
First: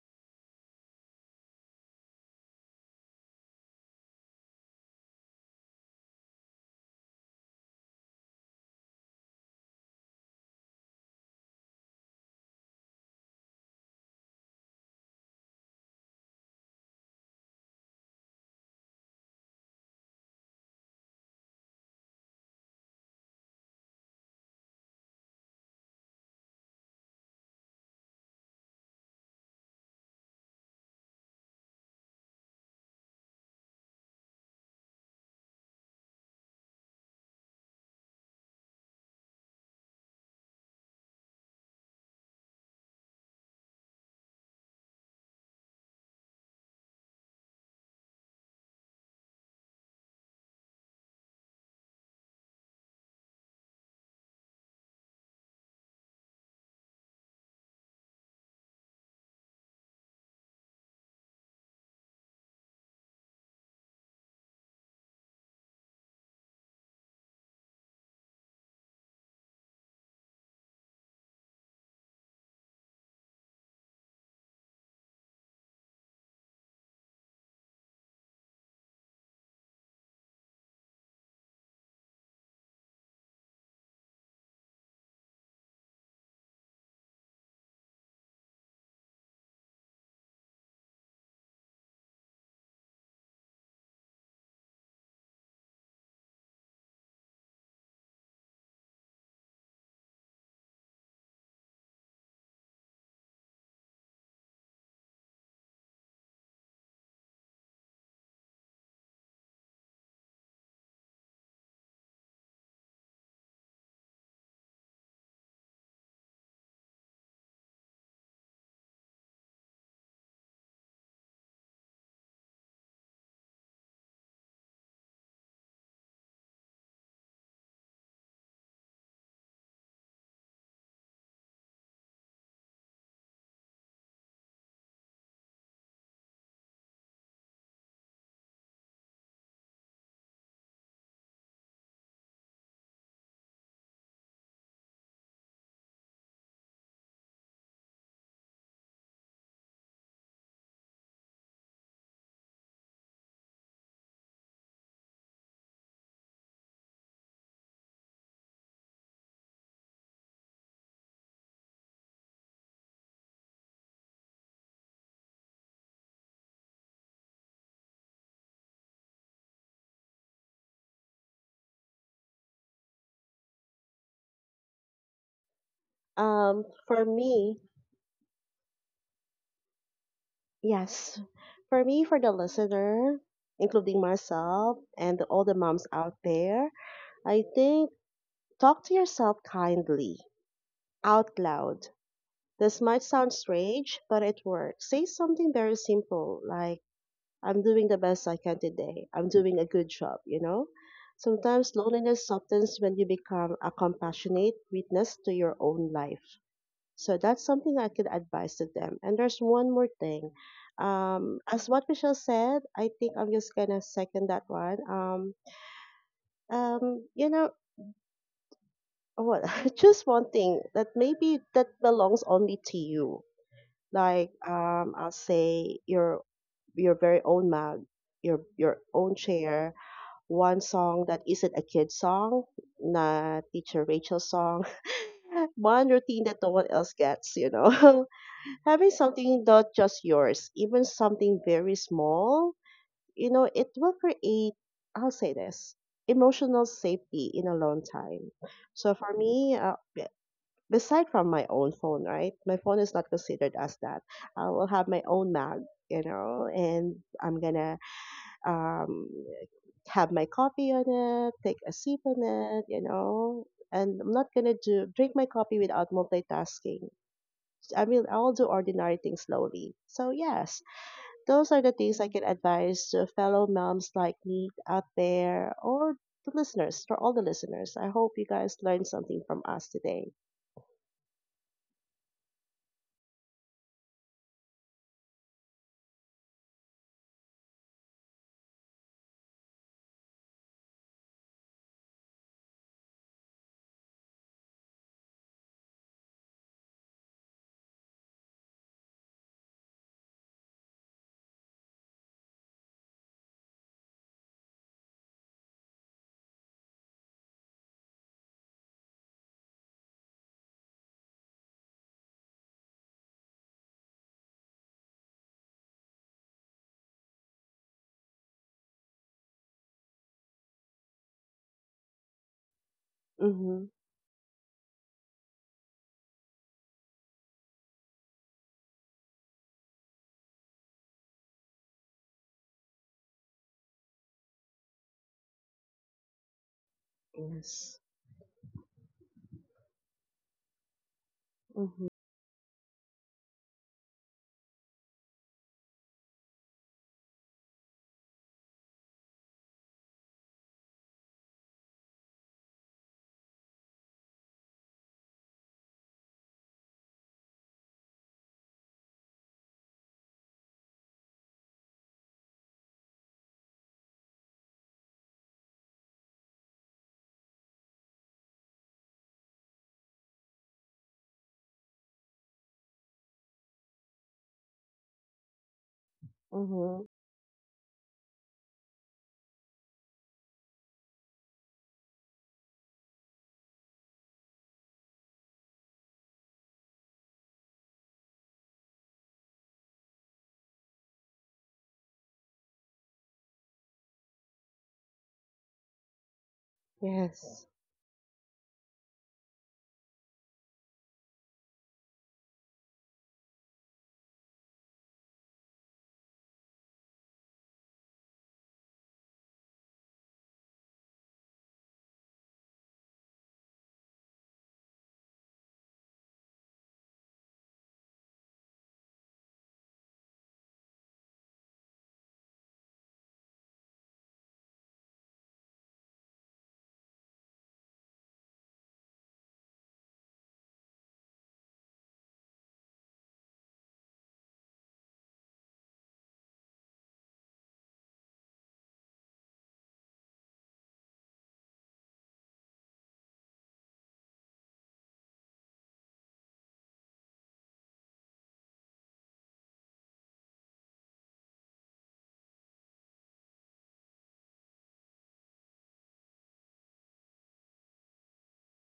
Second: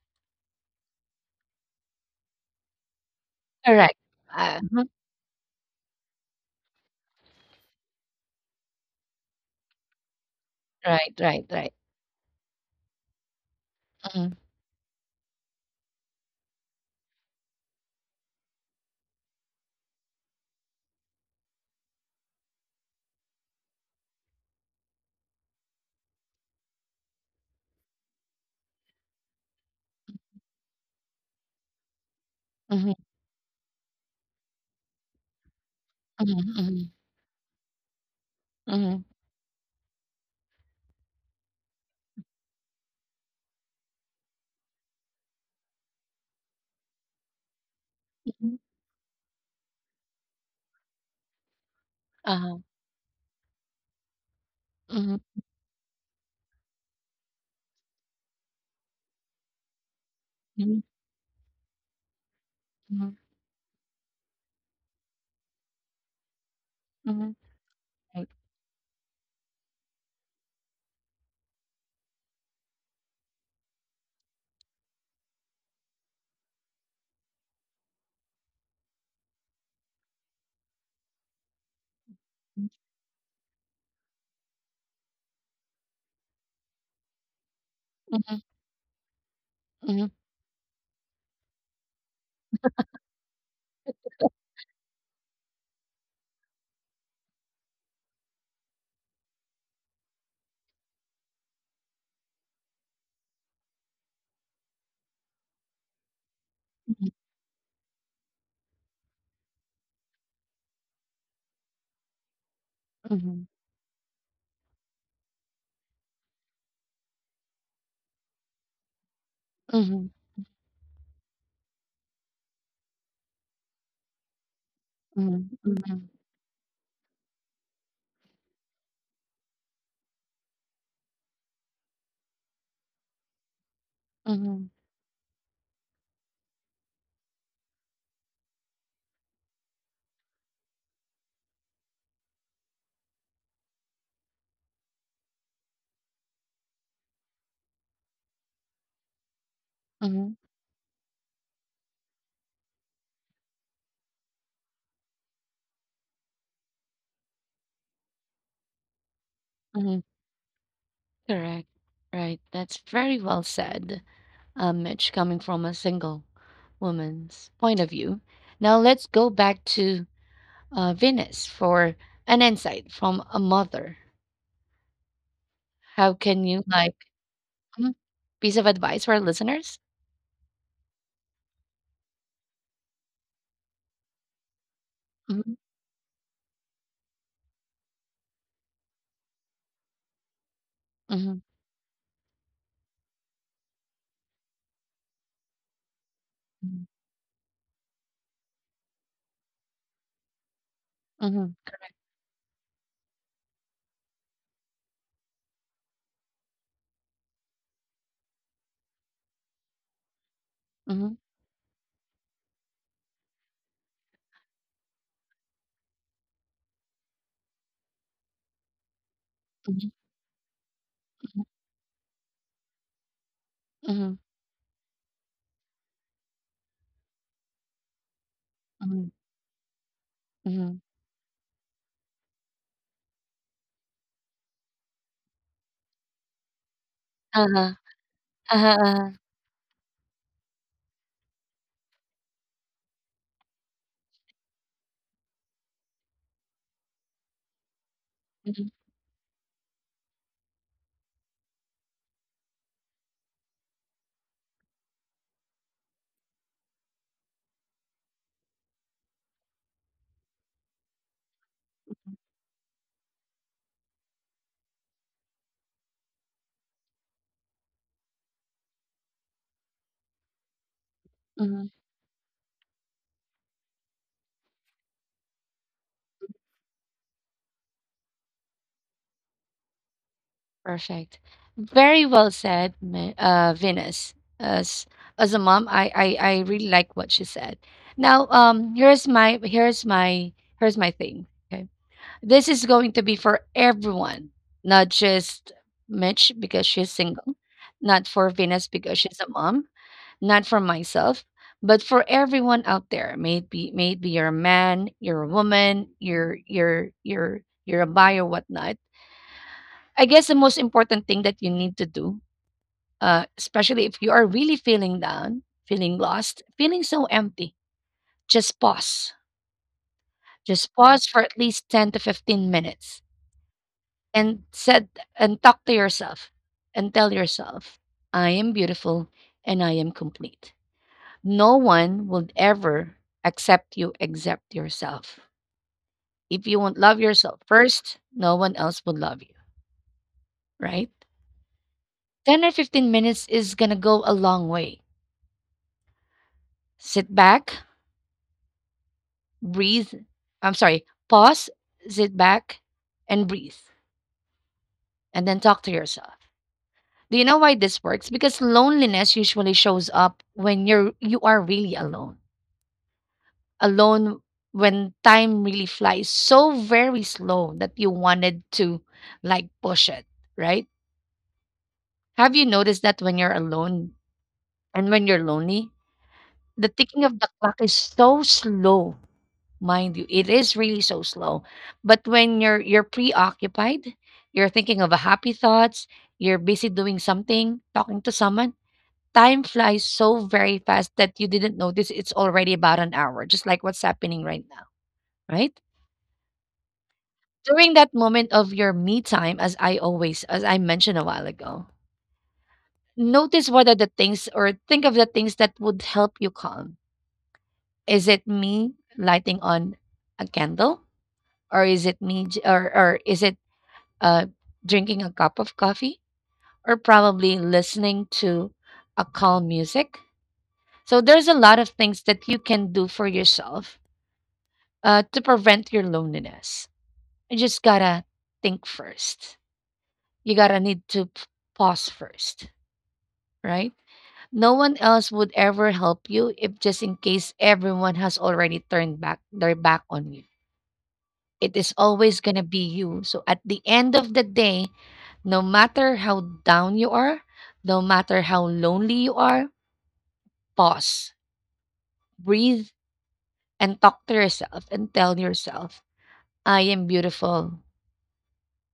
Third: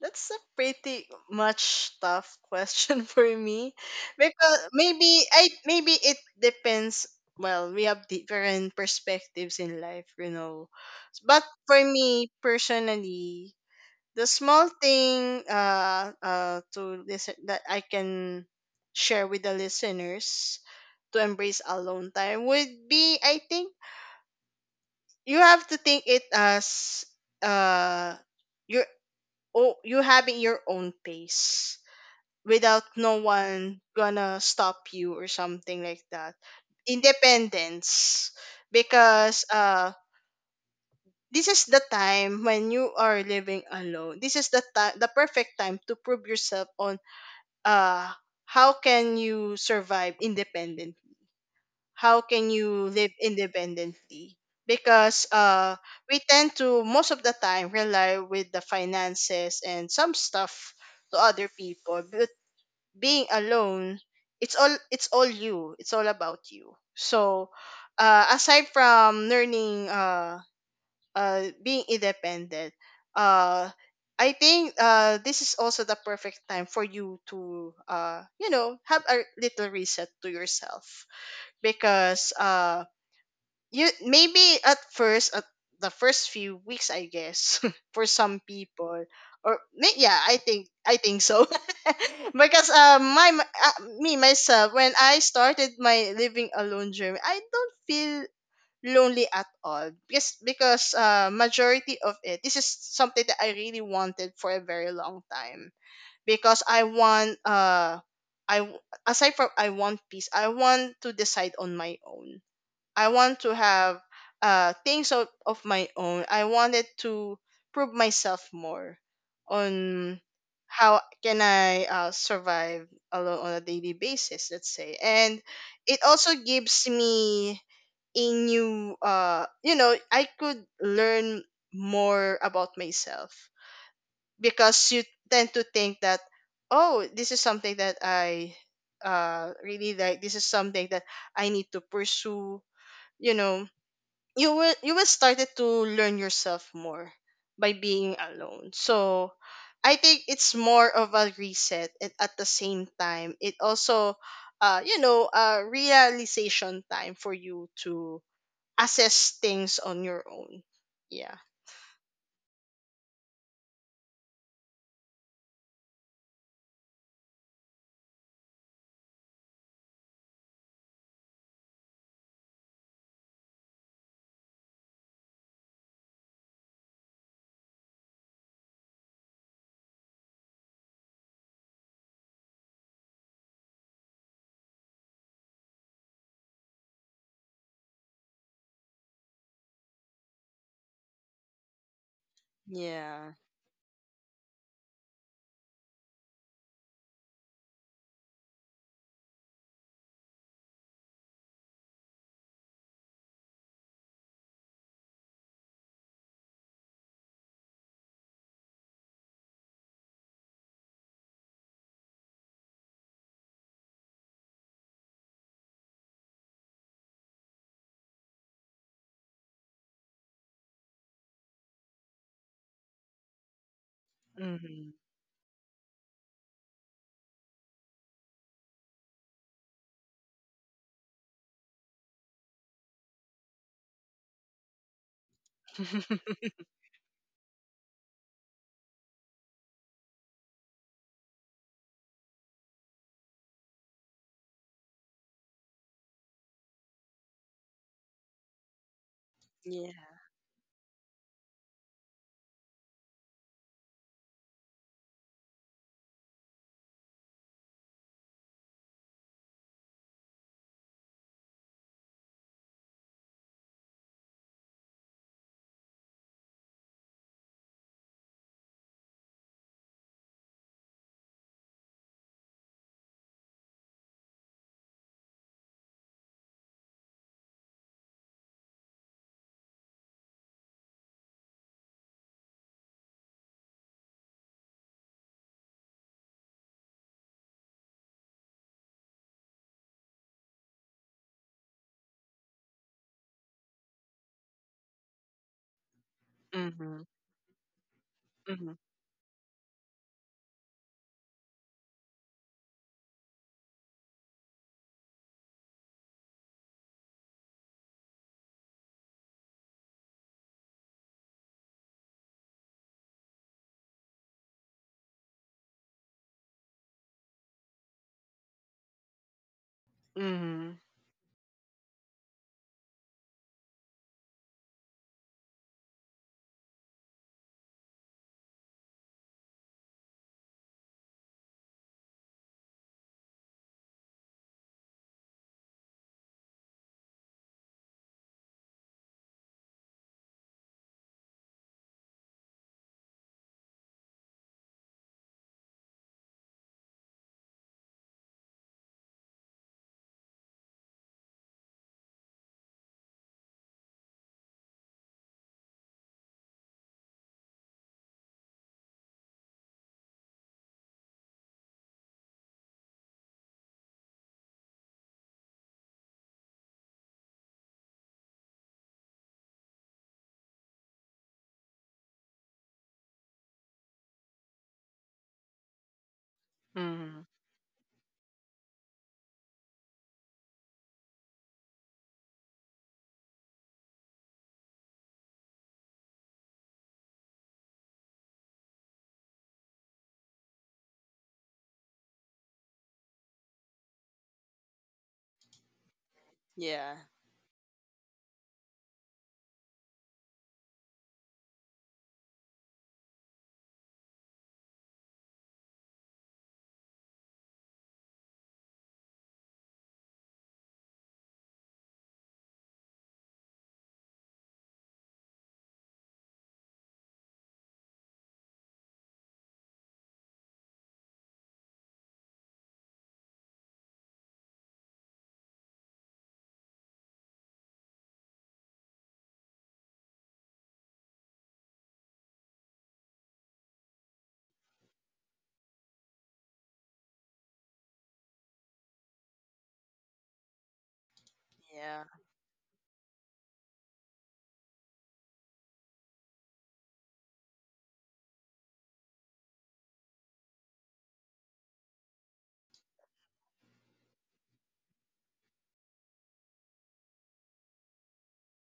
Speaker 2: That's a pretty much tough question for me,
Speaker 1: Correct.
Speaker 2: because
Speaker 1: Mhm.
Speaker 2: maybe I maybe it depends. Well, we have different perspectives in life, you know.
Speaker 1: Right,
Speaker 2: But
Speaker 1: right, right.
Speaker 2: for me personally, the
Speaker 1: Mm-hmm.
Speaker 2: small thing, to listen that I can share with the listeners to embrace alone time would be, I think you have to think it as uh your oh you having your own pace without
Speaker 1: Hmm.
Speaker 2: no one gonna stop you or something like that.
Speaker 1: Hmm.
Speaker 2: Independence.
Speaker 1: Hmm.
Speaker 2: Because this is the time when you are living alone, this is the time the perfect time to prove yourself on, uh how can you survive independently, how can
Speaker 1: Uh-huh.
Speaker 2: you live independently,
Speaker 1: Mhm,
Speaker 2: because we tend to, most of the time, rely with the finances and some stuff
Speaker 1: mhm,
Speaker 2: to other people. But
Speaker 1: mhm,
Speaker 2: being alone, it's all you, it's all about you.
Speaker 1: mhm,
Speaker 2: So
Speaker 1: right.
Speaker 2: aside from learning, being independent, uh, I think this is also the perfect time for you to, you know, have a little reset to yourself, because
Speaker 1: Mhm,
Speaker 2: uh, you, maybe at first, at the first few weeks, I guess, for some
Speaker 1: mhm,
Speaker 2: people, or
Speaker 1: mhm,
Speaker 2: yeah, I think so, because me myself, when I started my living alone journey, I don't feel lonely at all, because majority of it, this is something that I really wanted for a very long time. Because I
Speaker 1: mhm,
Speaker 2: want I w- aside from, I want peace, I want to decide on my own, I want
Speaker 1: mhm,
Speaker 2: to have things of my own. I wanted to prove myself more
Speaker 1: mhm,
Speaker 2: on how can I survive alone on a daily basis, let's say. And it
Speaker 1: mhm,
Speaker 2: also gives me a new, you know, I could learn more about myself,
Speaker 1: mhm,
Speaker 2: because you tend to think that, oh, this is something that I really like, this is something that I need to pursue. You know, you will, you will started to learn yourself more by being alone. So I think
Speaker 1: mhm,
Speaker 2: it's more of a reset, and at the same time it also, you know, a realization time for you to assess things on
Speaker 1: mhm.
Speaker 2: your own. Yeah.
Speaker 1: Correct. Right. That's very well said, Mitch, coming from a single woman's point of view. Now let's go back to Venus for an insight from a mother. How can you like
Speaker 3: for me.
Speaker 1: mhm, piece of advice for our listeners?
Speaker 3: Yes, for me, for the listener, including myself and all the
Speaker 1: Mhm,
Speaker 3: moms out there, I think talk to yourself kindly, out
Speaker 1: mhm,
Speaker 3: loud. This might
Speaker 2: Yeah.
Speaker 3: sound strange, but it works. Say something very simple like,
Speaker 1: mhm,
Speaker 3: I'm doing the best I can today. I'm doing a good job, you know?
Speaker 1: mhm,
Speaker 3: Sometimes loneliness softens when you become a compassionate witness to your own life. So that's something I could advise to them. And there's one more thing.
Speaker 1: mhm,
Speaker 3: As what Michelle said, I think I'm just gonna second that one. You know what?
Speaker 1: mhm,
Speaker 3: Just one thing that maybe that belongs only to you.
Speaker 1: mhm,
Speaker 3: Like
Speaker 2: Mhm.
Speaker 3: I'll say your very own mug, your
Speaker 1: mhm,
Speaker 3: own chair. One
Speaker 1: mhm.
Speaker 3: song that isn't a kid song, not teacher Rachel song. One routine that no one else gets. You know.
Speaker 1: Uh-huh.
Speaker 3: Having
Speaker 1: Uh-huh.
Speaker 3: something not just yours, even something very small, you know, it will create, I'll say this, emotional safety in a long time.
Speaker 1: Hmm.
Speaker 3: So for me,
Speaker 2: Yeah.
Speaker 3: beside from my own phone, right? My phone is not considered as that. I will have my own mug, you know, and I'm gonna um, have my coffee on it, take a sip on it, you know, and I'm not gonna do drink my coffee without multitasking. I mean, I'll do ordinary things slowly. So, yes, those are the
Speaker 1: Mhm.
Speaker 3: things I can advise to fellow moms like me out there or the listeners, for all the listeners. I hope you guys learned something from us today.
Speaker 1: Perfect. Very well said, Venus. As as a mom, I I really like what she said. Now, here's my here's my here's my thing. Okay, this is going to be for everyone, not just Mitch because she's
Speaker 2: Mhm.
Speaker 1: single, not for Venus
Speaker 2: Mhm.
Speaker 1: because she's a mom, not for myself, but for everyone out there. Maybe maybe you're a man, you're a woman, you're a bi or whatnot. I guess the most important thing that you need to do, especially if you are really feeling down, feeling lost, feeling so empty, just pause. Just
Speaker 2: Mhm.
Speaker 1: pause for at least 10 to 15 minutes
Speaker 3: Mm-hmm.
Speaker 1: and said and talk to yourself and tell yourself, I am beautiful and I am complete. No one will ever accept you except yourself. If you won't love yourself
Speaker 3: Yes.
Speaker 1: first, no one else will love you, right?
Speaker 3: Mm-hmm.
Speaker 1: 10 or 15 minutes is going to go a long way. Sit back, breathe. I'm sorry, pause, sit back, and breathe, and then talk to yourself. Do you know why this works? Because loneliness usually shows up when you are really alone. Alone when time really flies so very slow that you wanted to like push it, right? Have you noticed that when you're alone and when you're lonely, the
Speaker 3: Mm-hmm.
Speaker 1: ticking of
Speaker 2: Mhm.
Speaker 1: the clock is so slow, mind you, it is really so slow, but when you're preoccupied, you're thinking of happy thoughts, you're busy doing something, talking to someone, time flies so very fast that you didn't notice it's already about an hour, just like what's happening right now, right?
Speaker 2: Yeah.
Speaker 3: Yes.
Speaker 1: During that moment of your me time, as I mentioned a while ago, notice what are the things or think of the things that would help you calm. Is it me lighting on a candle, or is it me j- or is it uh, drinking a cup of coffee, or probably listening to a calm music. So there's a lot of things that you can do for yourself to prevent your loneliness. You just gotta think first. You gotta need to pause first, right? No one else would ever help you if just in case everyone has already turned back their back on you. It is
Speaker 2: Yeah.
Speaker 1: always going to be you. So at the end of the day, no matter how down you are, no matter how lonely you are, pause, breathe, and talk to yourself and tell yourself, I am beautiful,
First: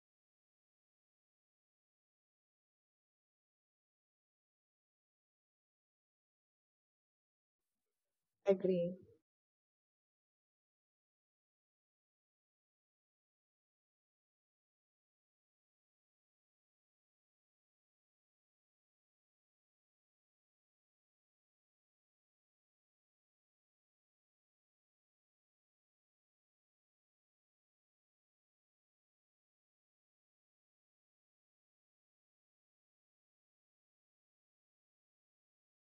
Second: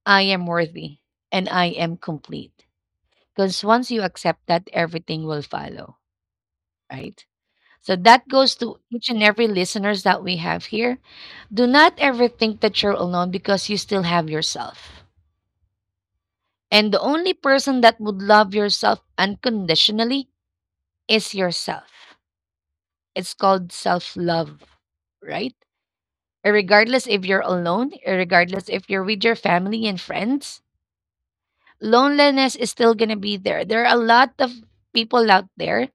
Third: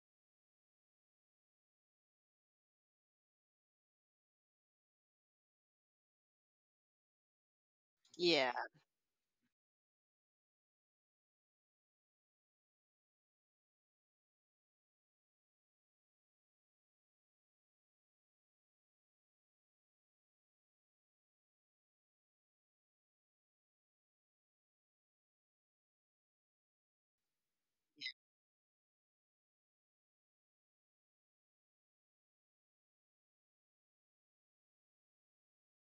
Speaker 1: I am worthy, and I am complete. Because once you accept that, everything will follow, right? So that
Speaker 2: Yeah.
Speaker 1: goes to
Speaker 3: Agree.
Speaker 1: each and every listeners that we have here. Do not ever think that you're alone because you still have yourself. And the only person that would love yourself unconditionally is yourself. It's called self love, right? Regardless if you're alone, regardless if you're with your family and friends, loneliness is still going to be there. There are a lot of people out there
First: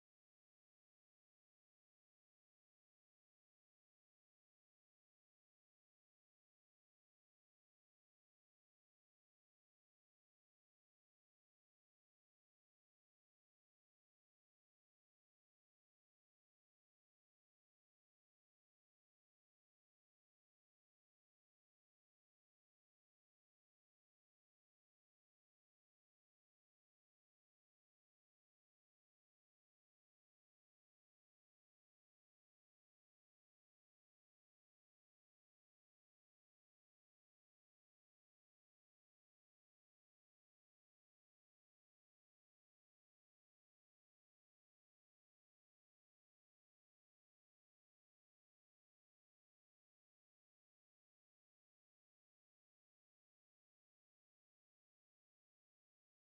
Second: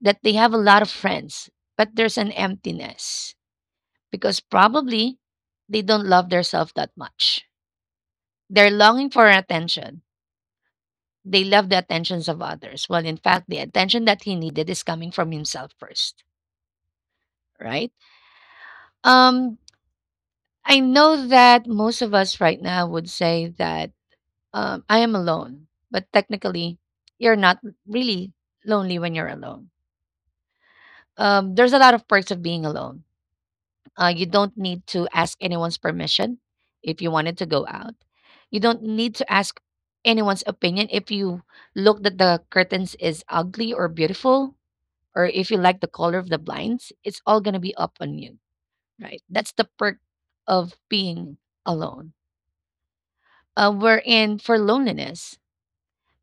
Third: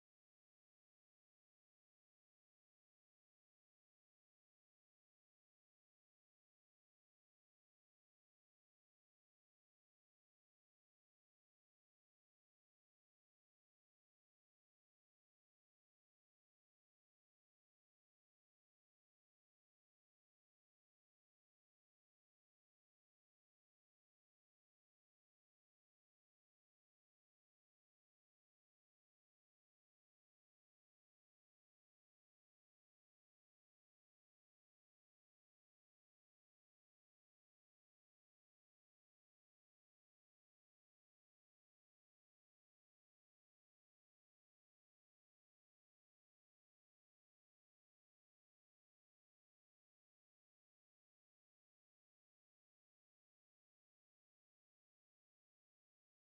Speaker 1: that they have a lot of friends, but there's an emptiness because probably they don't love themselves that much. They're longing for attention. They love the attentions of others. Well, in fact, the attention that he needed is coming from himself first, right? Um, I know that most of us right now would say that I am alone, but technically, you're not really lonely when you're alone. There's a lot of perks of being alone. You don't need to ask anyone's permission if you wanted to go out. You don't need to ask anyone's opinion if you look that the curtains is ugly or beautiful or if you like the color of the blinds, it's all going to be up on you, right? That's the perk of being alone. Wherein for loneliness,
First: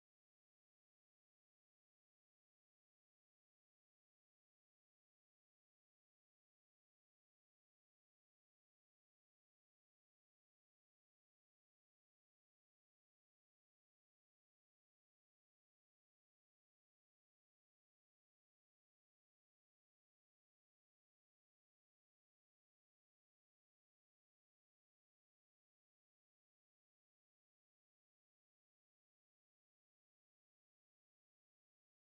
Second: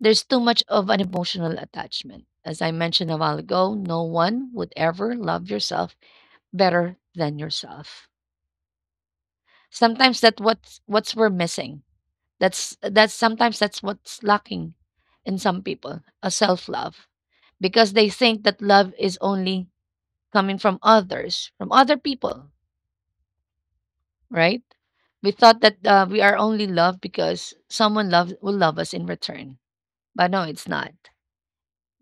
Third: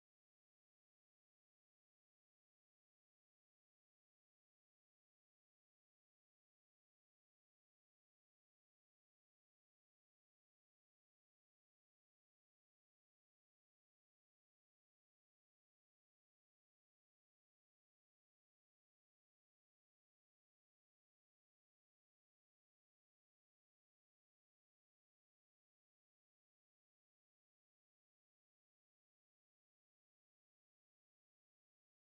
Speaker 1: there's too much of an emotional attachment. As I mentioned a while ago, no one would ever love yourself better than yourself. Sometimes that's what's we're missing. That's sometimes that's what's lacking in some people, a self love because they think that love is only coming from others, from other people, right? We thought that we are only loved because someone loves will love us in return, but no, it's not.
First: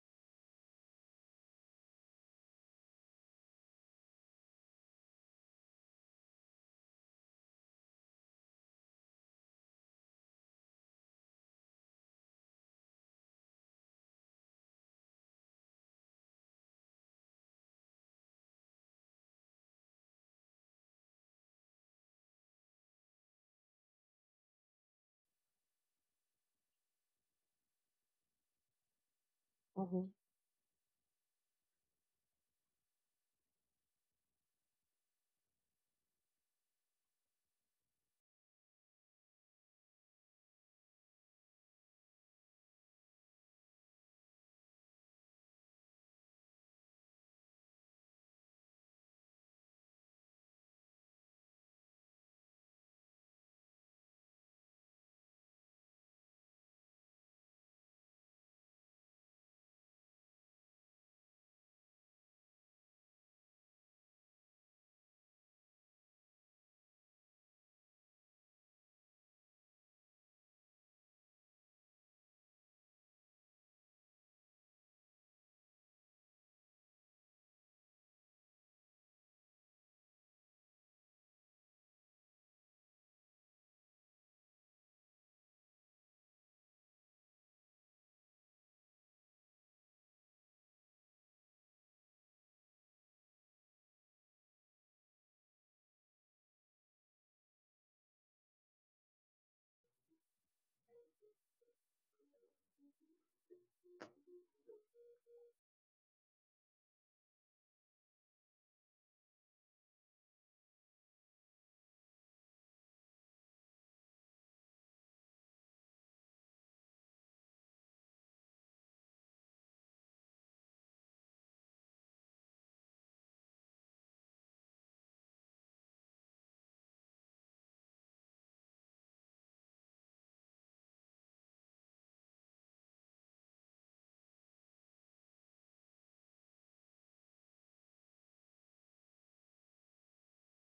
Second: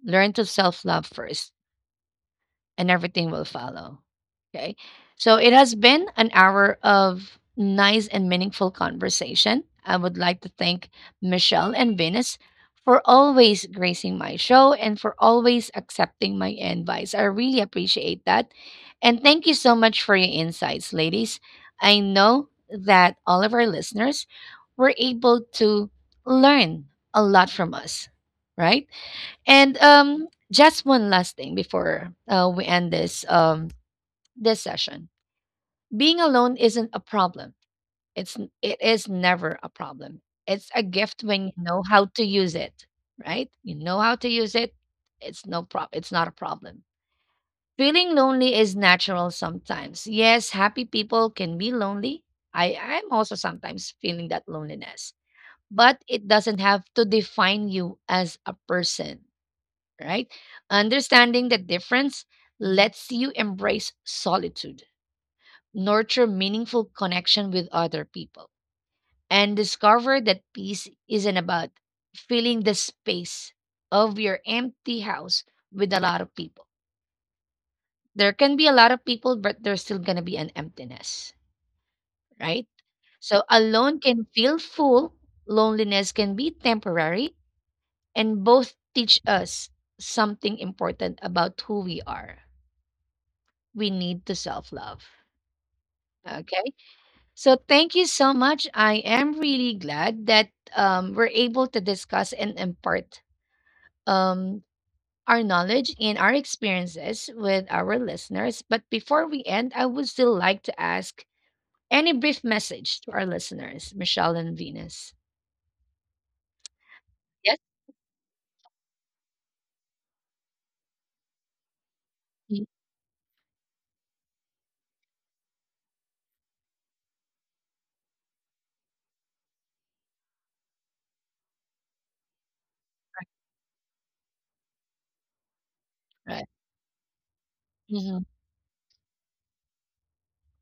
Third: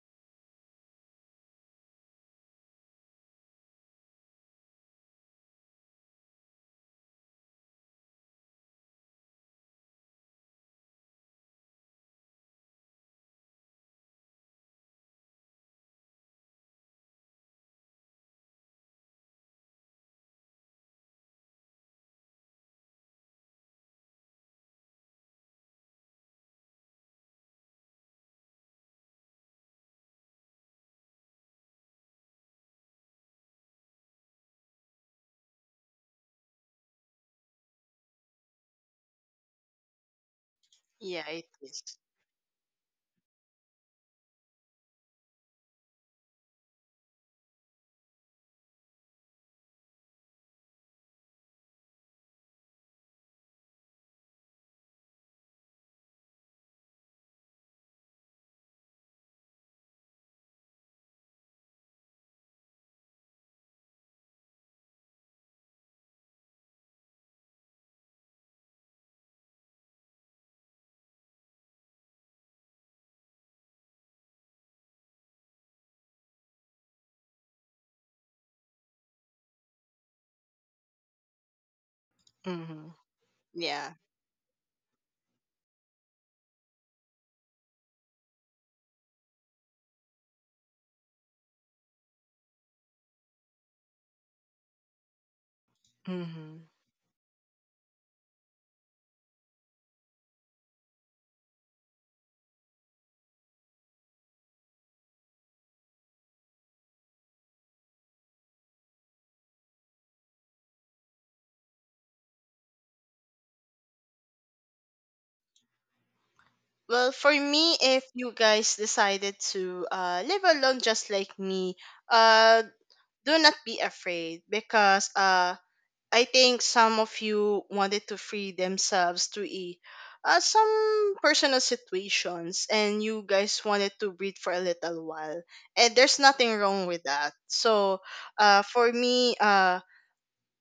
Speaker 1: Learn to self love first and everything will follow. Okay. So it has been an hour of nice and meaningful conversation. I would like to thank Michelle and Venus for always gracing my show and for always accepting my advice. I really appreciate that. And thank you so much for your insights, ladies. I know that all of our listeners were able to learn a lot from us, right? And
Speaker 3: Mm-hmm.
Speaker 1: just one last thing before we end this this session. Being alone isn't a problem. It's it is never a problem. It's a gift
Speaker 2: Yeah, it
Speaker 1: when you
Speaker 2: is.
Speaker 1: know how to use it, right? You know how to use it. It's no prob. It's not a problem. Feeling lonely is natural sometimes. Yes, happy people can be lonely. I'm also sometimes feeling that loneliness, but it doesn't have to define you as a person, right? Understanding the difference lets you embrace solitude, nurture meaningful connection with other people, and discover that peace isn't about filling the space of your empty house with a lot of people. There can be a lot of people, but there's still going to be an emptiness, right?
Speaker 2: Mhm.
Speaker 1: So
Speaker 2: Yeah.
Speaker 1: alone can feel full, loneliness can be temporary, and both teach us something important about who we are. We need the self love. Okay.
Speaker 2: Mhm.
Speaker 1: So thank you so much. I am really glad that we're able to discuss and impart um, our knowledge and our experiences with our listeners. But before we end, I would still like to ask any brief message to our listeners, Michelle and Venus.
Speaker 2: Well, for
Speaker 1: Yes.
Speaker 2: me, if you guys decided to live alone just like me, uh,
Speaker 1: Mm.
Speaker 2: do not be afraid, because I think some of you wanted to free themselves to a some personal situations, and you guys wanted to breathe for a little while, and there's
Speaker 1: Right.
Speaker 2: nothing wrong with that. So
Speaker 1: Hmm.
Speaker 2: for me,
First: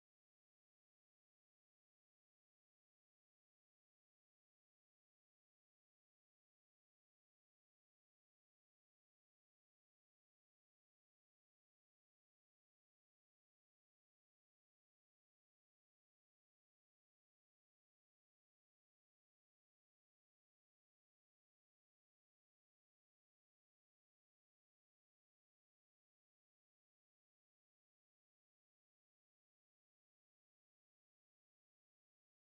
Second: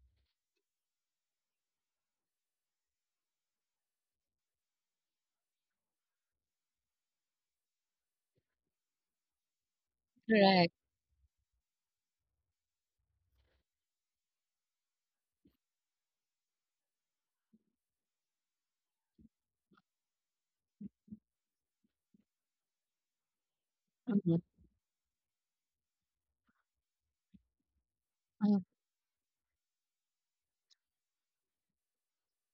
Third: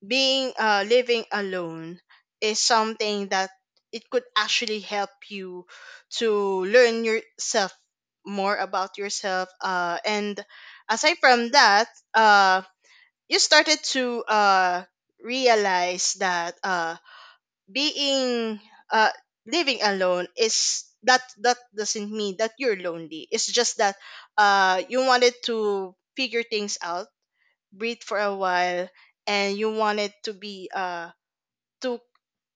Speaker 2: being living alone is something that it could actually help you to learn yourself more about yourself. And
Speaker 1: Correct.
Speaker 2: aside from that, uh, you started to realize that being uh, living alone, is that that doesn't mean that you're lonely. It's just that
Speaker 1: Mhm,
Speaker 2: you wanted to figure things out, breathe for a
Speaker 1: mhm,
Speaker 2: while, and you wanted to be to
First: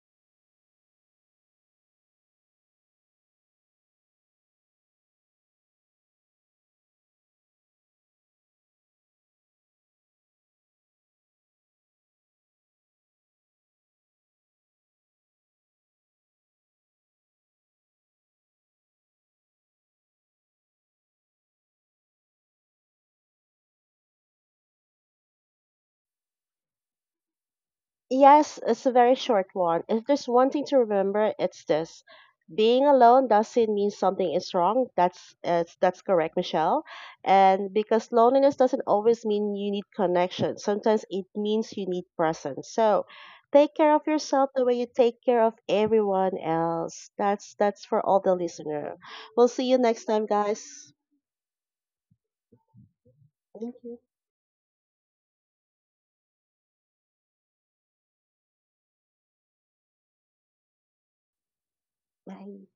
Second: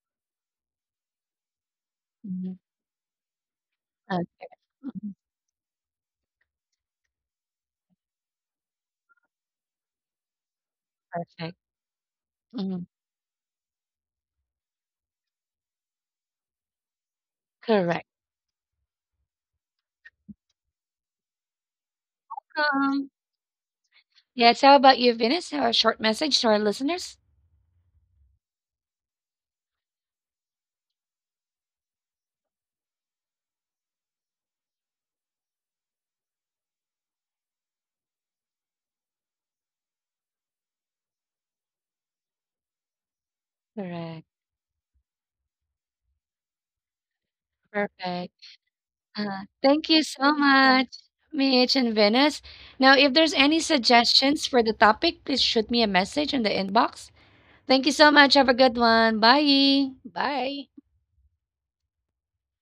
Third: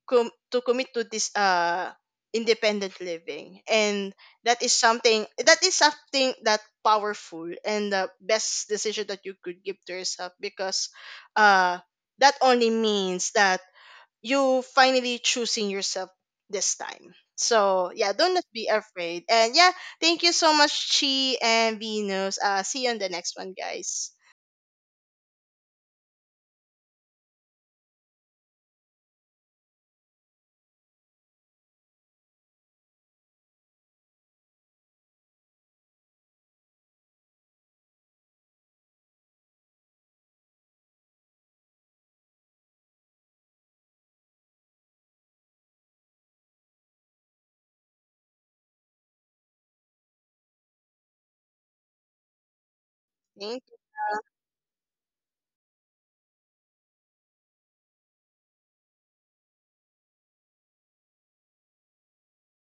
Speaker 2: to commit to this
Speaker 1: mhm,
Speaker 2: independent living. And
Speaker 1: uh,
Speaker 2: that is
Speaker 1: mhm.
Speaker 2: something that is something that powerful, and the best decision that you could give to yourself, because
Speaker 1: Perfect.
Speaker 2: uh that only
Speaker 1: Mhm.
Speaker 2: means that you finally choosing yourself this time. So
Speaker 1: Correct.
Speaker 2: yeah, don't be afraid. And yeah, thank you so much, Chi and Venus. See you on the
Speaker 1: Um,
Speaker 2: next one, guys.
Speaker 1: yes. How about you, Venus? Have a short message to our listeners?
Speaker 3: Yes, it's a very short one. If there's one thing to remember, it's this. Being alone doesn't mean something is wrong. That's it's, that's correct, Michelle. And because loneliness doesn't always mean you need connection. Sometimes it means you need presence. So, take care of
Speaker 1: Correct.
Speaker 3: yourself the way you take care of everyone else. That's for all the
Speaker 1: Perfect.
Speaker 3: listener. We'll see you
Speaker 1: Thank
Speaker 3: next
Speaker 1: you
Speaker 3: time,
Speaker 1: so
Speaker 3: guys.
Speaker 1: much, Mitch and Venus. Now, if there's any
Speaker 2: Thank
Speaker 3: Thank you.
Speaker 1: suggestions for the topic, please shoot me a message in the inbox. Thank you so much. Have a good one. Bye. Bye.
Speaker 3: Bye.